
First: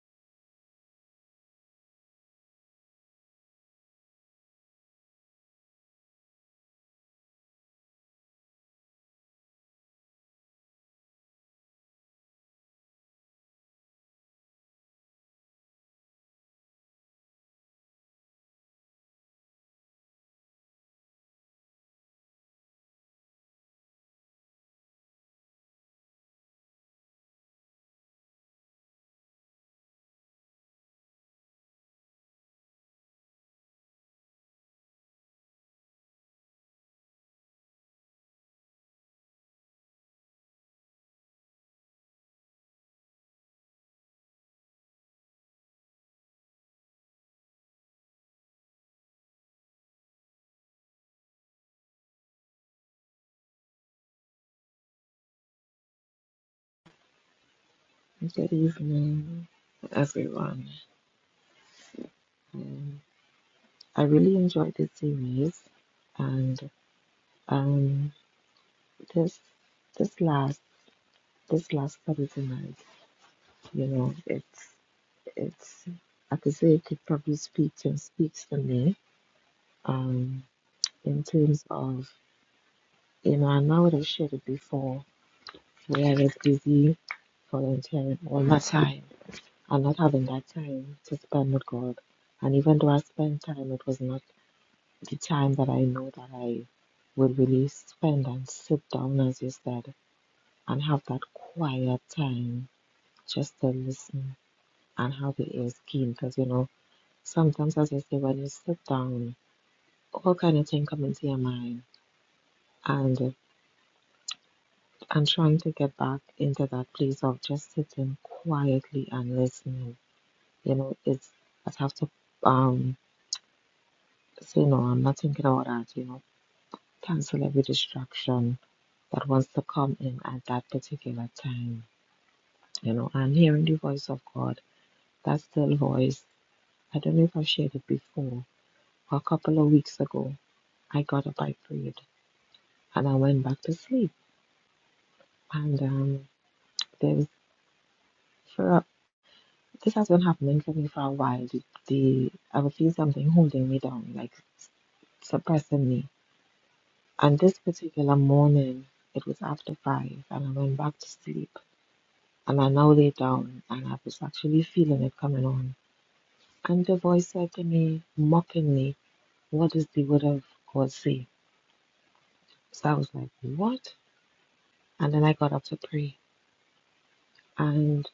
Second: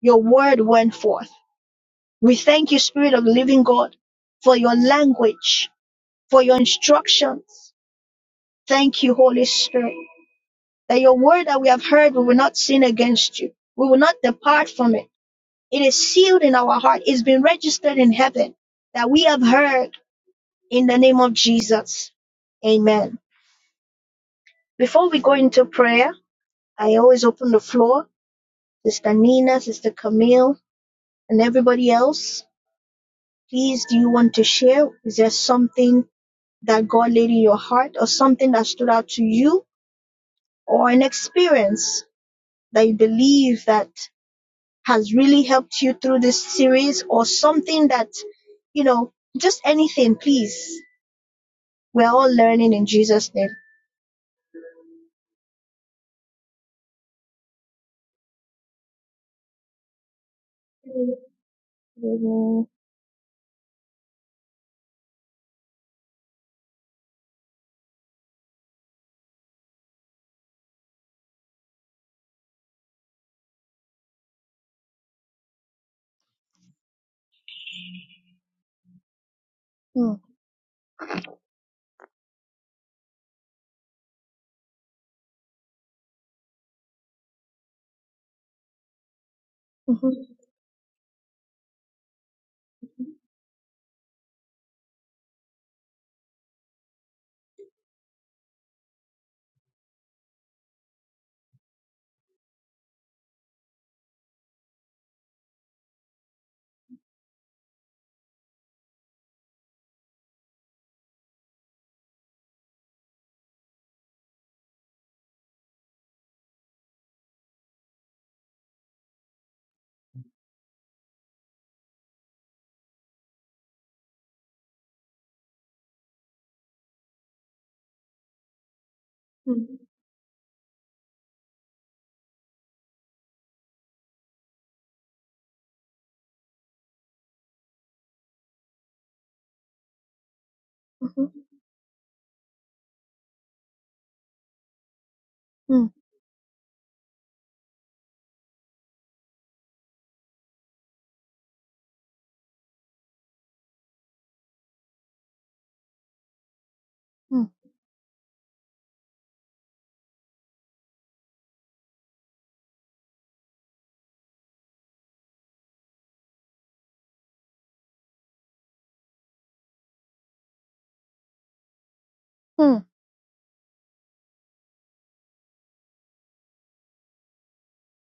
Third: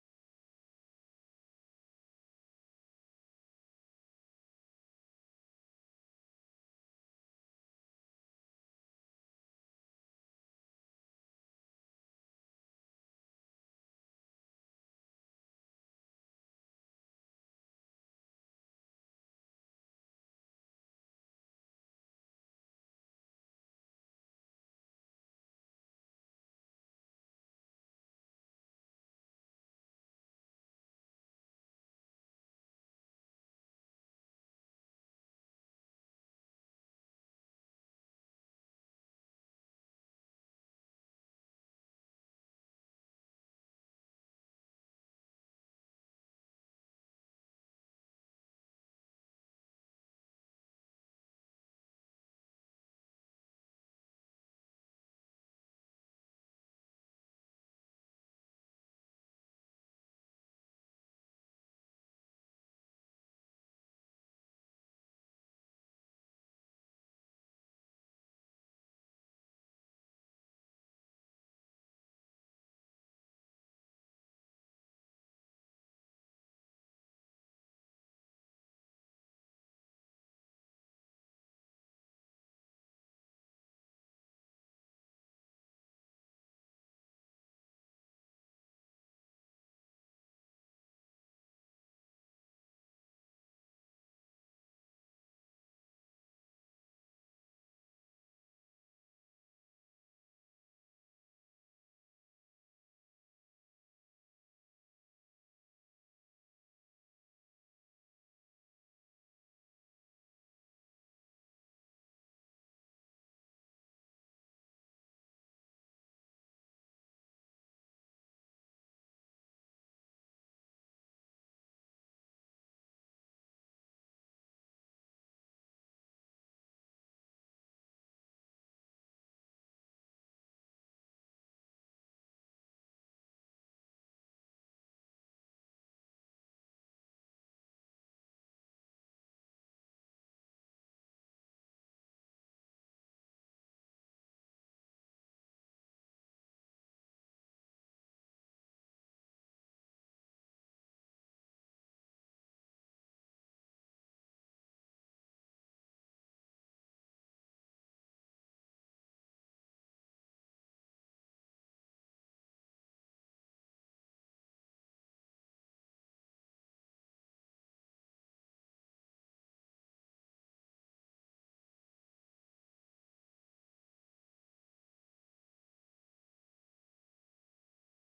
Speaker 1: your word went forth. We thank you, Spirit of the Living God, for your language, for your instructions. Thank you, Holy Spirit, that your word that we have heard, we will not sin against you. We will not depart from it. It is sealed in our heart. It's been registered in heaven that we have heard in the name of Jesus. Amen. Before we go into prayer, I always open the floor. Sister Nina, Sister Camille, and everybody else, please, do you want to share? Is there something that God laid in your heart or something that stood out to you or an experience that you believe that has really helped you through this series or something that, you know, just anything, please. We're all learning in Jesus' name.
Speaker 2: Good evening, everyone. Um, I really enjoyed this series and um this this last this last Saturday night, you know, it's it's I could say it could probably speak to speaks to me.
Speaker 1: Mm,
Speaker 2: Um, in terms of you know, I know what I shared it before where I was busy volunteering all my time and not
Speaker 1: mhm,
Speaker 2: having that time to spend with God. And even though I spent time, it was not the time that I know that I would really spend and sit down, as you said, and have that quiet time just to listen and how the ears keen because you know sometimes as I say when you sit down all kind of thing come into your mind and and trying to get back into that place of just sitting quietly and listening you know it's I'd have to um say no I'm not thinking about that you know cancel every distraction that wants to
Speaker 1: mm,
Speaker 2: come in at that particular time you know and hearing the voice of God that still voice I don't know if I've shared it before a couple of weeks ago, I got
Speaker 1: mhm,
Speaker 2: up, I prayed, and I went back to sleep. And
Speaker 1: mm,
Speaker 2: um, there's for a, this has been happening for me for a while. The, the I would feel something holding me down, like s- suppressing me. And
Speaker 1: mm,
Speaker 2: this particular morning, it was after five, and I went back to sleep. And I now lay down, and I was actually feeling it coming on. And the voice said to me, mocking me, "What does the word of God say?" So I was like, "What?" And then I got up to pray. and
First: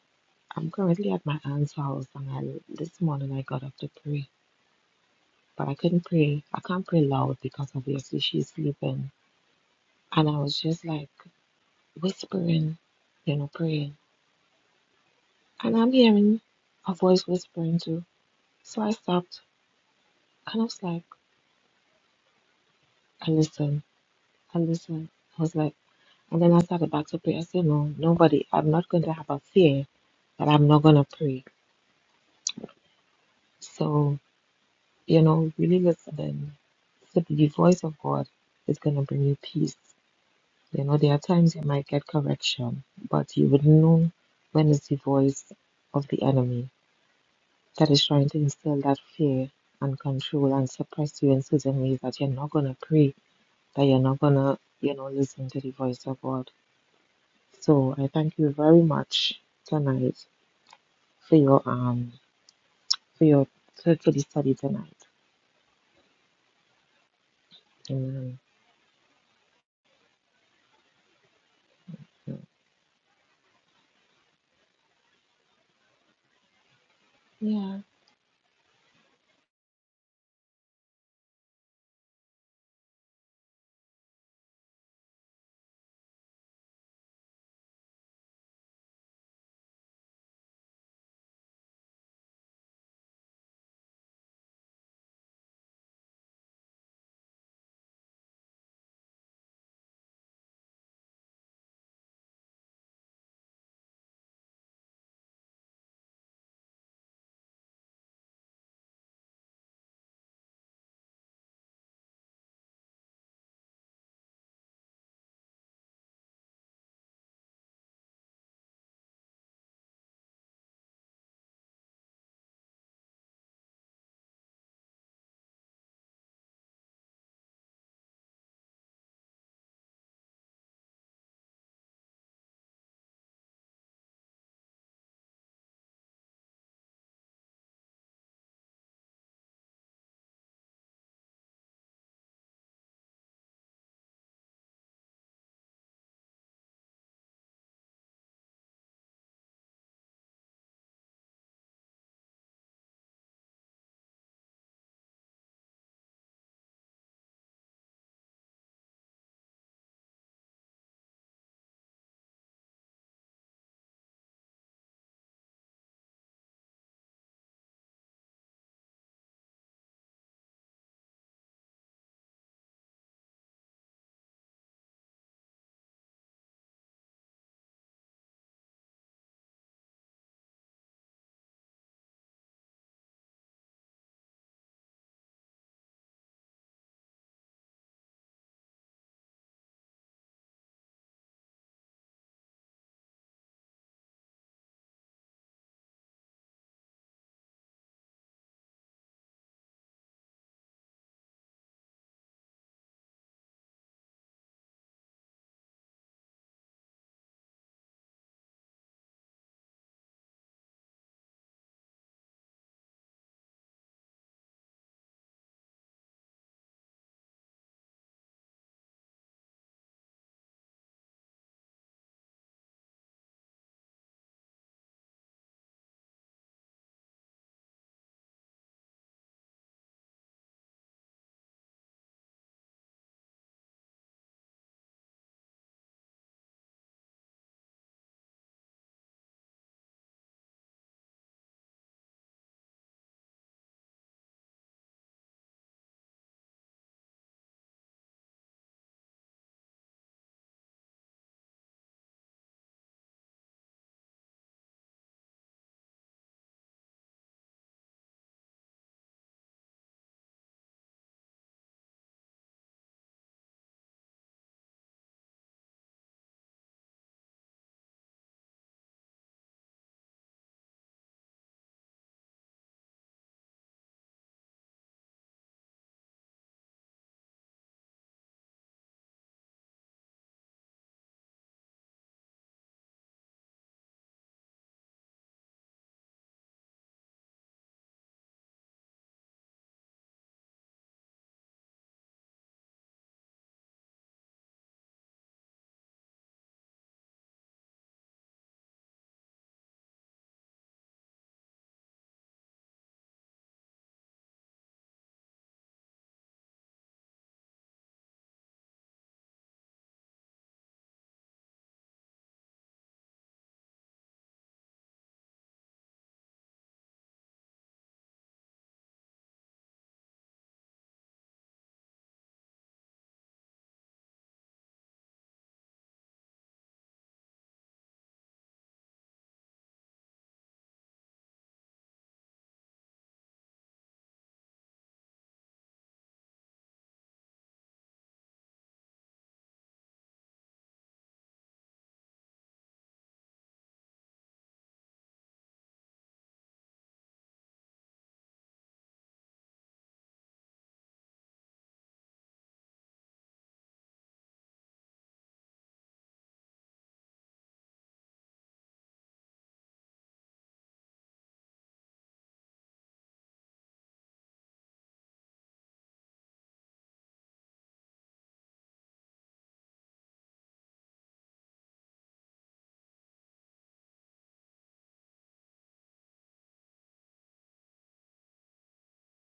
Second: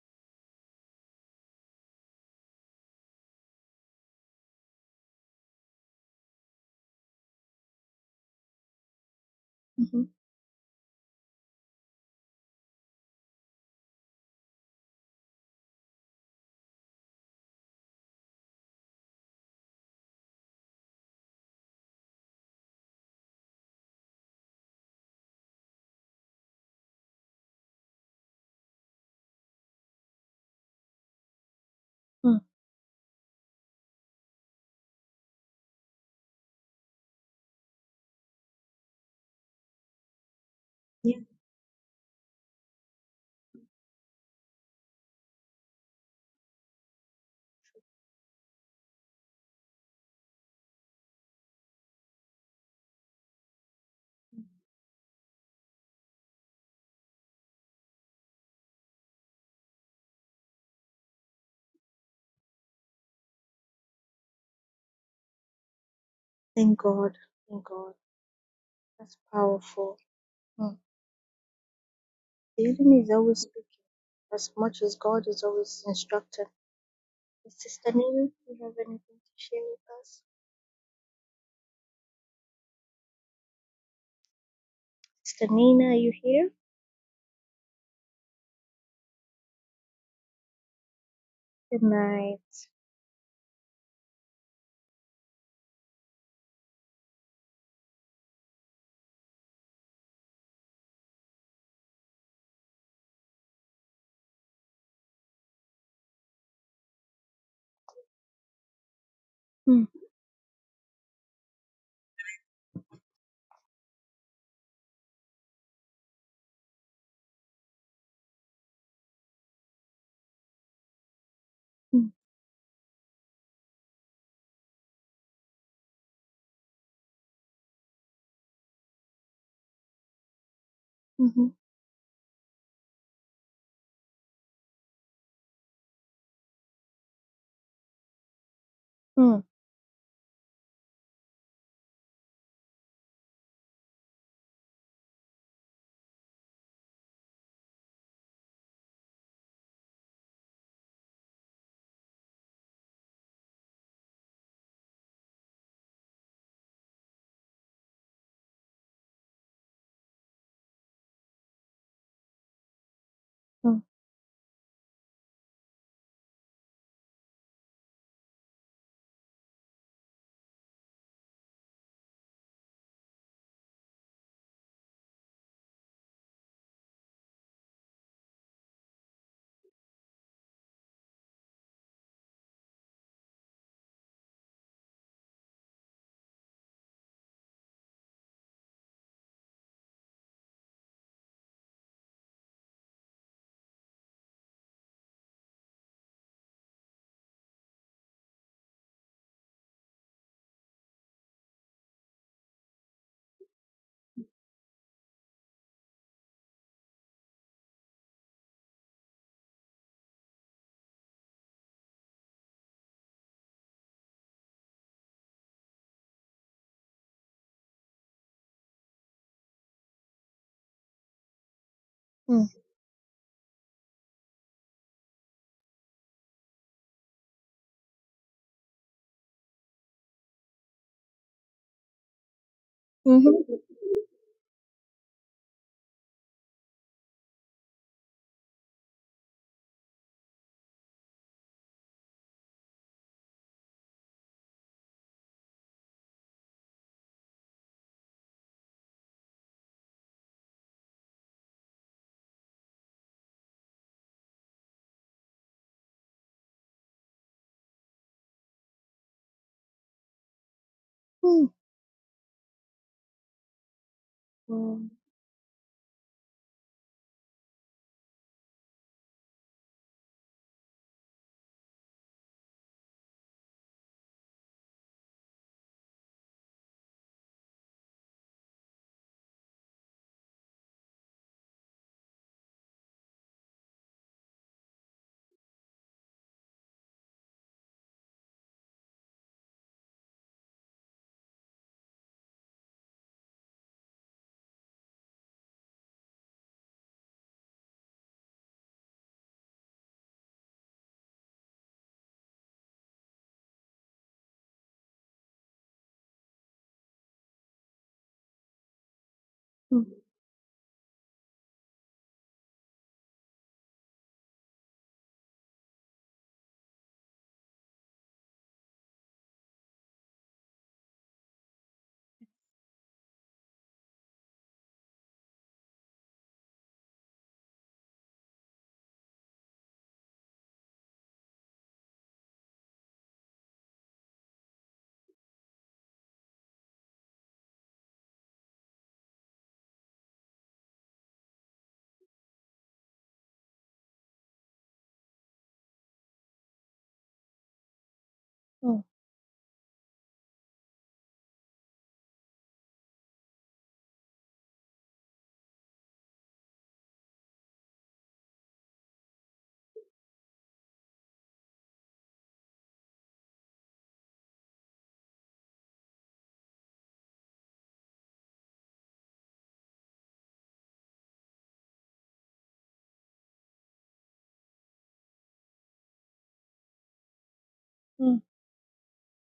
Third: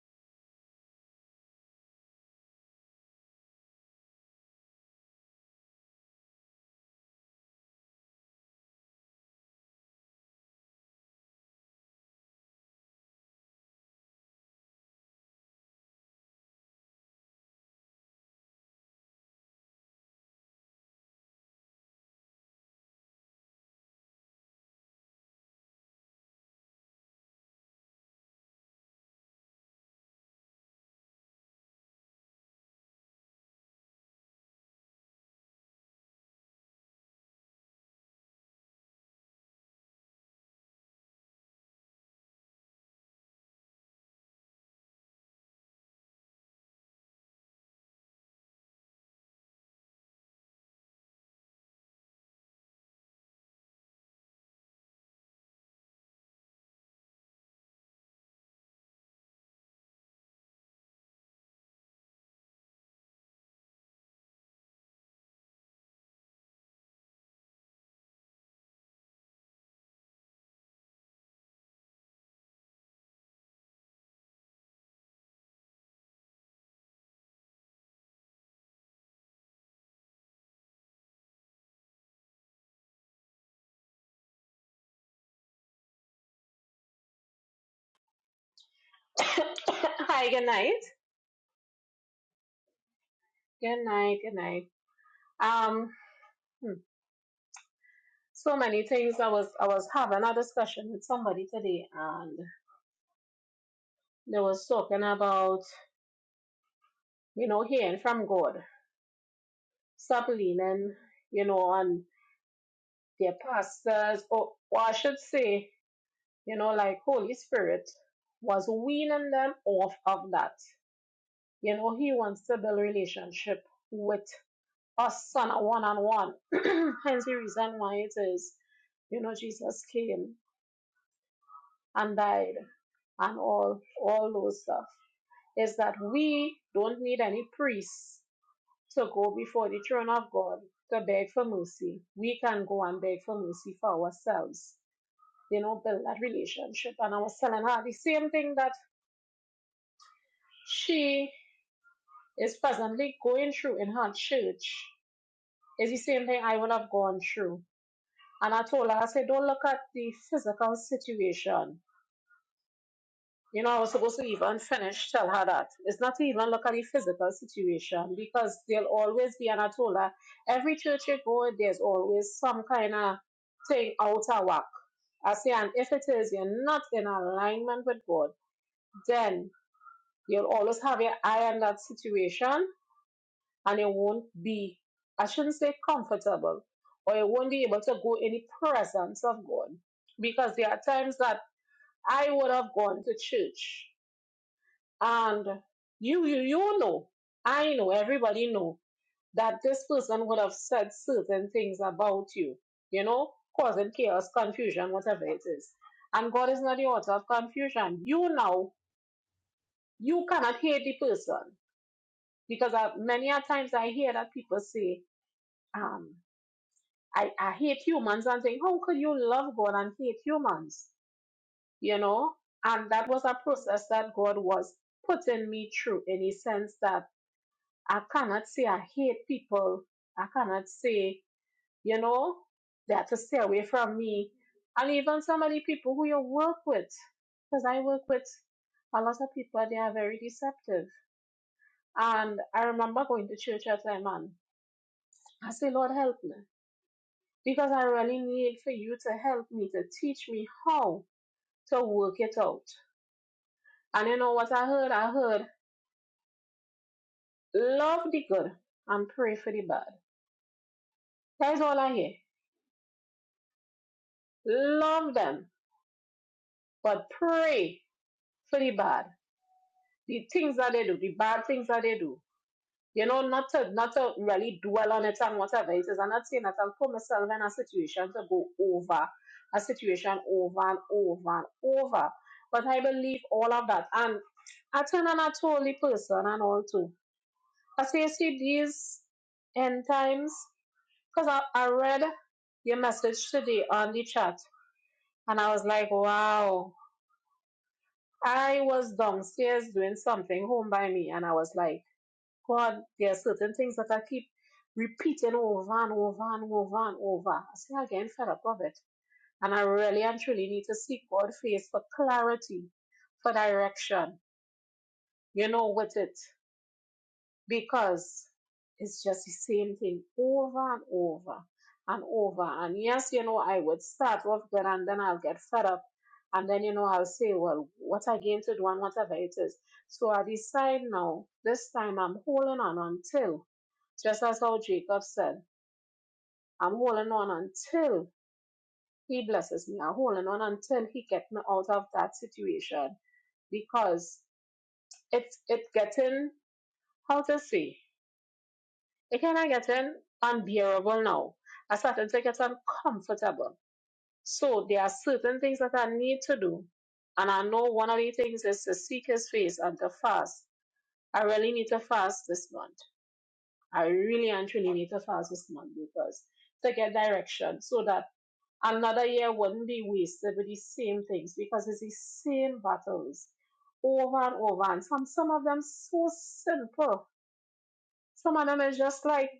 Speaker 2: I'm currently at my aunt's house. And I, this morning I got up to pray, but I couldn't pray. I can't pray loud because obviously she's sleeping.
Speaker 1: mhm,
Speaker 2: And I was just like whispering, you know, praying. And I'm hearing a voice whispering too. So I stopped and I was like, I listen, I listen. I was like, and then I started back to pray. I said, No, nobody, I'm not going to have a fear that I'm not going to pray.
Speaker 1: mm.
Speaker 2: So You know, really listen and so the voice of God is going to bring you peace. You know, there
Speaker 1: Yeah,
Speaker 2: are times you might get correction, but you would know when it's the voice of the enemy that is trying to instill that fear and control and suppress you in certain ways that you're not going to pray, that you're not going to, you know, listen to the voice of God. So I thank you very much tonight for your, um, for your, for for the study tonight.
Speaker 1: thank God. Thank God.
Speaker 2: Amen.
Speaker 1: That's powerful. Mm. The enemy is always speaking as much as God is always instructing.
Speaker 2: Yeah,
Speaker 1: Sister Nina, do you have anything to share with us? Sister
Speaker 3: [COUGHS] Hi, good night. Good night, good night. Um, hmm, so many things. I was I was having a discussion with somebody today, and they was talking about you know hearing from God, stop leaning, you know, on their pastors, or, or I should say you know, like Holy Spirit was weaning them off of that. You know, He
Speaker 1: Mm,
Speaker 3: wants to build relationship with us on a one-on-one. [CLEARS THROAT] Hence the reason why it is, you know, Jesus came
Speaker 1: mhm,
Speaker 3: and died and all all those stuff. Is that we don't need any priests to go
Speaker 1: mm,
Speaker 3: before the throne of God to beg for mercy. We can go and beg for mercy for ourselves. You know, build that relationship. And I was telling her the same thing that she is presently going through in her church is the same thing I would have gone through. And I told her, I said, don't look at the physical situation. You know,
Speaker 1: mm,
Speaker 3: I was supposed to even finish, tell her that. It's not to even look at the physical situation because there'll always be, and I told her, every church you go, there's always some kind of thing out of whack. I say, and if it is you're not in alignment with God, then you'll always have your eye on that situation and you won't be, I shouldn't say comfortable, or you won't be able to go in the presence of God. Because there are times that I would have gone to church and you you you know, I know, everybody know that this person would have said certain things about you, you know, causing chaos, confusion, whatever it is. And God is not the author of confusion. You know, you cannot hate the person. Because I, many a times I hear that people say, um, I, I hate humans and think, how could you love God and hate humans? You know? And that was a process that God was putting me through in a sense that I cannot say I hate people. I cannot say, you know, they have to
Speaker 1: mm,
Speaker 3: stay away from me. And even some of the people who you work with, because I work with a lot of people, they are very deceptive. And I remember going to church at that time and I say, Lord, help me. because I really need for you to help me to teach me how to work it out. And you know what I heard? I heard love the good and pray for the bad.
Speaker 1: mm,
Speaker 3: That's all I hear. Love them, but pray for the bad. The things that they do, the bad things that they do. you know, not to not to really dwell on it and whatever it is. I'm not saying that I'll put myself in a situation to go over a situation over and over and over. But I believe all of that. And I turn on a totally person and all too. I say see these end times because I, I read your message today on the chat and I was like, wow. I was downstairs doing something home by me and I was like God, there are certain things that I keep repeating over and over and over and over. I say I getting fed up of it. And I really and truly need to seek God's face for clarity, for direction, you know, with it because it's just the same thing over and over and over. And yes, you know, I would start off good and then I'll get fed up. And then, you know, I'll say, well, what I came to do and whatever it is. So I decide now, this time I'm holding on until, just as how Jacob said, I'm holding on until he blesses me. I'm holding on until he gets me out of that situation because it's, it getting, how to say, It can are getting unbearable now. I started to get uncomfortable. So there are certain things that I need to do. And I know one of the things is to seek his face and to fast. I really need to fast this month. I really and truly need to fast this month because to get direction so that another year wouldn't be wasted with the same things because it's the same battles over and over. And some some of them so simple. Some of them is just like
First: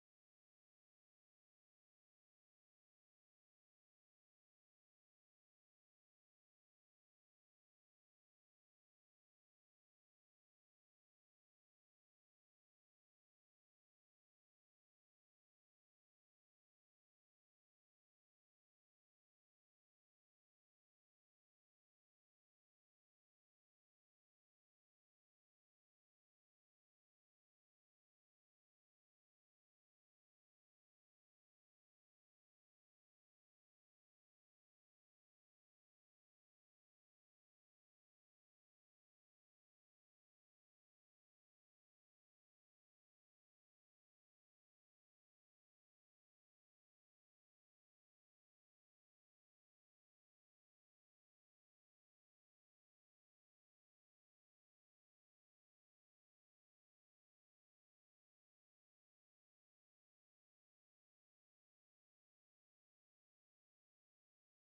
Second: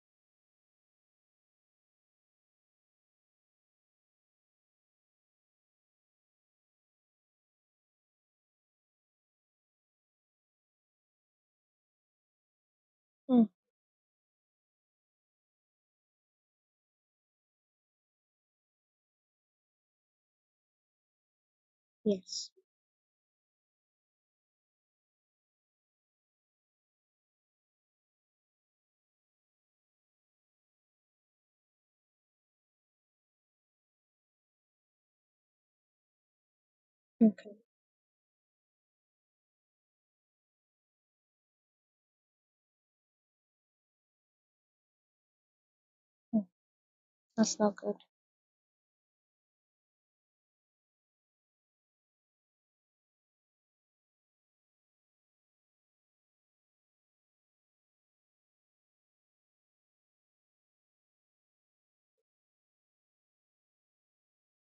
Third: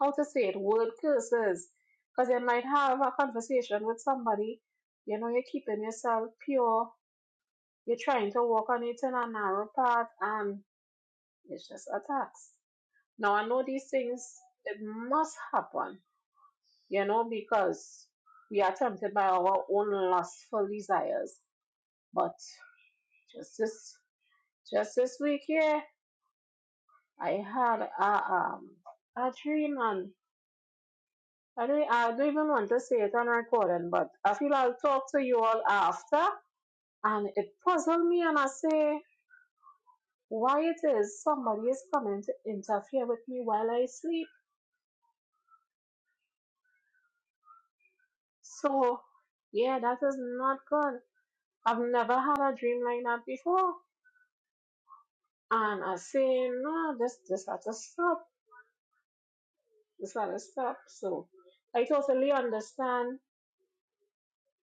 Speaker 3: how to say it, word curses. Because you might have a conversation with somebody, you know, you're keeping yourself pure, you're trying to walk on it in a narrow path, and it's just attacks. Now, I
Speaker 1: mm.
Speaker 3: know these things, it must happen, you know, because we are tempted by our own lustful desires. But
Speaker 1: Yes.
Speaker 3: just this, just this week here, I had a, um, a dream, and I don't, I don't even want to say it on recording, but I feel I'll talk to you all after. And it puzzled me, and I say, why it is somebody is coming to interfere with me while I sleep. So, yeah, that is not good. I've never had a dream like that before. And I say, no, this, this has to stop. This has to stop. So, I totally understand,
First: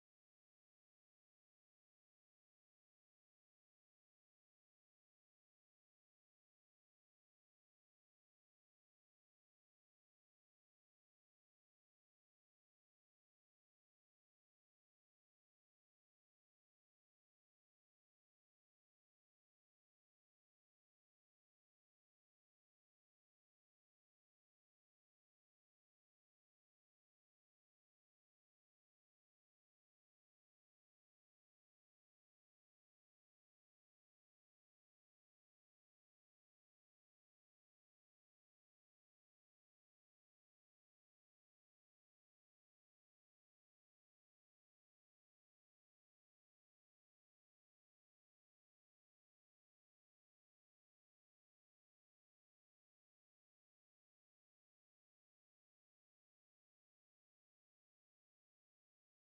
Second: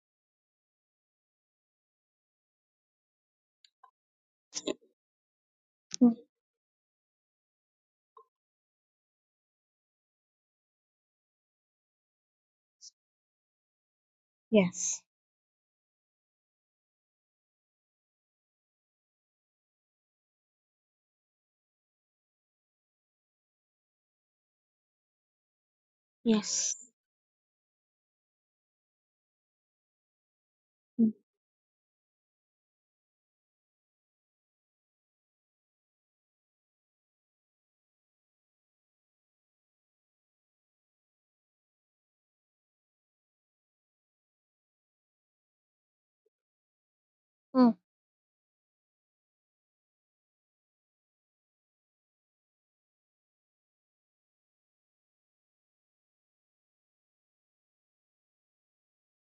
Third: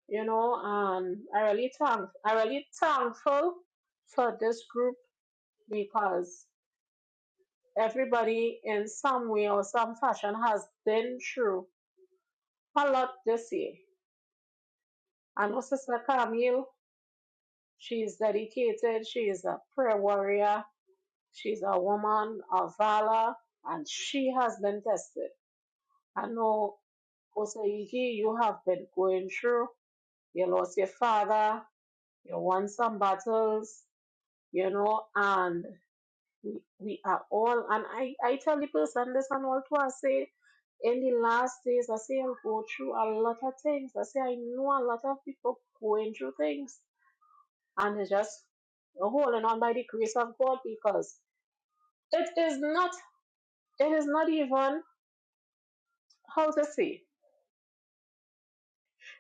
Speaker 3: you know, and I really thank, I really thankful for this group because Everybody in some way or some fashion has been through a lot this year. I know Sister Camille, she's dedicated, she is a prayer warrior, she's a woman of valor, and she has been tested. I know Osaigi, you have been going through, you lost your father, you won some battles, you know, and We, we are all, and I, I tell the person this and all too. I say, in the last days, I say, I'll go through a lot of things. I say, I know a lot of people going through things, and they're just holding on by the grace of God because it is not, it is not even how to say.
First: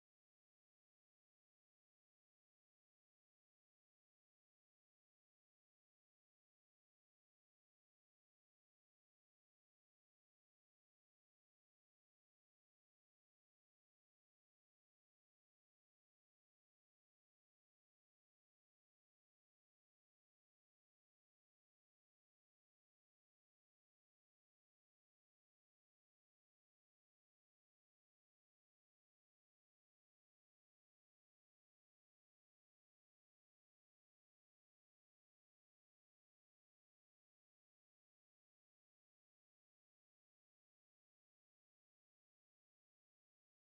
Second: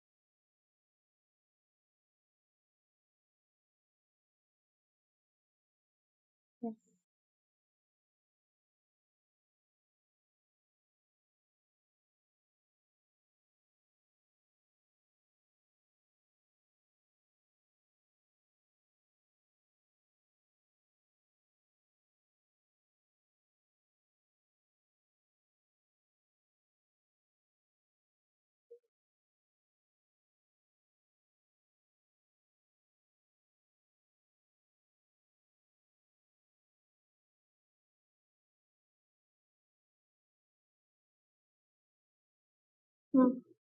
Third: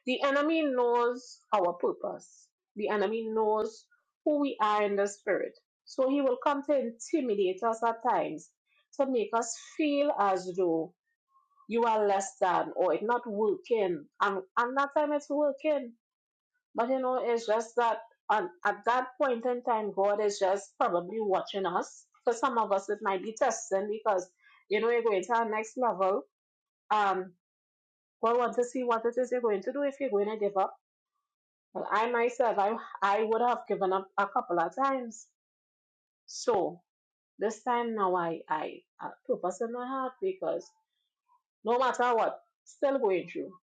Speaker 3: The enemy knows our purpose. The enemy knows who we are in the spirit. So he will come to intimidate us at times to make us feel as though you are less than or it's not working. And and that time it's working. But you know, it's just that and at that point in time, God is just probably watching us. For some of us, it might be testing because you know you're going to our next level. Um, God wants to see what it is you're going to do if you're going to give up. Well, I myself, I I would have given up a couple of times. So this time now, I I, I purpose in my heart because no matter what, still going through.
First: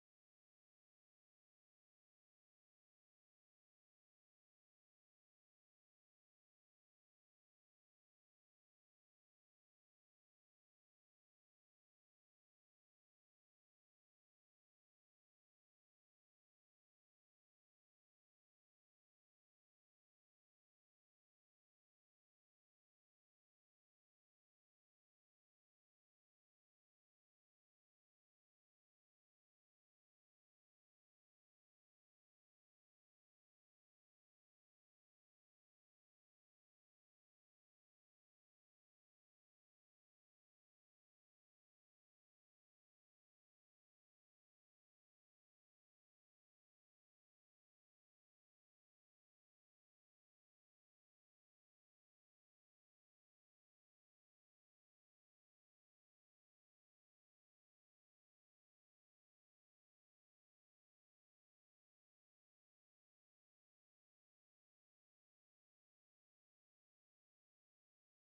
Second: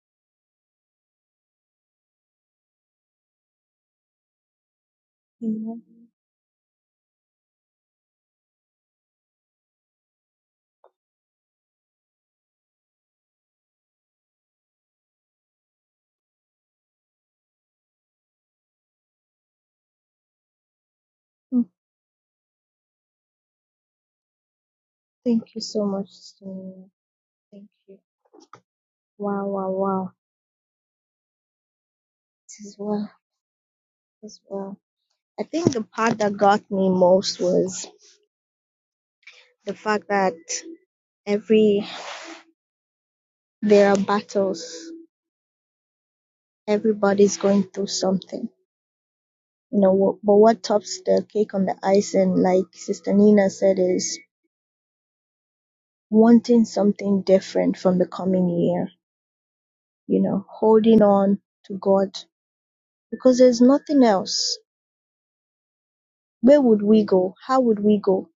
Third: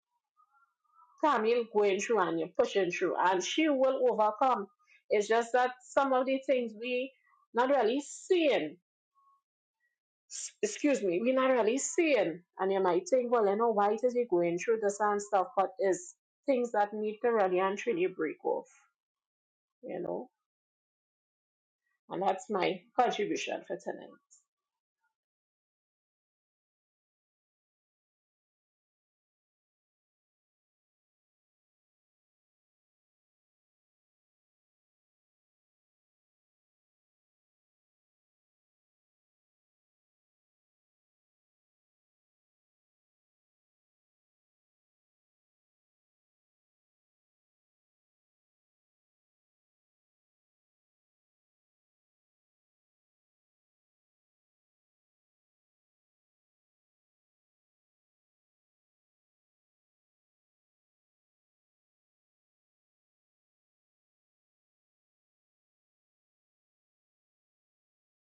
Speaker 3: Camille going through and you're pushing through, and she will overcome. It's just that some of the things we not really seeing. S- Excuse me, we're not really seeing. And you might think, well, you know, why is he going through this and stuff? But it's things that need to really and truly break off, you know.
Speaker 1: Mm,
Speaker 3: And that's my contribution for tonight.
Speaker 1: Thank you so much, Sister Nina. Thank you. Wow, wow, wow. It is well. It is well. I think the part that got me most was the fact that every there are battles. Everybody's going through something you know wh- but what tops the cake on the icing like sister nina said is wanting something different from the coming year you know holding on to god because there's nothing else where would we go how would we go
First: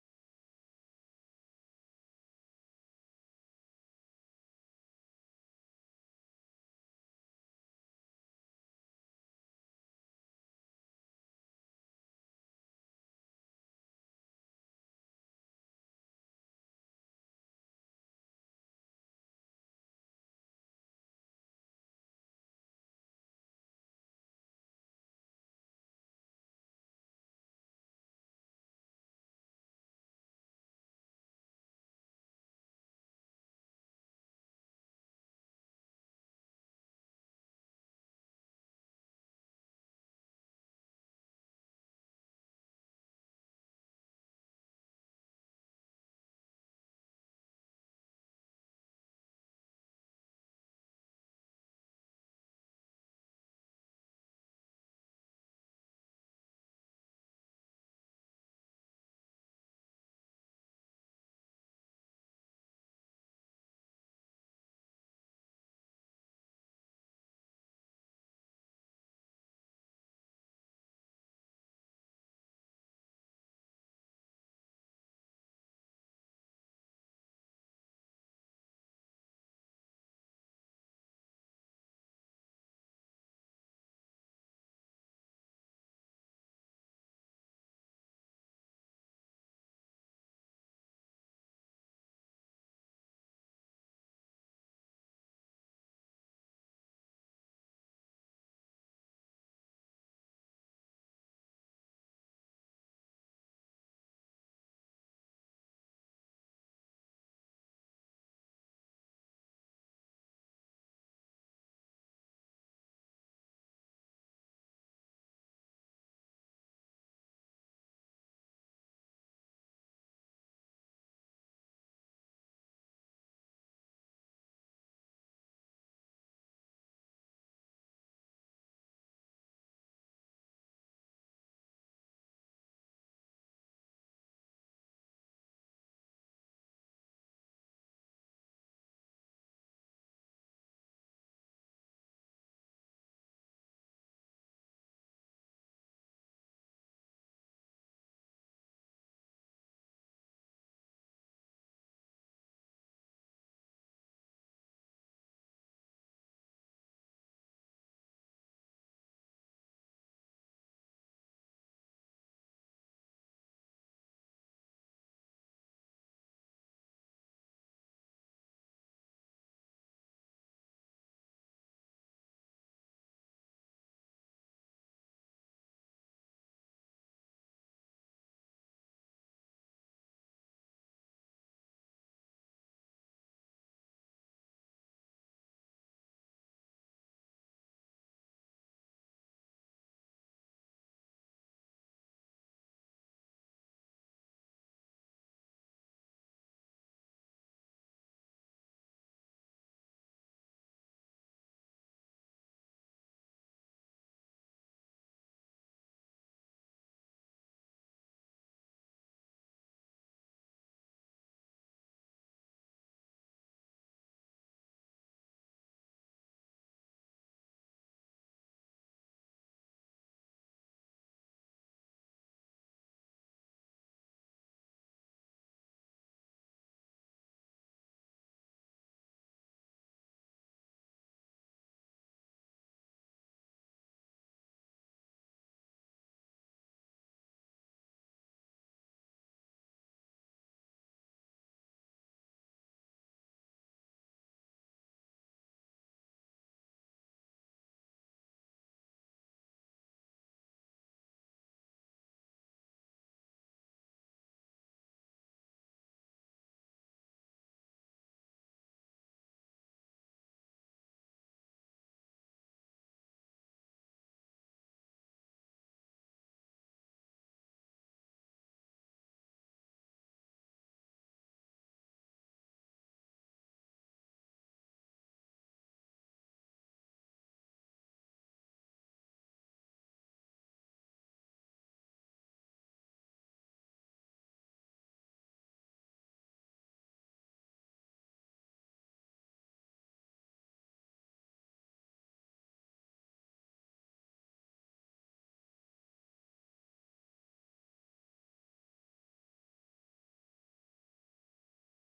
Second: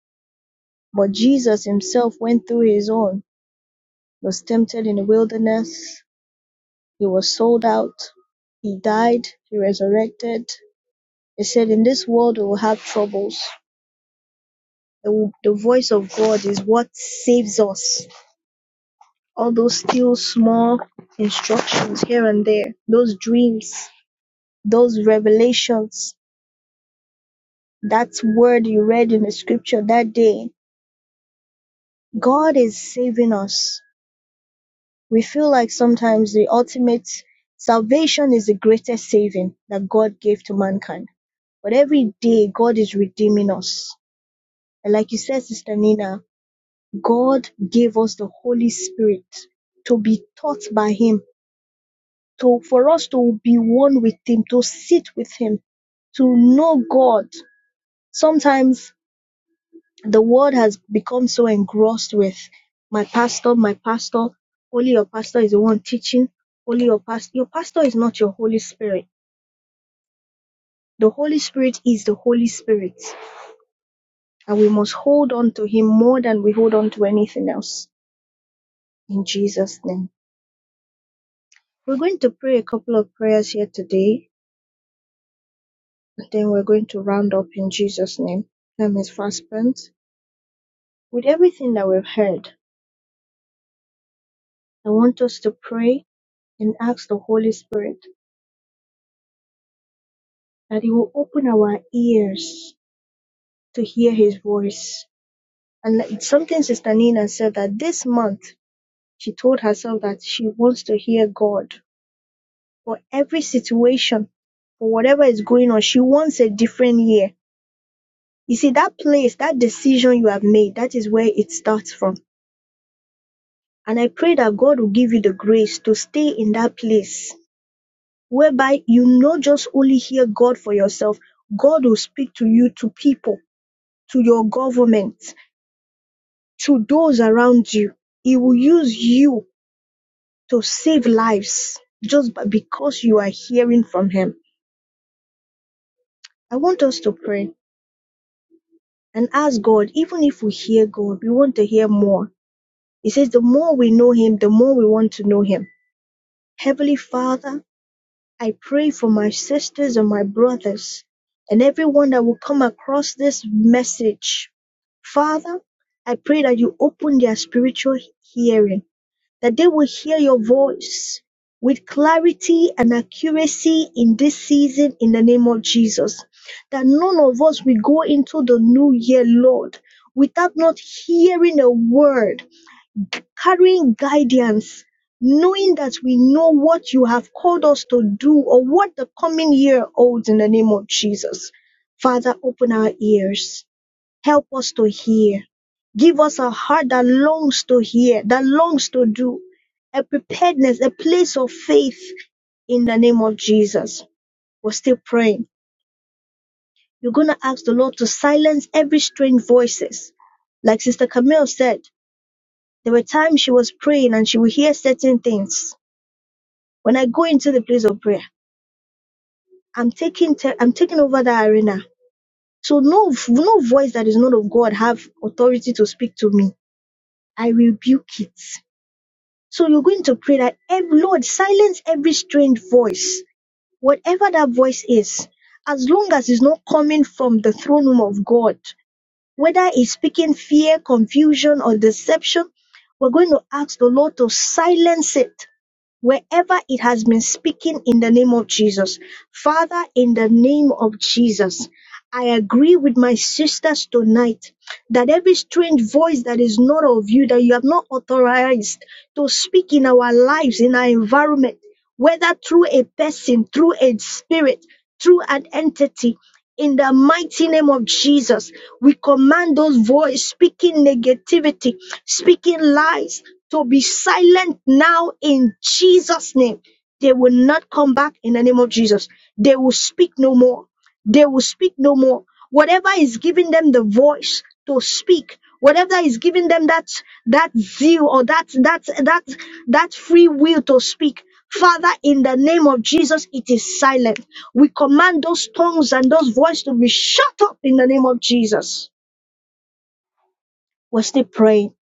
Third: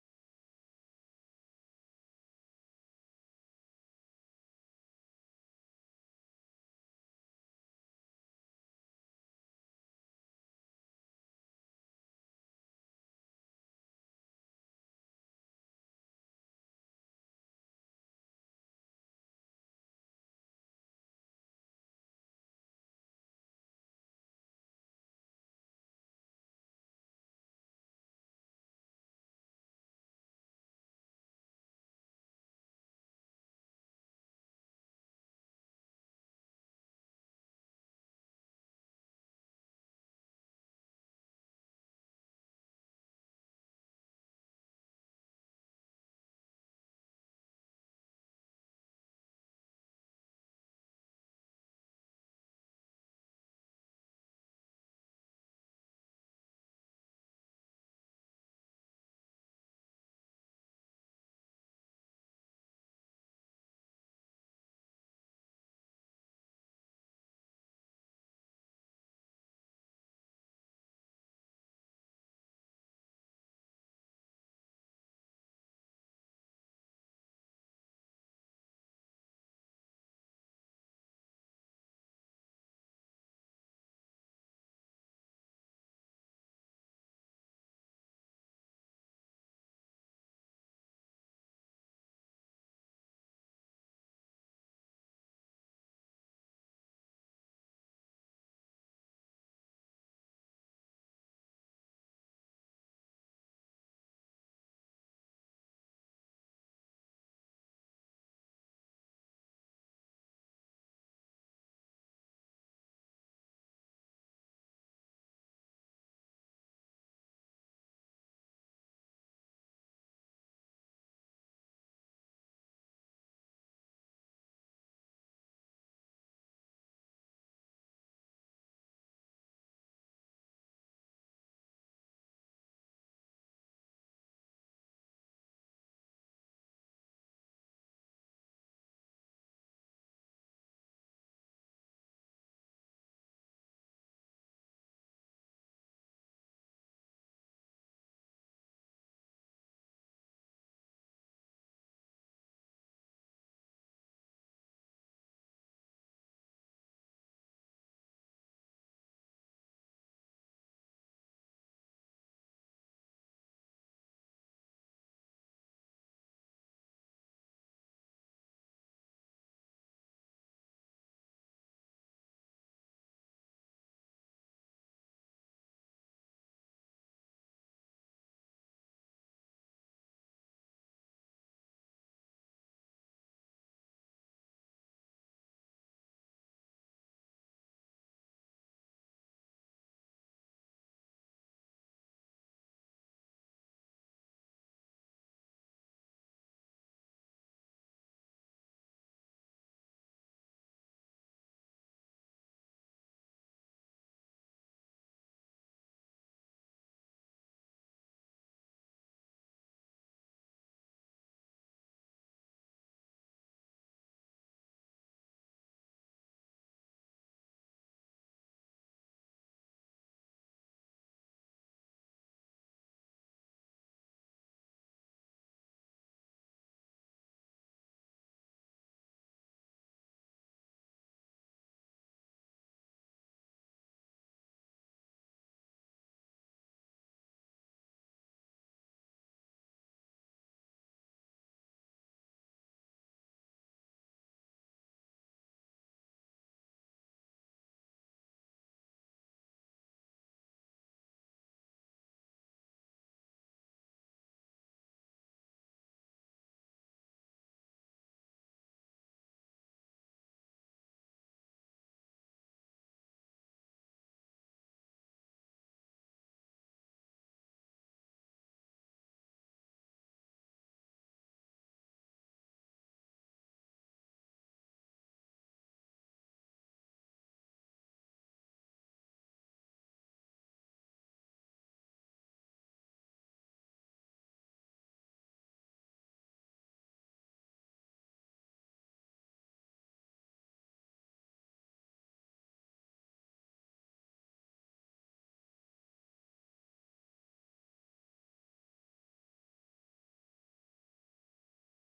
Speaker 1: but jesus himself went through his own was tempted in the wilderness he was sold out he died he resurrected he said in this world we will have troubles the, the voice of god is what saves us All those still small instructions here and there, those dreams, those revelations, that word you read in the scripture that day, God is saving us. We feel like sometimes the ultimate salvation is the greatest saving that God gave to mankind. But every day, God is redeeming us. And like you said, Sister Nina, God gave us the Holy Spirit to be taught by Him to for us to be one with him to sit with him to know god sometimes the world has become so engrossed with my pastor my pastor only your pastor is the one teaching only your pastor your pastor is not your holy spirit the holy spirit is the holy spirit and we must hold on to him more than we hold on to anything else in jesus name we're going to pray a couple of prayers here today and then we're going to round up in jesus name time is fast spent With everything that we've heard, I want us to pray and ask the Holy Spirit that He will open our ears to hear His voice. And like- it's something Sister Nina said that this month she told herself that she wants to hear God for every situation, for whatever is going on. She wants a different year. You see, that place, that decision you have made, that is where it starts from. And I pray that God will give you the grace to stay in that place whereby you not just only hear God for yourself, God will speak to you, to people, to your government, to those around you. He will use you to save lives just by- because you are hearing from Him. I want us to pray and ask God, even if we hear God, we want to hear more. He says, the more we know Him, the more we want to know Him. Heavenly Father, I pray for my sisters and my brothers and everyone that will come across this message Father, I pray that you open their spiritual hearing, that they will hear your voice with clarity and accuracy in this season in the name of Jesus. That none of us will go into the new year, Lord, without not hearing a word, carrying guidance, knowing that we know what you have called us to do or what the coming year holds in the name of Jesus. Father, open our ears Help us to hear. Give us a heart that longs to hear, that longs to do, a preparedness, a place of faith in the name of Jesus. We're still praying. You're going to ask the Lord to silence every strange voices. Like Sister Camille said, there were times she was praying and she would hear certain things. When I go into the place of prayer, I'm taking, te- I'm taking over that arena. So no, no voice that is not of God have authority to speak to me. I rebuke it. So you're going to pray that, "Ev- Lord, silence every strange voice, whatever that voice is, as long as it's not coming from the throne room of God, whether it's speaking fear, confusion, or deception, we're going to ask the Lord to silence it Wherever it has been speaking in the name of Jesus. Father, in the name of Jesus, I agree with my sisters tonight that every strange voice that is not of you, that you have not authorized to speak in our lives, in our environment, whether through a person, through a spirit, through an entity. In the mighty name of Jesus, we command those voices speaking negativity, speaking lies to be silent now in Jesus' name. They will not come back in the name of Jesus. They will speak no more. They will speak no more. Whatever is giving them the voice to speak, whatever is giving them that that zeal or that that that that free will to speak. Father, in the name of Jesus, it is silent. We command those tongues and those voices to be shut up in the name of Jesus. We're still praying.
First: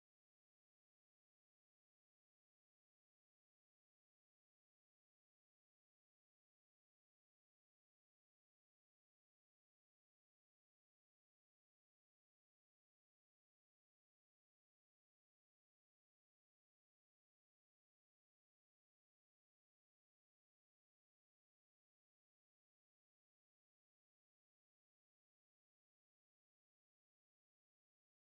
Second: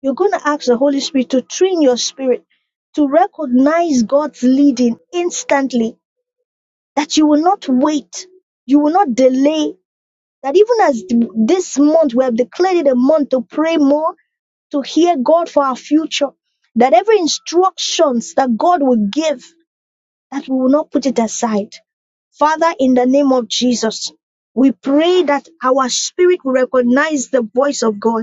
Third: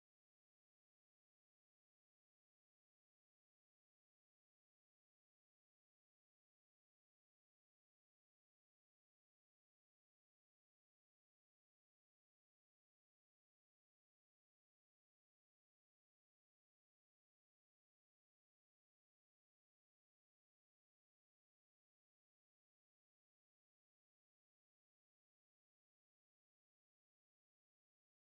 Speaker 1: You're going to ask the Holy Spirit to train your spirit to recognize God's leading instantly, that you will not wait, you will not delay, that even as th- this month we have declared it a month to pray more, to hear God for our future, that every instructions that God will give, that we will not put it aside. Father, in the name of Jesus, we pray that our spirit will recognize the voice of God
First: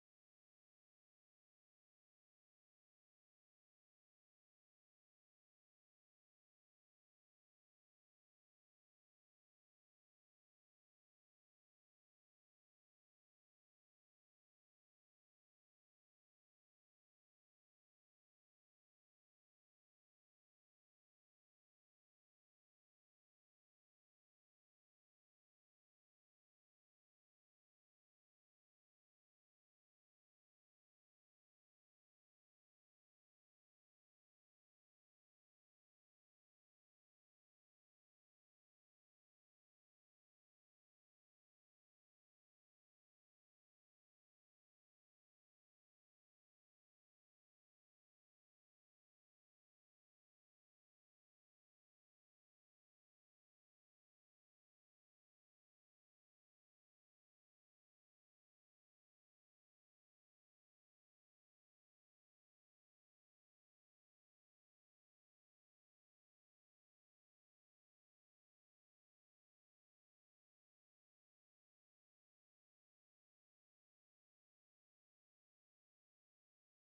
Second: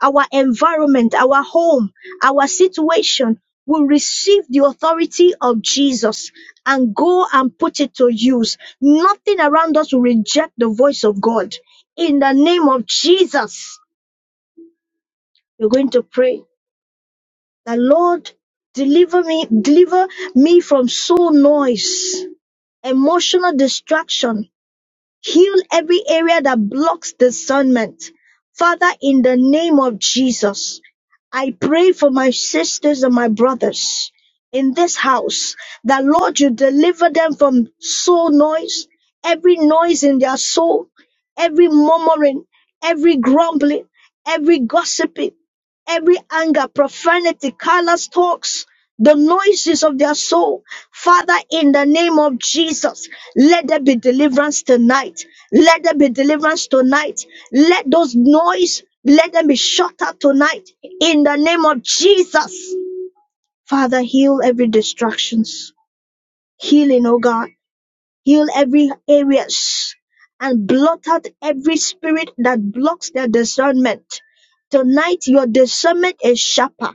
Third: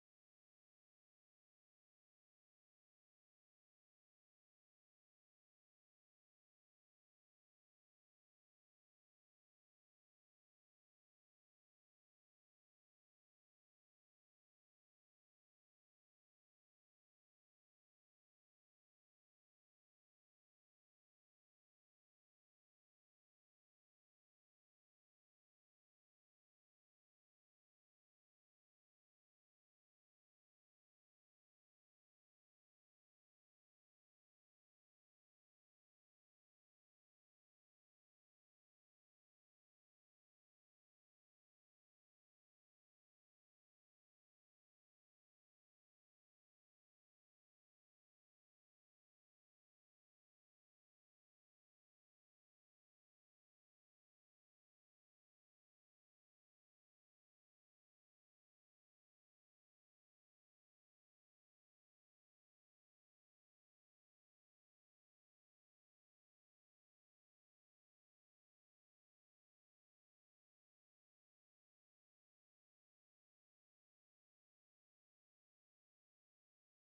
Speaker 1: our environment, our home, our situation will receive the authority of Jesus and go and put it to use. Nothing around us will reject the voice of God. In the name of Jesus, you are going to pray that Lord, deliver me, deliver me from soul noise, emotional distraction, Heal every area that blocks discernment. Father, in the name of Jesus, I pray for my sisters and my brothers in this house that, Lord, you deliver them from soul noise, every noise in their soul, every murmuring, every grumbling, every gossiping, every anger, profanity, callous talks the noises of their soul. Father, in the name of Jesus, let there be deliverance tonight. Let there be deliverance tonight. Let those noise, let them be shut up tonight. In the name of Jesus. Father, heal every distractions. Healing, oh God heal every areas and blot out every spirit that blocks their discernment. Tonight, your discernment is sharper.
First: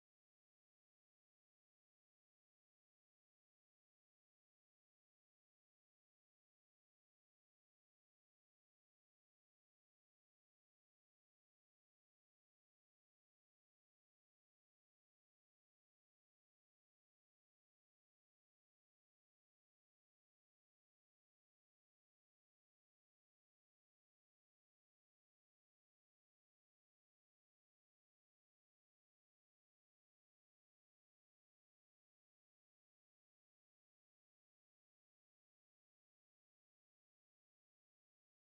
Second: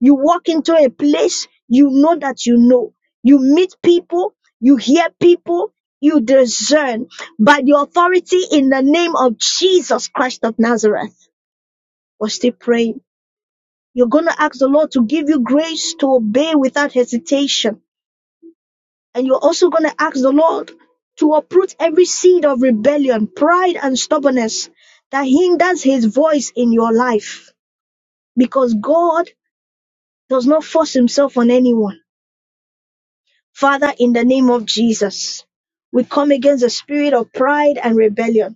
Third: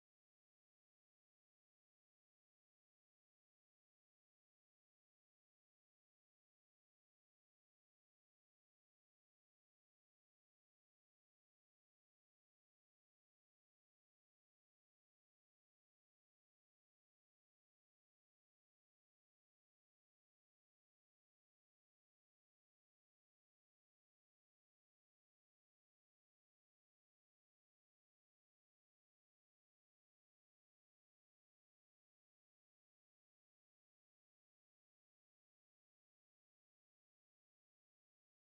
Speaker 1: You walk into a place you know that you know. You meet people, you hear people, you discern by the authority in the name of Jesus Christ of Nazareth. We're still praying. You're going to ask the Lord to give you grace to obey without hesitation and you're also going to ask the Lord to uproot every seed of rebellion, pride, and stubbornness that hinders his voice in your life. Because God does not force himself on anyone. Father, in the name of Jesus, we come against the spirit of pride and rebellion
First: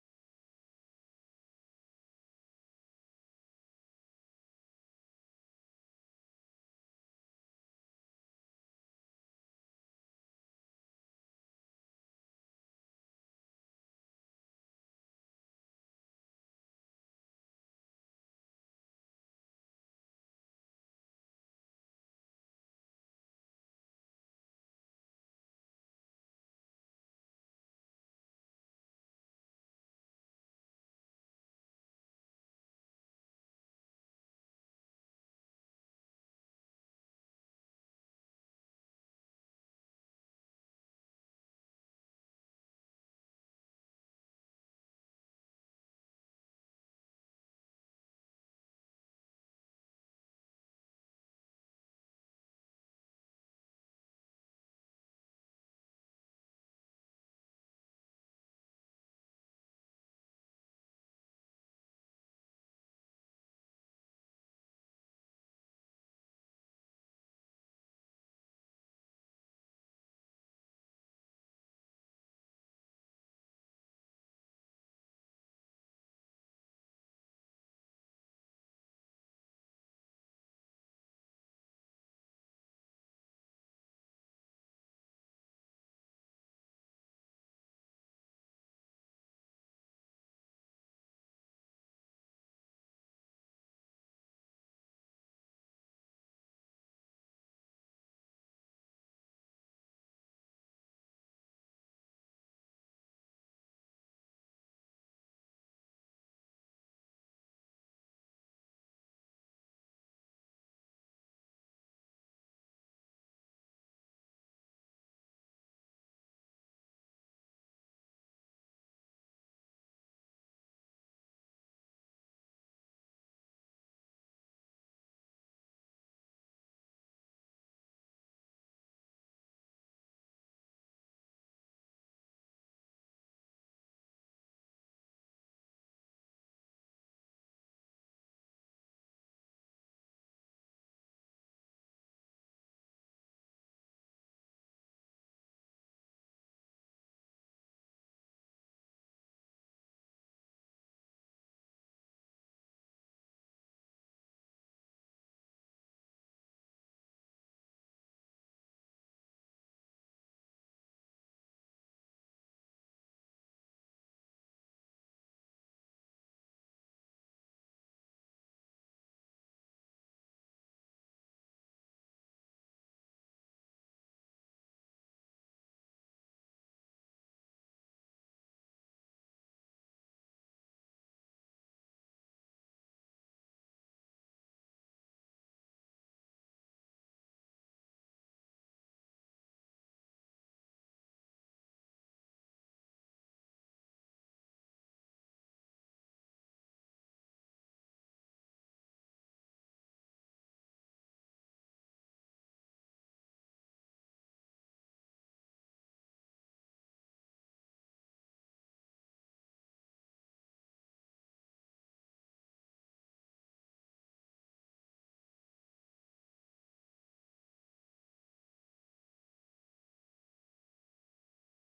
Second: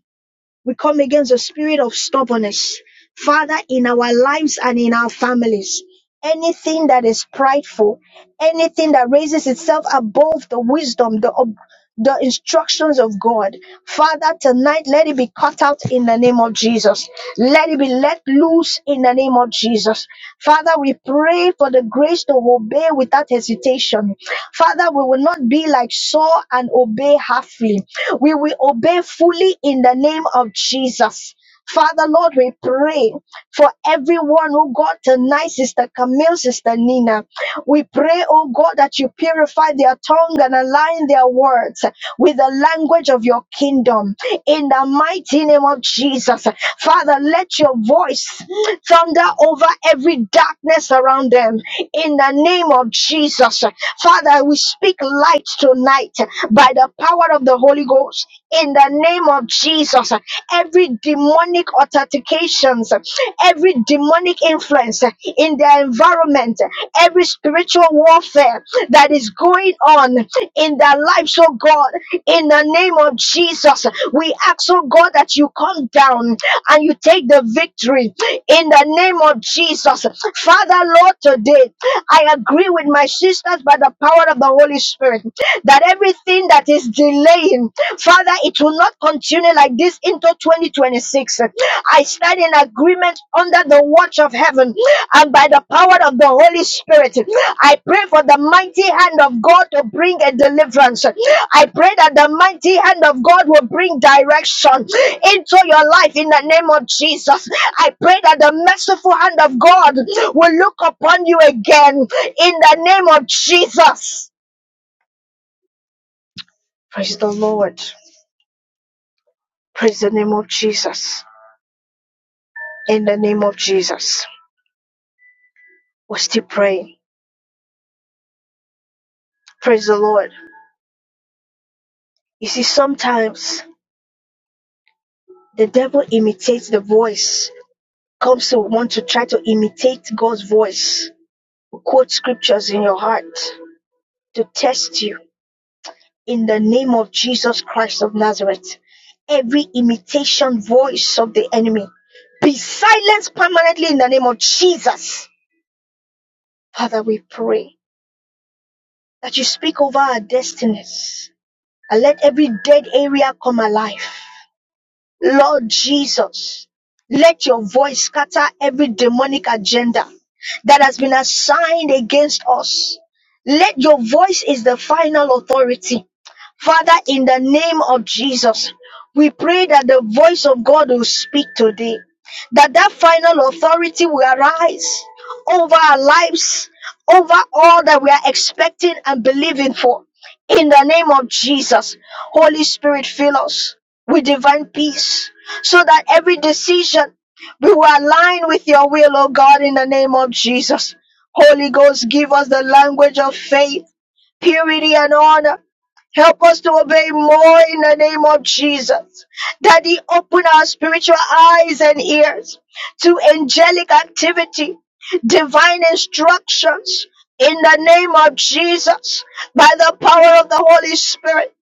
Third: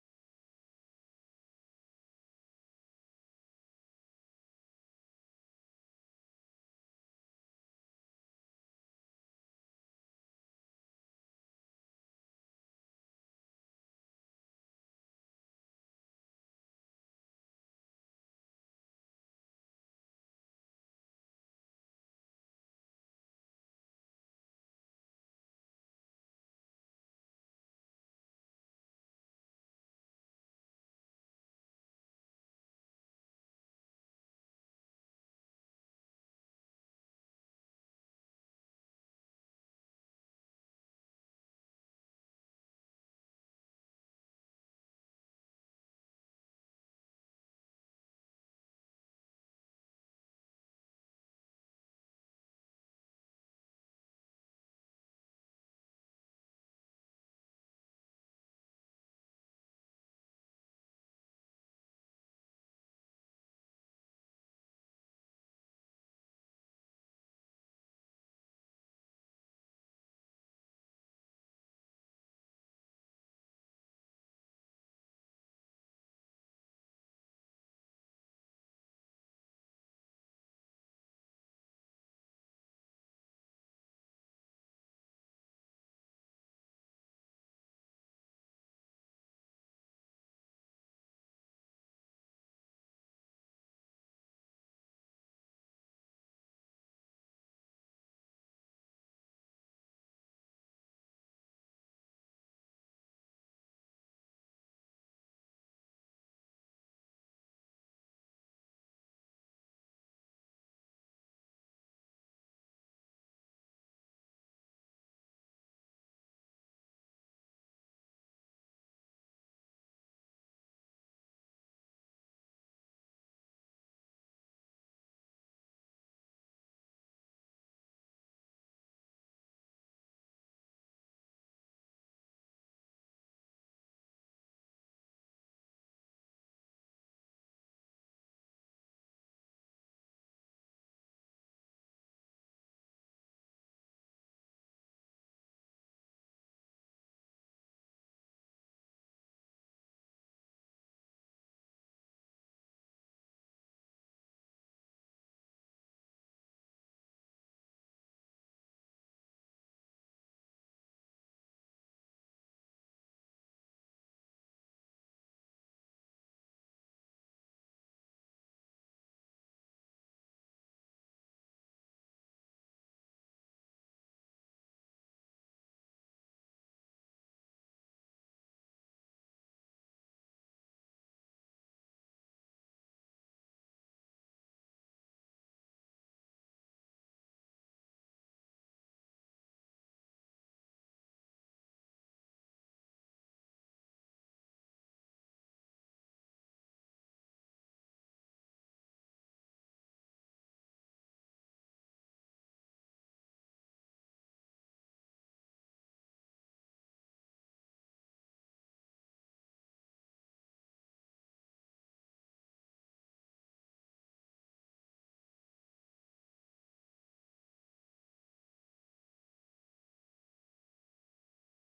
Speaker 1: We come against the spirit of stubbornness. Father, in our lives and in our families, anything that is prideful, anything that raises itself above the wisdom, the, ob- the instructions of God, Father, tonight let it be cut out in the name of Jesus. Let it be let loose in the name of Jesus. Father, we pray for the grace to obey without hesitation. Father, we will not be like Saul and obey halfly. We will obey fully in the name of Jesus. Father, Lord, we pray for everyone, oh God, tonight, Sister Camille, Sister Nina. We pray, oh God, that you purify their tongue and align their words with the language of your kingdom. In the mighty name of Jesus, Father, let your voice thunder over every darkness around them in the name of Jesus. Father, we speak light tonight by the power of the Holy Ghost in the name of Jesus. Every demonic authentications, every demonic influence in their environment, every spiritual warfare that is going on in their lives, oh God. In the name of Jesus, we ask, oh God, that you come down and you take the victory. In the name of Jesus, Father, Lord, today I agree with my sisters by the power of the Holy Spirit that everything that is delaying, Father, it will not continue like this into 2026. I stand in agreement under the watch of heaven and by the power of the Holy Spirit. I pray for the mighty hand of God to bring a deliverance. I pray that the mighty hand of God will bring direction into your life in the name of Jesus. I pray that the merciful hand of God will look upon you again in the name of Jesus. Praise the Lord. Praise the name of Jesus. In the name of Jesus. We're still praying. Praise the Lord. You see, sometimes The devil imitates the voice, comes to want to try to imitate God's voice, quote scriptures in your heart, to test you. In the name of Jesus Christ of Nazareth, every imitation voice of the enemy be silenced permanently in the name of Jesus. Father, we pray that you speak over our destinies and let every dead area come alive. Lord Jesus, let your voice scatter every demonic agenda that has been assigned against us. Let your voice is the final authority. Father, in the name of Jesus, we pray that the voice of God will speak today, that that final authority will arise over our lives, over all that we are expecting and believing for. In the name of Jesus, Holy Spirit, fill us with divine peace so that every decision we will align with your will, O God, in the name of Jesus. Holy Ghost, give us the language of faith, purity, and honor. Help us to obey more in the name of Jesus. Daddy, open our spiritual eyes and ears to angelic activity, divine instructions in the name of Jesus by the power of the Holy Spirit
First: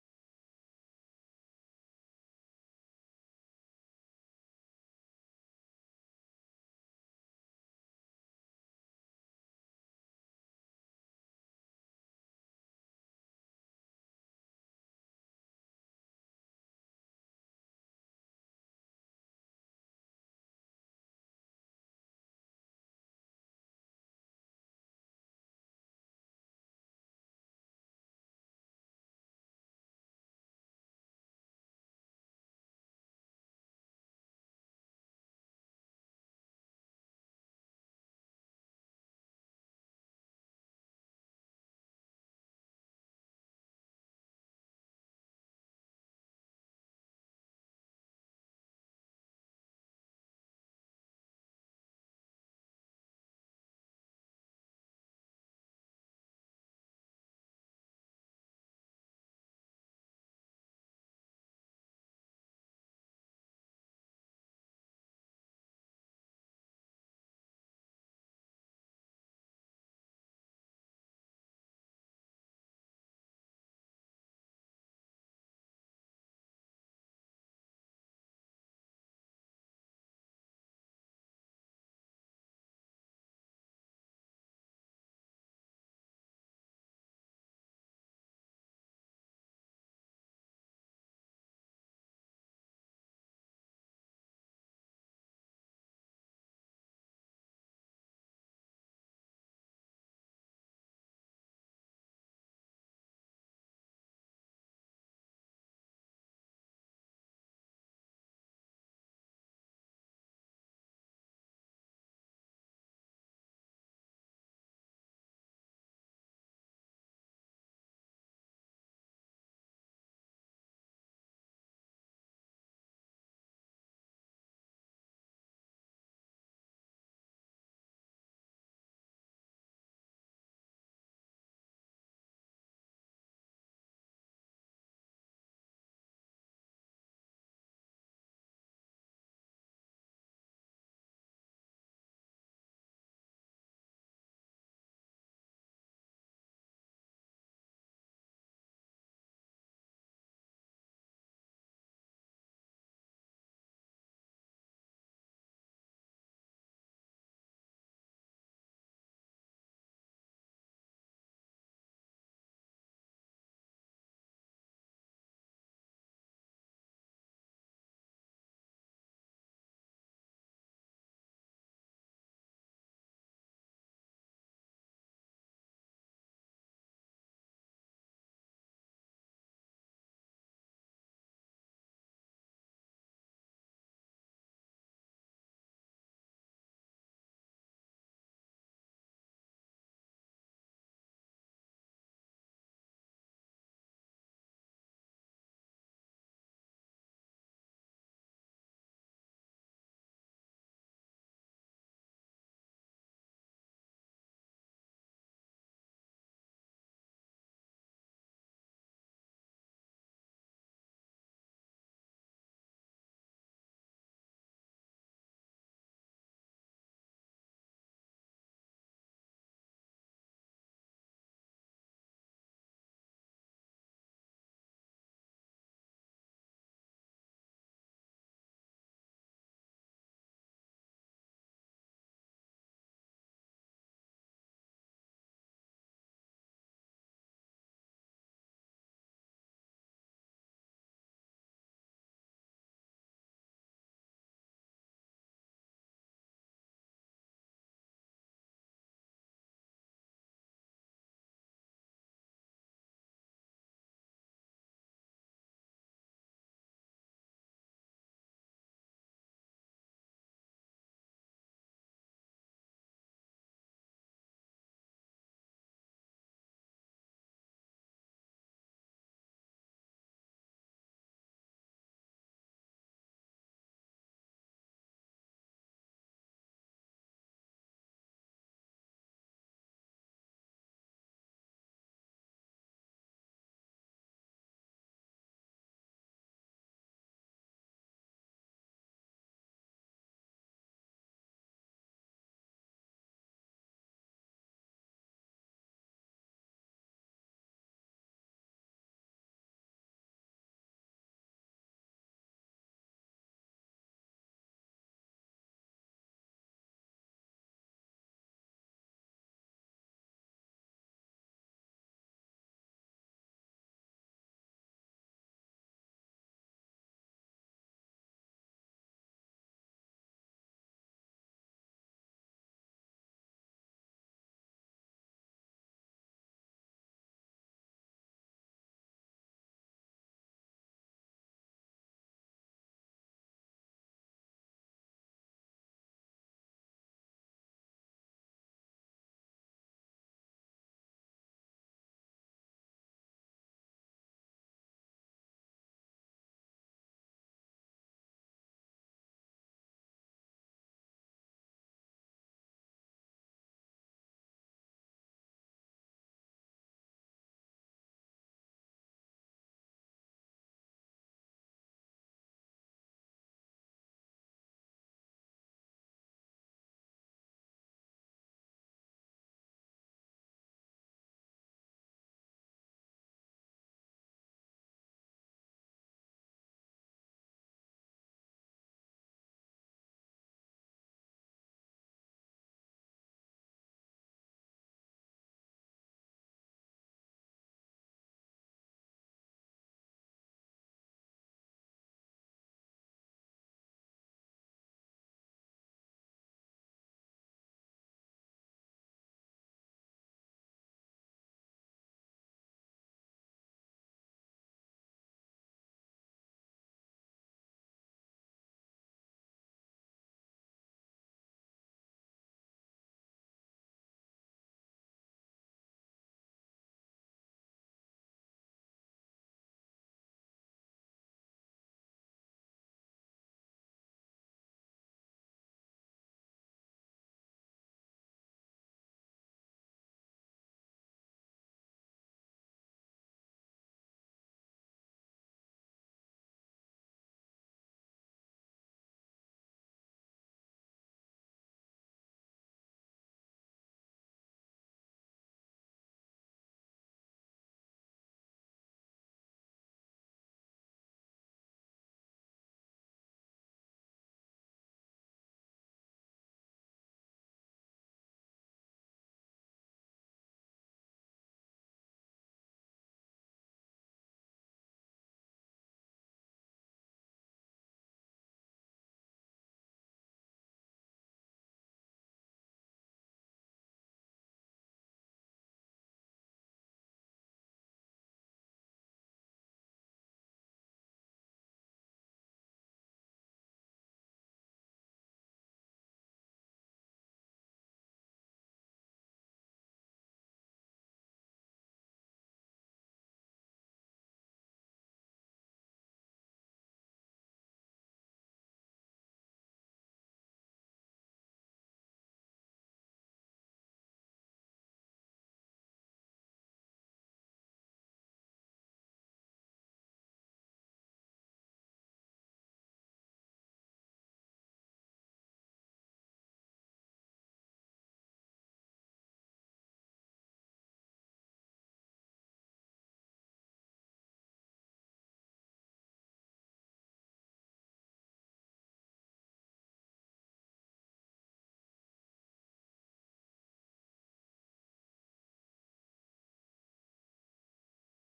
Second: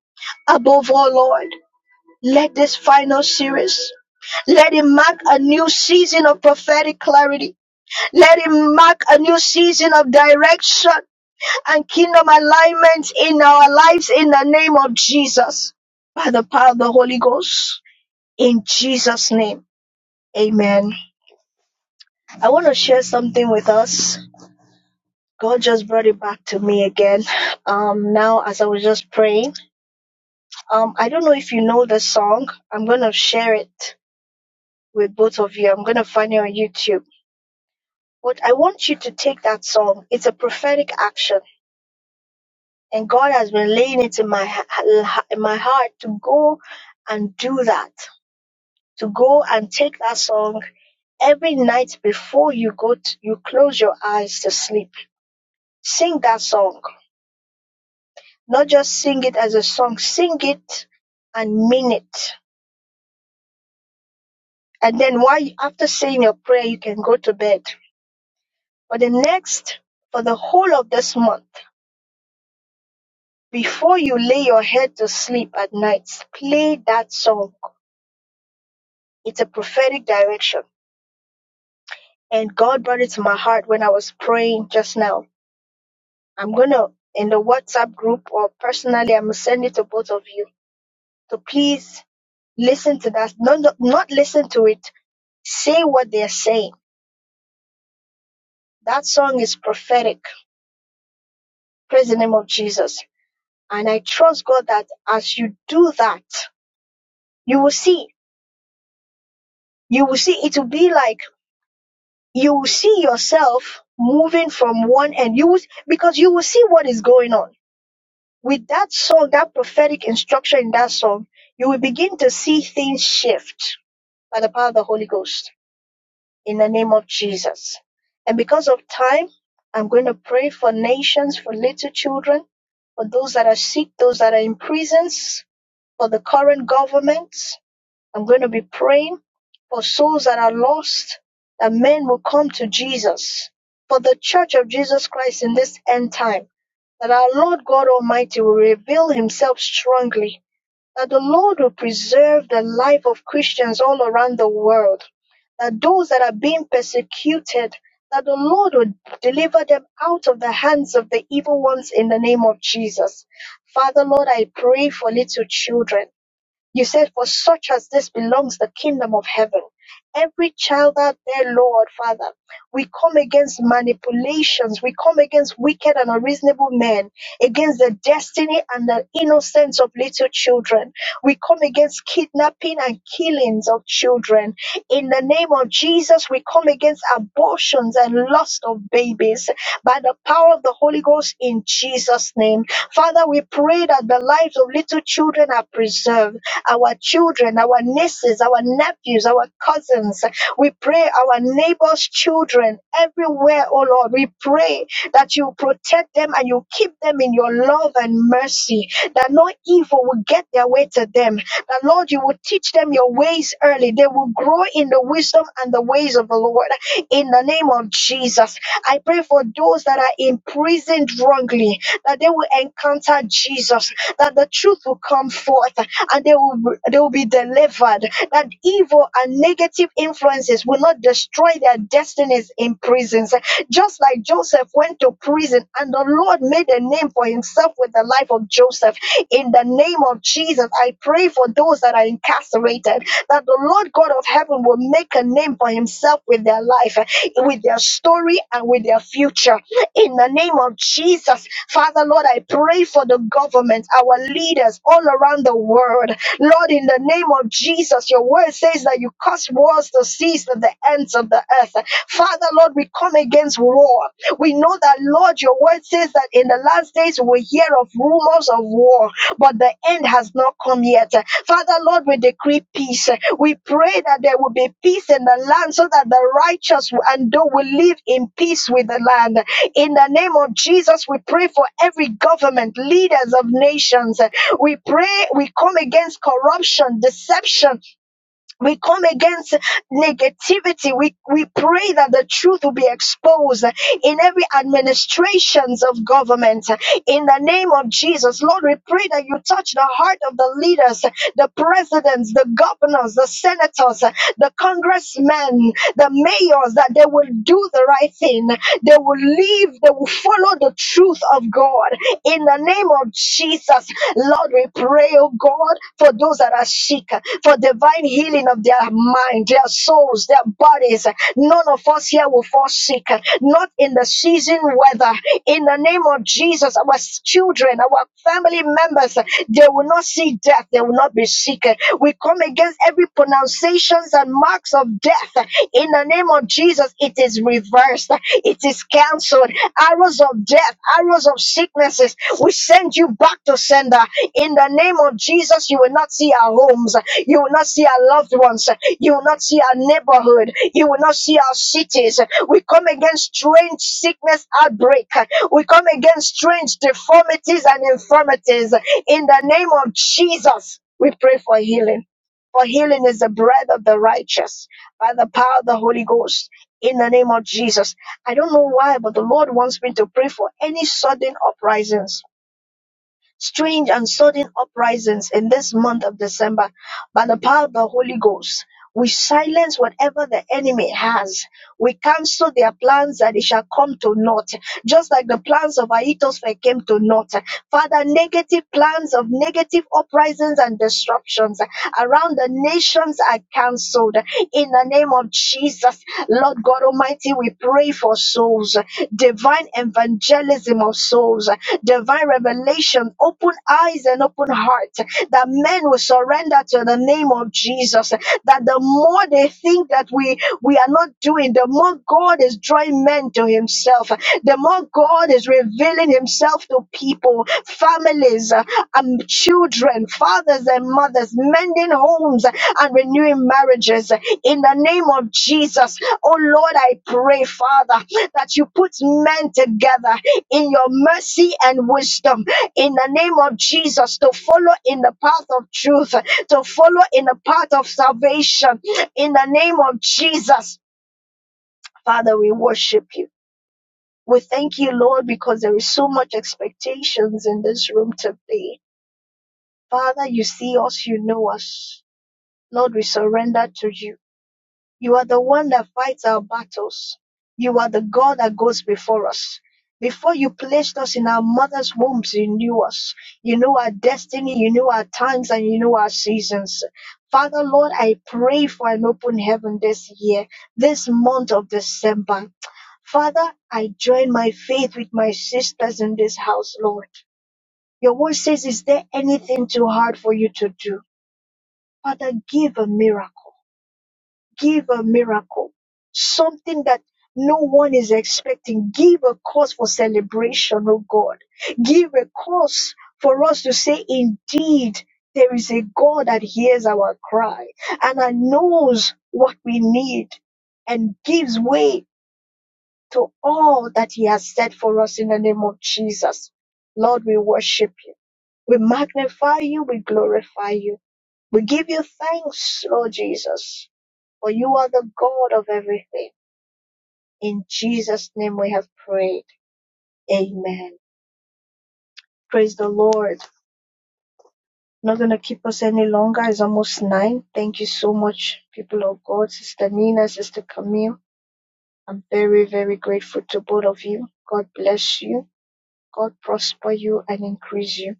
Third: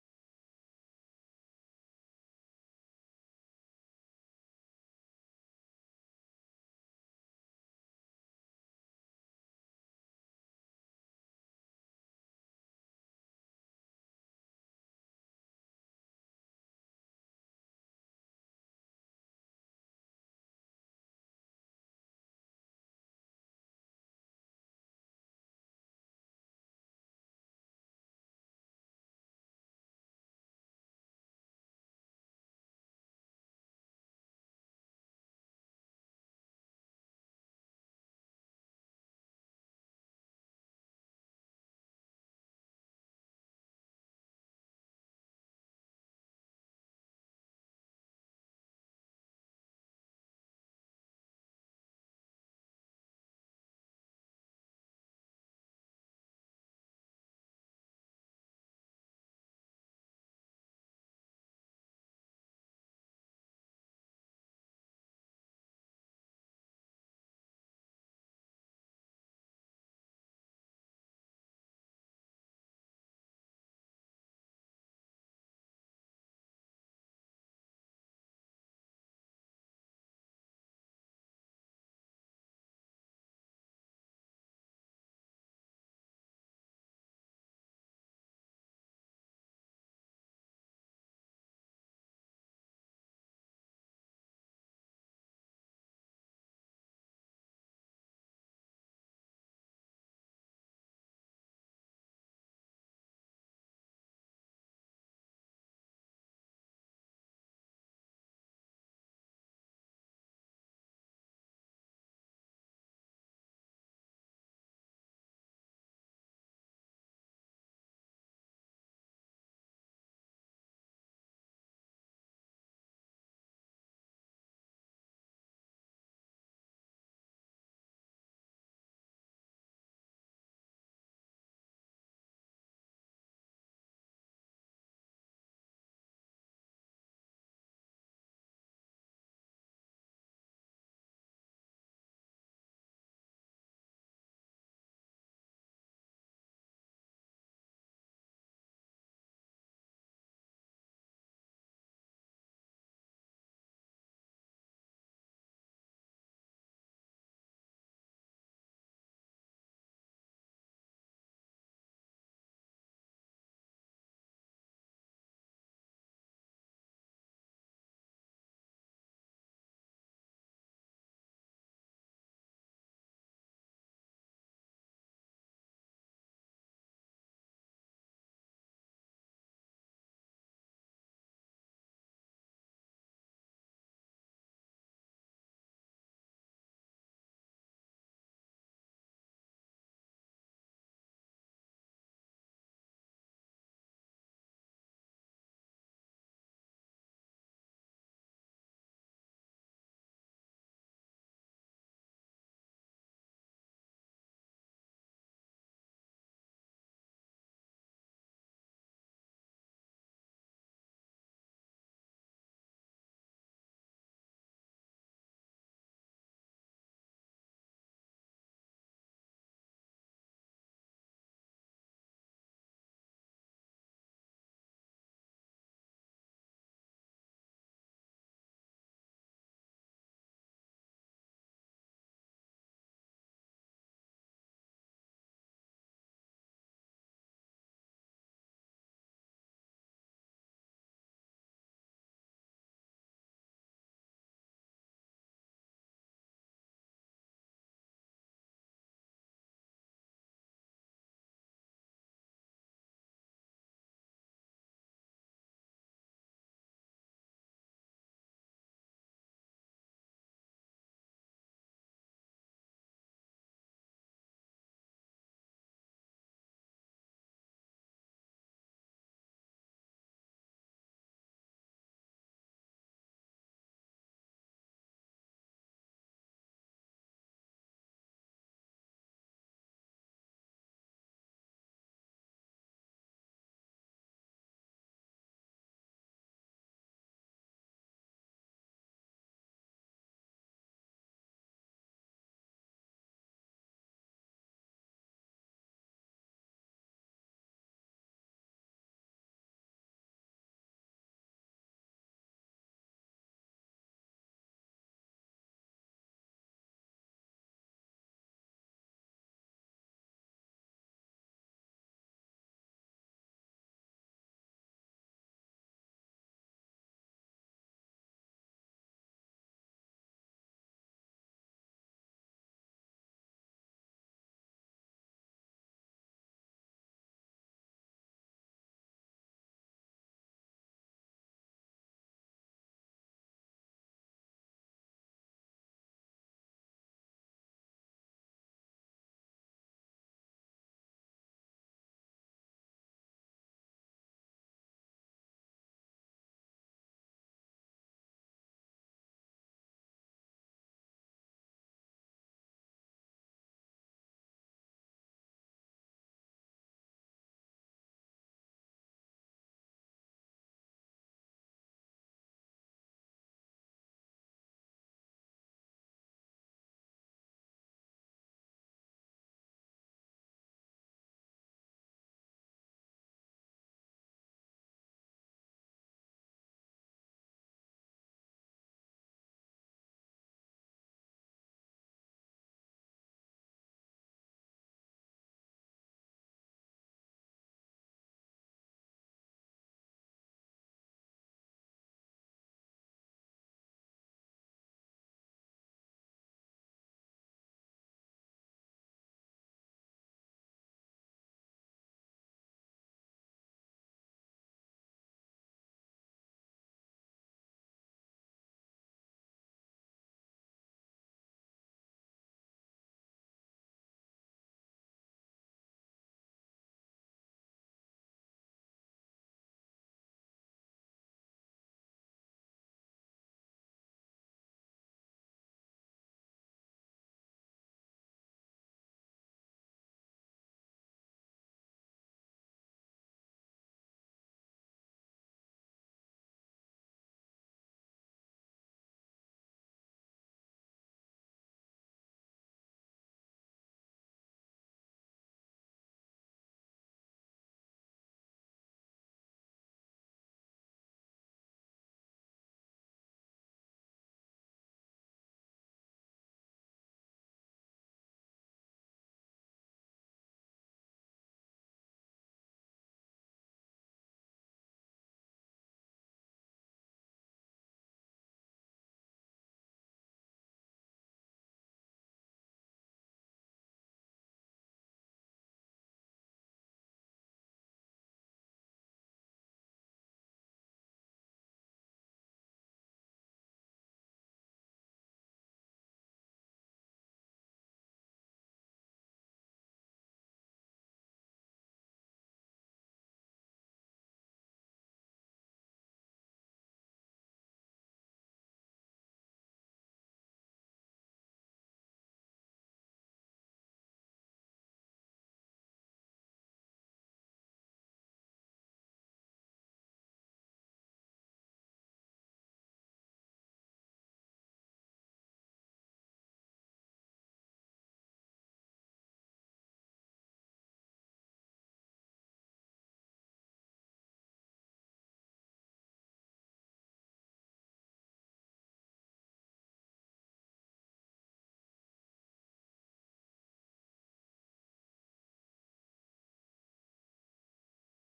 Speaker 1: above all, Lord. Let this final series let it mark a new season of prophetic clarity. Let it mark a new season of direction and kingdom alignment in our lives in the name of Jesus. By the power of the Holy Ghost. In Jesus' name. Amen. I want to share something with us. God just brought it back to me again. Um, now as I was just praying. Um, I don't know if you know the song. I'm gonna share it with both of you. I'm gonna find it on YouTube But I want you to take that song. It's a prophetic action, and God has been laying it in my ha- in my heart to go and do that. To go and take that song every night before you go to, you close your eyes to sleep. Sing that song. Not just sing it as a song. Sing it and mean it. And then while you, after saying your prayer, you can go to bed. for the next for the whole of this month. Before you lay your head to sleep at night, play that song. It's a prophetic direction. And God brought it to my heart when I was praying just now. I'm going to, in the WhatsApp group or personally, I'm going to send it to both of you. So please listen to that. No, no, not listen to it. Say what they're saying. That song is prophetic. Praise the name of Jesus. And I trust God that as you do that, you will see. You will see. It will be like, you will see yourself moving from one end. You will, because you will see what is going on. With that song, that prophetic instruction in that song, you will begin to see things shift by the power of the Holy Ghost in the name of Jesus. And because of time, I'm going to pray for nations, for little children, for those that are sick, those that are in prisons, for the current government. I'm going to be praying for souls that are lost, that men will come to Jesus, for the church of Jesus Christ in this end time, that our Lord God Almighty will reveal himself strongly, that the Lord will preserve the life of Christians all around the world, that those that are being persecuted, that the Lord will deliver them out of the hands of the evil ones in the name of Jesus. Father, Lord, I pray for little children. You said, For such as this belongs the kingdom of heaven. Every child out there, Lord, Father, we come against manipulations. We come against wicked and unreasonable men, against the destiny and the innocence of little children. We come against kidnapping and killings of children. In the name of Jesus, we come against abortions and lust of babies by the power of the Holy Ghost in Jesus' name. Father, we pray that the lives of little children are preserved our children, our nieces, our nephews, our cousins. We pray our neighbors' children everywhere, oh Lord. We pray that you protect them and you keep them in your love and mercy, that no evil will get their way to them. That, Lord, you will teach them your ways early. They will grow in the wisdom and the ways of the Lord. In the name of Jesus, I pray for those that are imprisoned wrongly, that they will encounter Jesus, that the truth will come forth, and they will they will be delivered. That evil and negative influences will not destroy their destinies in prisons. Just like Joseph went to prison and the Lord made a name for himself with the life of Joseph. In the name of Jesus, I pray for those that are incarcerated that the Lord God of heaven will make a name for himself with their life, with their story, and with their future in the name of Jesus. Father, Lord, I pray for the government, our leaders all around the world. Lord, in the name of Jesus, your word says that you cause wars to cease at the ends of the earth. Father, Lord, we come against war. We know that, Lord, your word says that in the last days we will hear of rumors of war, but the end has not come yet. Father, Lord, we decree peace. We pray that there will be peace in the land so that the righteous and those will live in peace with the land. In the name of Jesus, we pray for every government, leaders of nations. We pray, we come against corruption, deception. We come against negativity. We, we pray that the truth will be exposed in every administrations of government. In the name of Jesus, Lord, we pray that you touch the heart of the leaders, the presidents, the governors, the senators, the congressmen, the mayors, that they will do the right thing. They will lead believe they will follow the truth of God in the name of Jesus. Lord, we pray, oh God, for those that are sick, for divine healing of their mind, their souls, their bodies. None of us here will fall sick, not in the season weather. In the name of Jesus, our children, our family members, they will not see death, they will not be sick. We come against every pronunciations and marks of death in the name of Jesus, it is reversed. It is canceled. Arrows of death, arrows of sicknesses, we send you back to sender. In the name of Jesus, you will not see our homes. You will not see our loved ones. You will not see our neighborhood. You will not see our cities. We come against strange sickness outbreak. We come against strange deformities and infirmities. In the name of Jesus, we pray for healing. For healing is the bread of the righteous by the power of the Holy Ghost in the name of Jesus. I don't know why, but the Lord wants me to pray for any sudden uprisings, strange and sudden uprisings in this month of December by the power of the Holy Ghost. We silence whatever the enemy has. We cancel their plans and it shall come to naught. Just like the plans of Ahithophel came to naught. Father, negative plans of negative uprisings and disruptions around the nations are cancelled. In the name of Jesus, Lord God Almighty, we pray for souls, divine evangelism of souls, divine revelation, open eyes and open heart, that men will surrender to the name of Jesus. That the more they think that we we are not doing, the more God is drawing men to Himself, the more God is revealing Himself to people, families, uh, um, children, fathers and mothers, mending homes uh, and renewing marriages. In the name of Jesus, oh Lord, I pray, Father, that you put men together in your mercy and wisdom. In the name of Jesus, to follow in the path of truth, to follow in the path of salvation in the name of Jesus, Father, we worship you. We thank you, Lord, because there is so much expectations in this room today. Father, you see us, you know us. Lord, we surrender to you. You are the one that fights our battles. You are the God that goes before us. Before you placed us in our mother's wombs, you knew us. You know our destiny, you know our times, and you know our seasons. Father, Lord, I pray for an open heaven this year, this month of December. Father, I join my faith with my sisters in this house, Lord. Your word says, Is there anything too hard for you to do? Father, give a miracle. Give a miracle, something that no one is expecting. Give a cause for celebration, oh God. Give a cause for us to say, indeed, there is a God that hears our cry and that knows what we need and gives way to all that He has said for us in the name of Jesus. Lord, we worship you. We magnify you. We glorify you. We give you thanks, Lord Jesus. For you are the God of everything. In Jesus' name we have prayed. Amen. Praise the Lord. Not going to keep us any longer. It's almost nine. Thank you so much, people of God, Sister Nina, Sister Camille. I'm very, very grateful to both of you. God bless you. God prosper you and increase you.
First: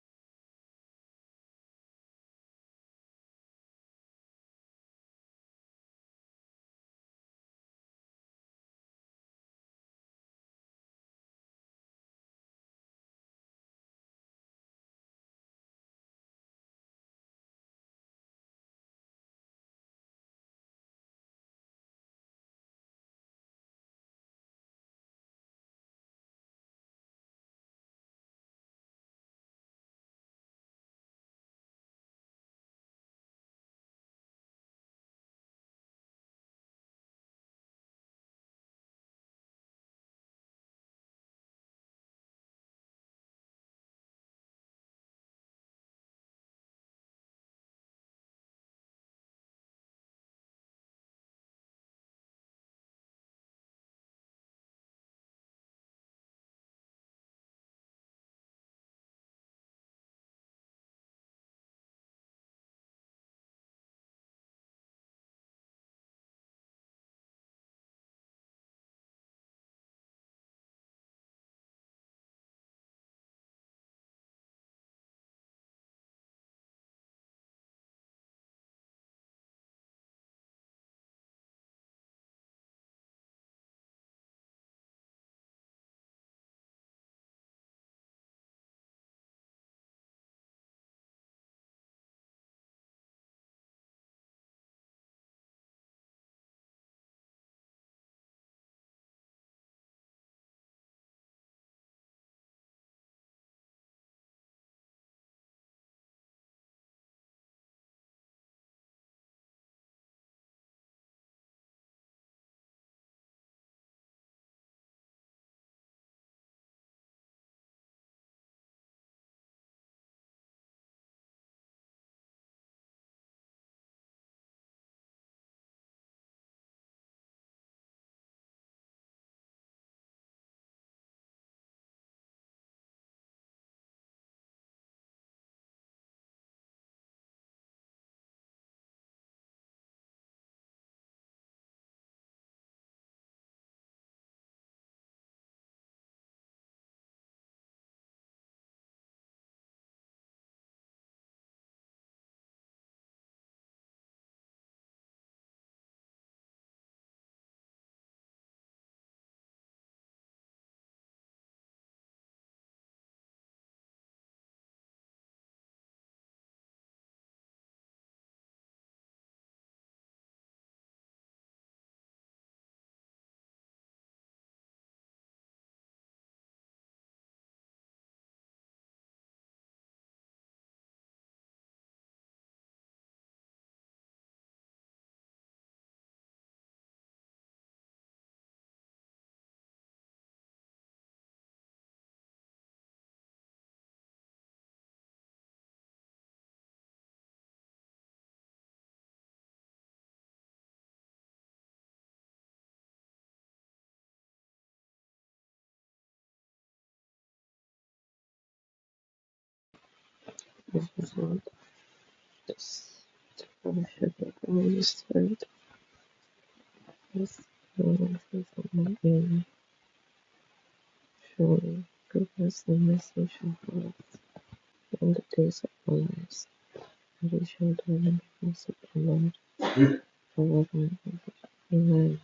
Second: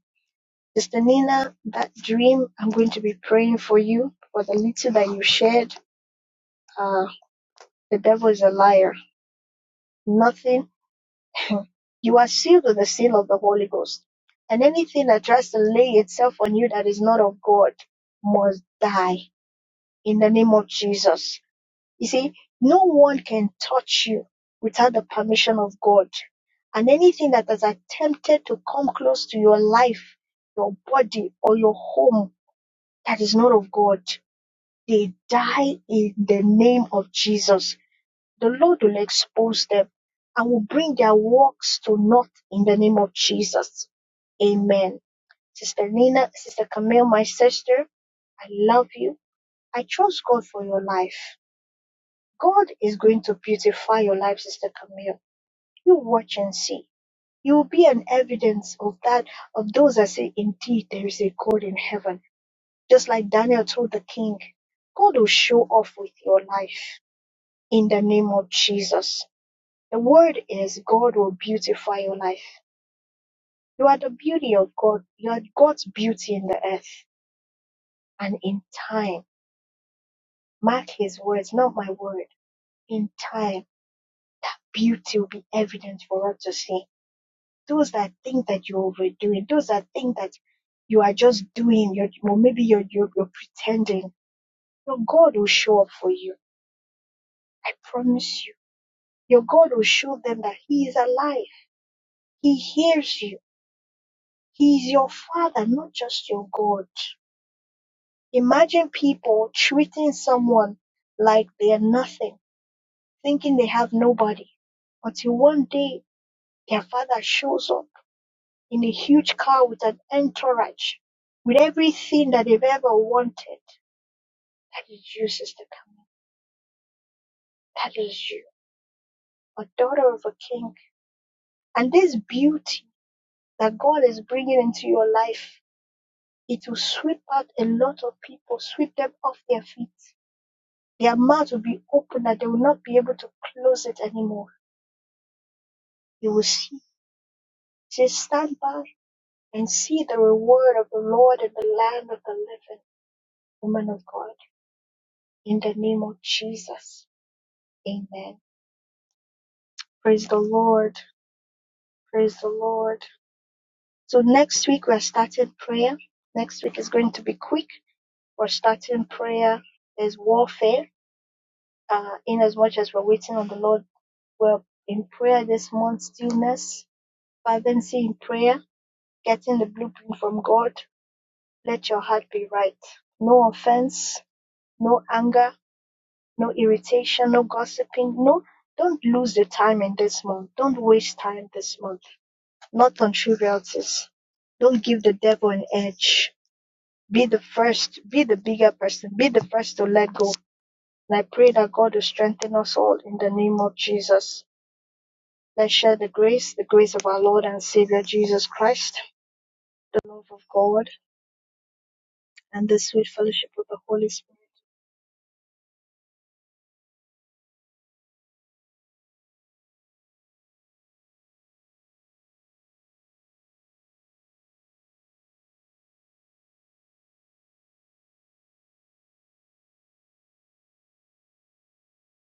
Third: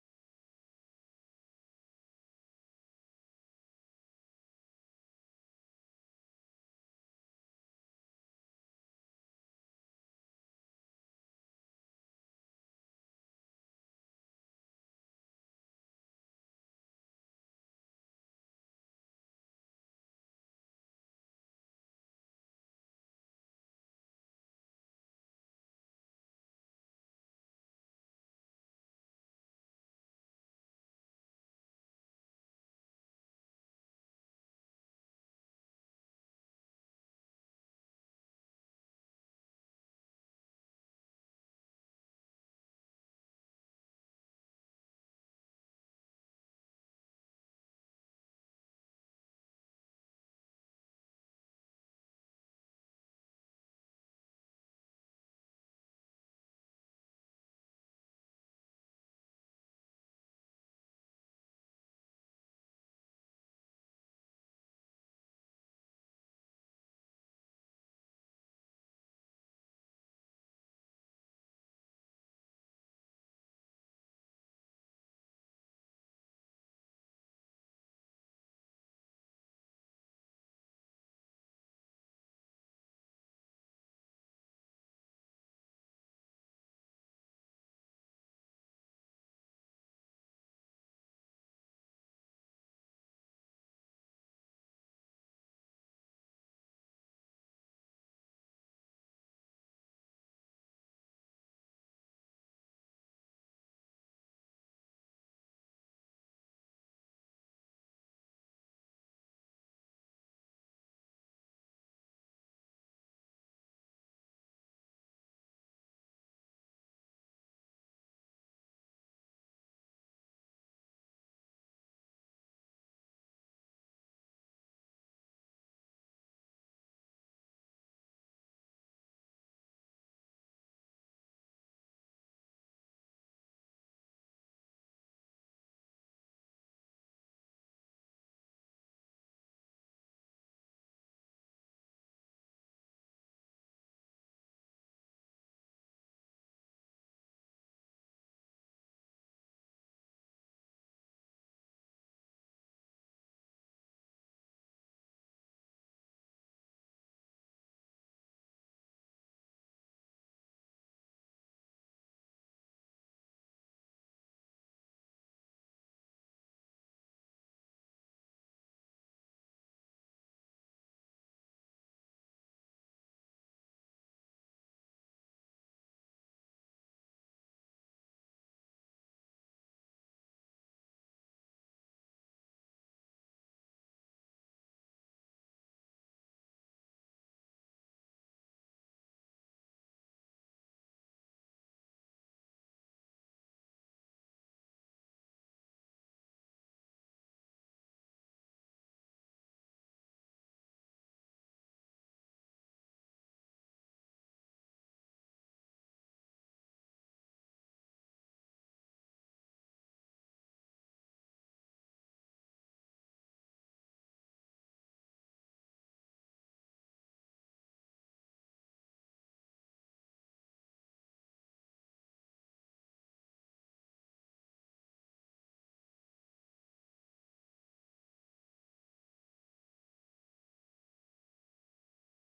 Speaker 1: Sister Nina, that dream, I'm going to be praying for you for the little that you shared. Uh, the devil is a liar. Nothing You are sealed with the seal of the Holy Ghost. And anything that tries to lay itself on you that is not of God must die in the name of Jesus. You see, no one can touch you without the permission of God. And anything that has attempted to come close to your life, your body, or your home that is not of God, they die in the name of Jesus. The Lord will expose them and will bring their works to naught in the name of Jesus. Amen. Sister Nina, Sister Camille, my sister, I love you. I trust God for your life. God is going to beautify your life, Sister Camille. You watch and see. You will be an evidence of that, of those that say, indeed, there is a God in heaven. Just like Daniel told the king, God will show off with your life in the name of Jesus. The word is God will beautify your life. You are the beauty of God. You are God's beauty in the earth. And in time, mark his words, not my word. In time, that beauty will be evident for us to see. Those that think that you're overdoing, those that think that you are just doing, you're, or maybe you're, you're, you're pretending, your God will show up for you. I promise you. Your God will show them that he is alive. He hears you. He is your father, not just your God. Imagine people treating someone like they're nothing, thinking they have nobody, until one day their father shows up in a huge car with an entourage, with everything that they've ever wanted. That is you, Sister Camille. That is you, a daughter of a king. And this beauty that God is bringing into your life, it will sweep out a lot of people, sweep them off their feet. Their mouth will be open that they will not be able to close it anymore You will see, just stand by and see the reward of the Lord in the land of the living, woman of God. In the name of Jesus. Amen. Praise the Lord. Praise the Lord. So next week we're starting prayer. Next week is going to be quick. We're starting prayer. There's warfare. Uh, in as much as we're waiting on the Lord, we're in prayer this month, stillness, fervency in prayer, getting the blueprint from God, Let your heart be right. No offense, no anger, no irritation, no gossiping. No, don't lose the time in this month. Don't waste time this month. Not on trivialities. Don't give the devil an edge. Be the first, be the bigger person, be the first to let go. And I pray that God will strengthen us all in the name of Jesus. Let's share the grace, the grace of our Lord and Savior Jesus Christ, the love of
Speaker 2: this
Speaker 1: God,
Speaker 2: is all.
Speaker 1: and the sweet fellowship of the Holy
Speaker 2: Township
Speaker 1: Spirit
Speaker 2: administered its finances among its shore groups in message boards and displays, additional dynamic music, and overall environment.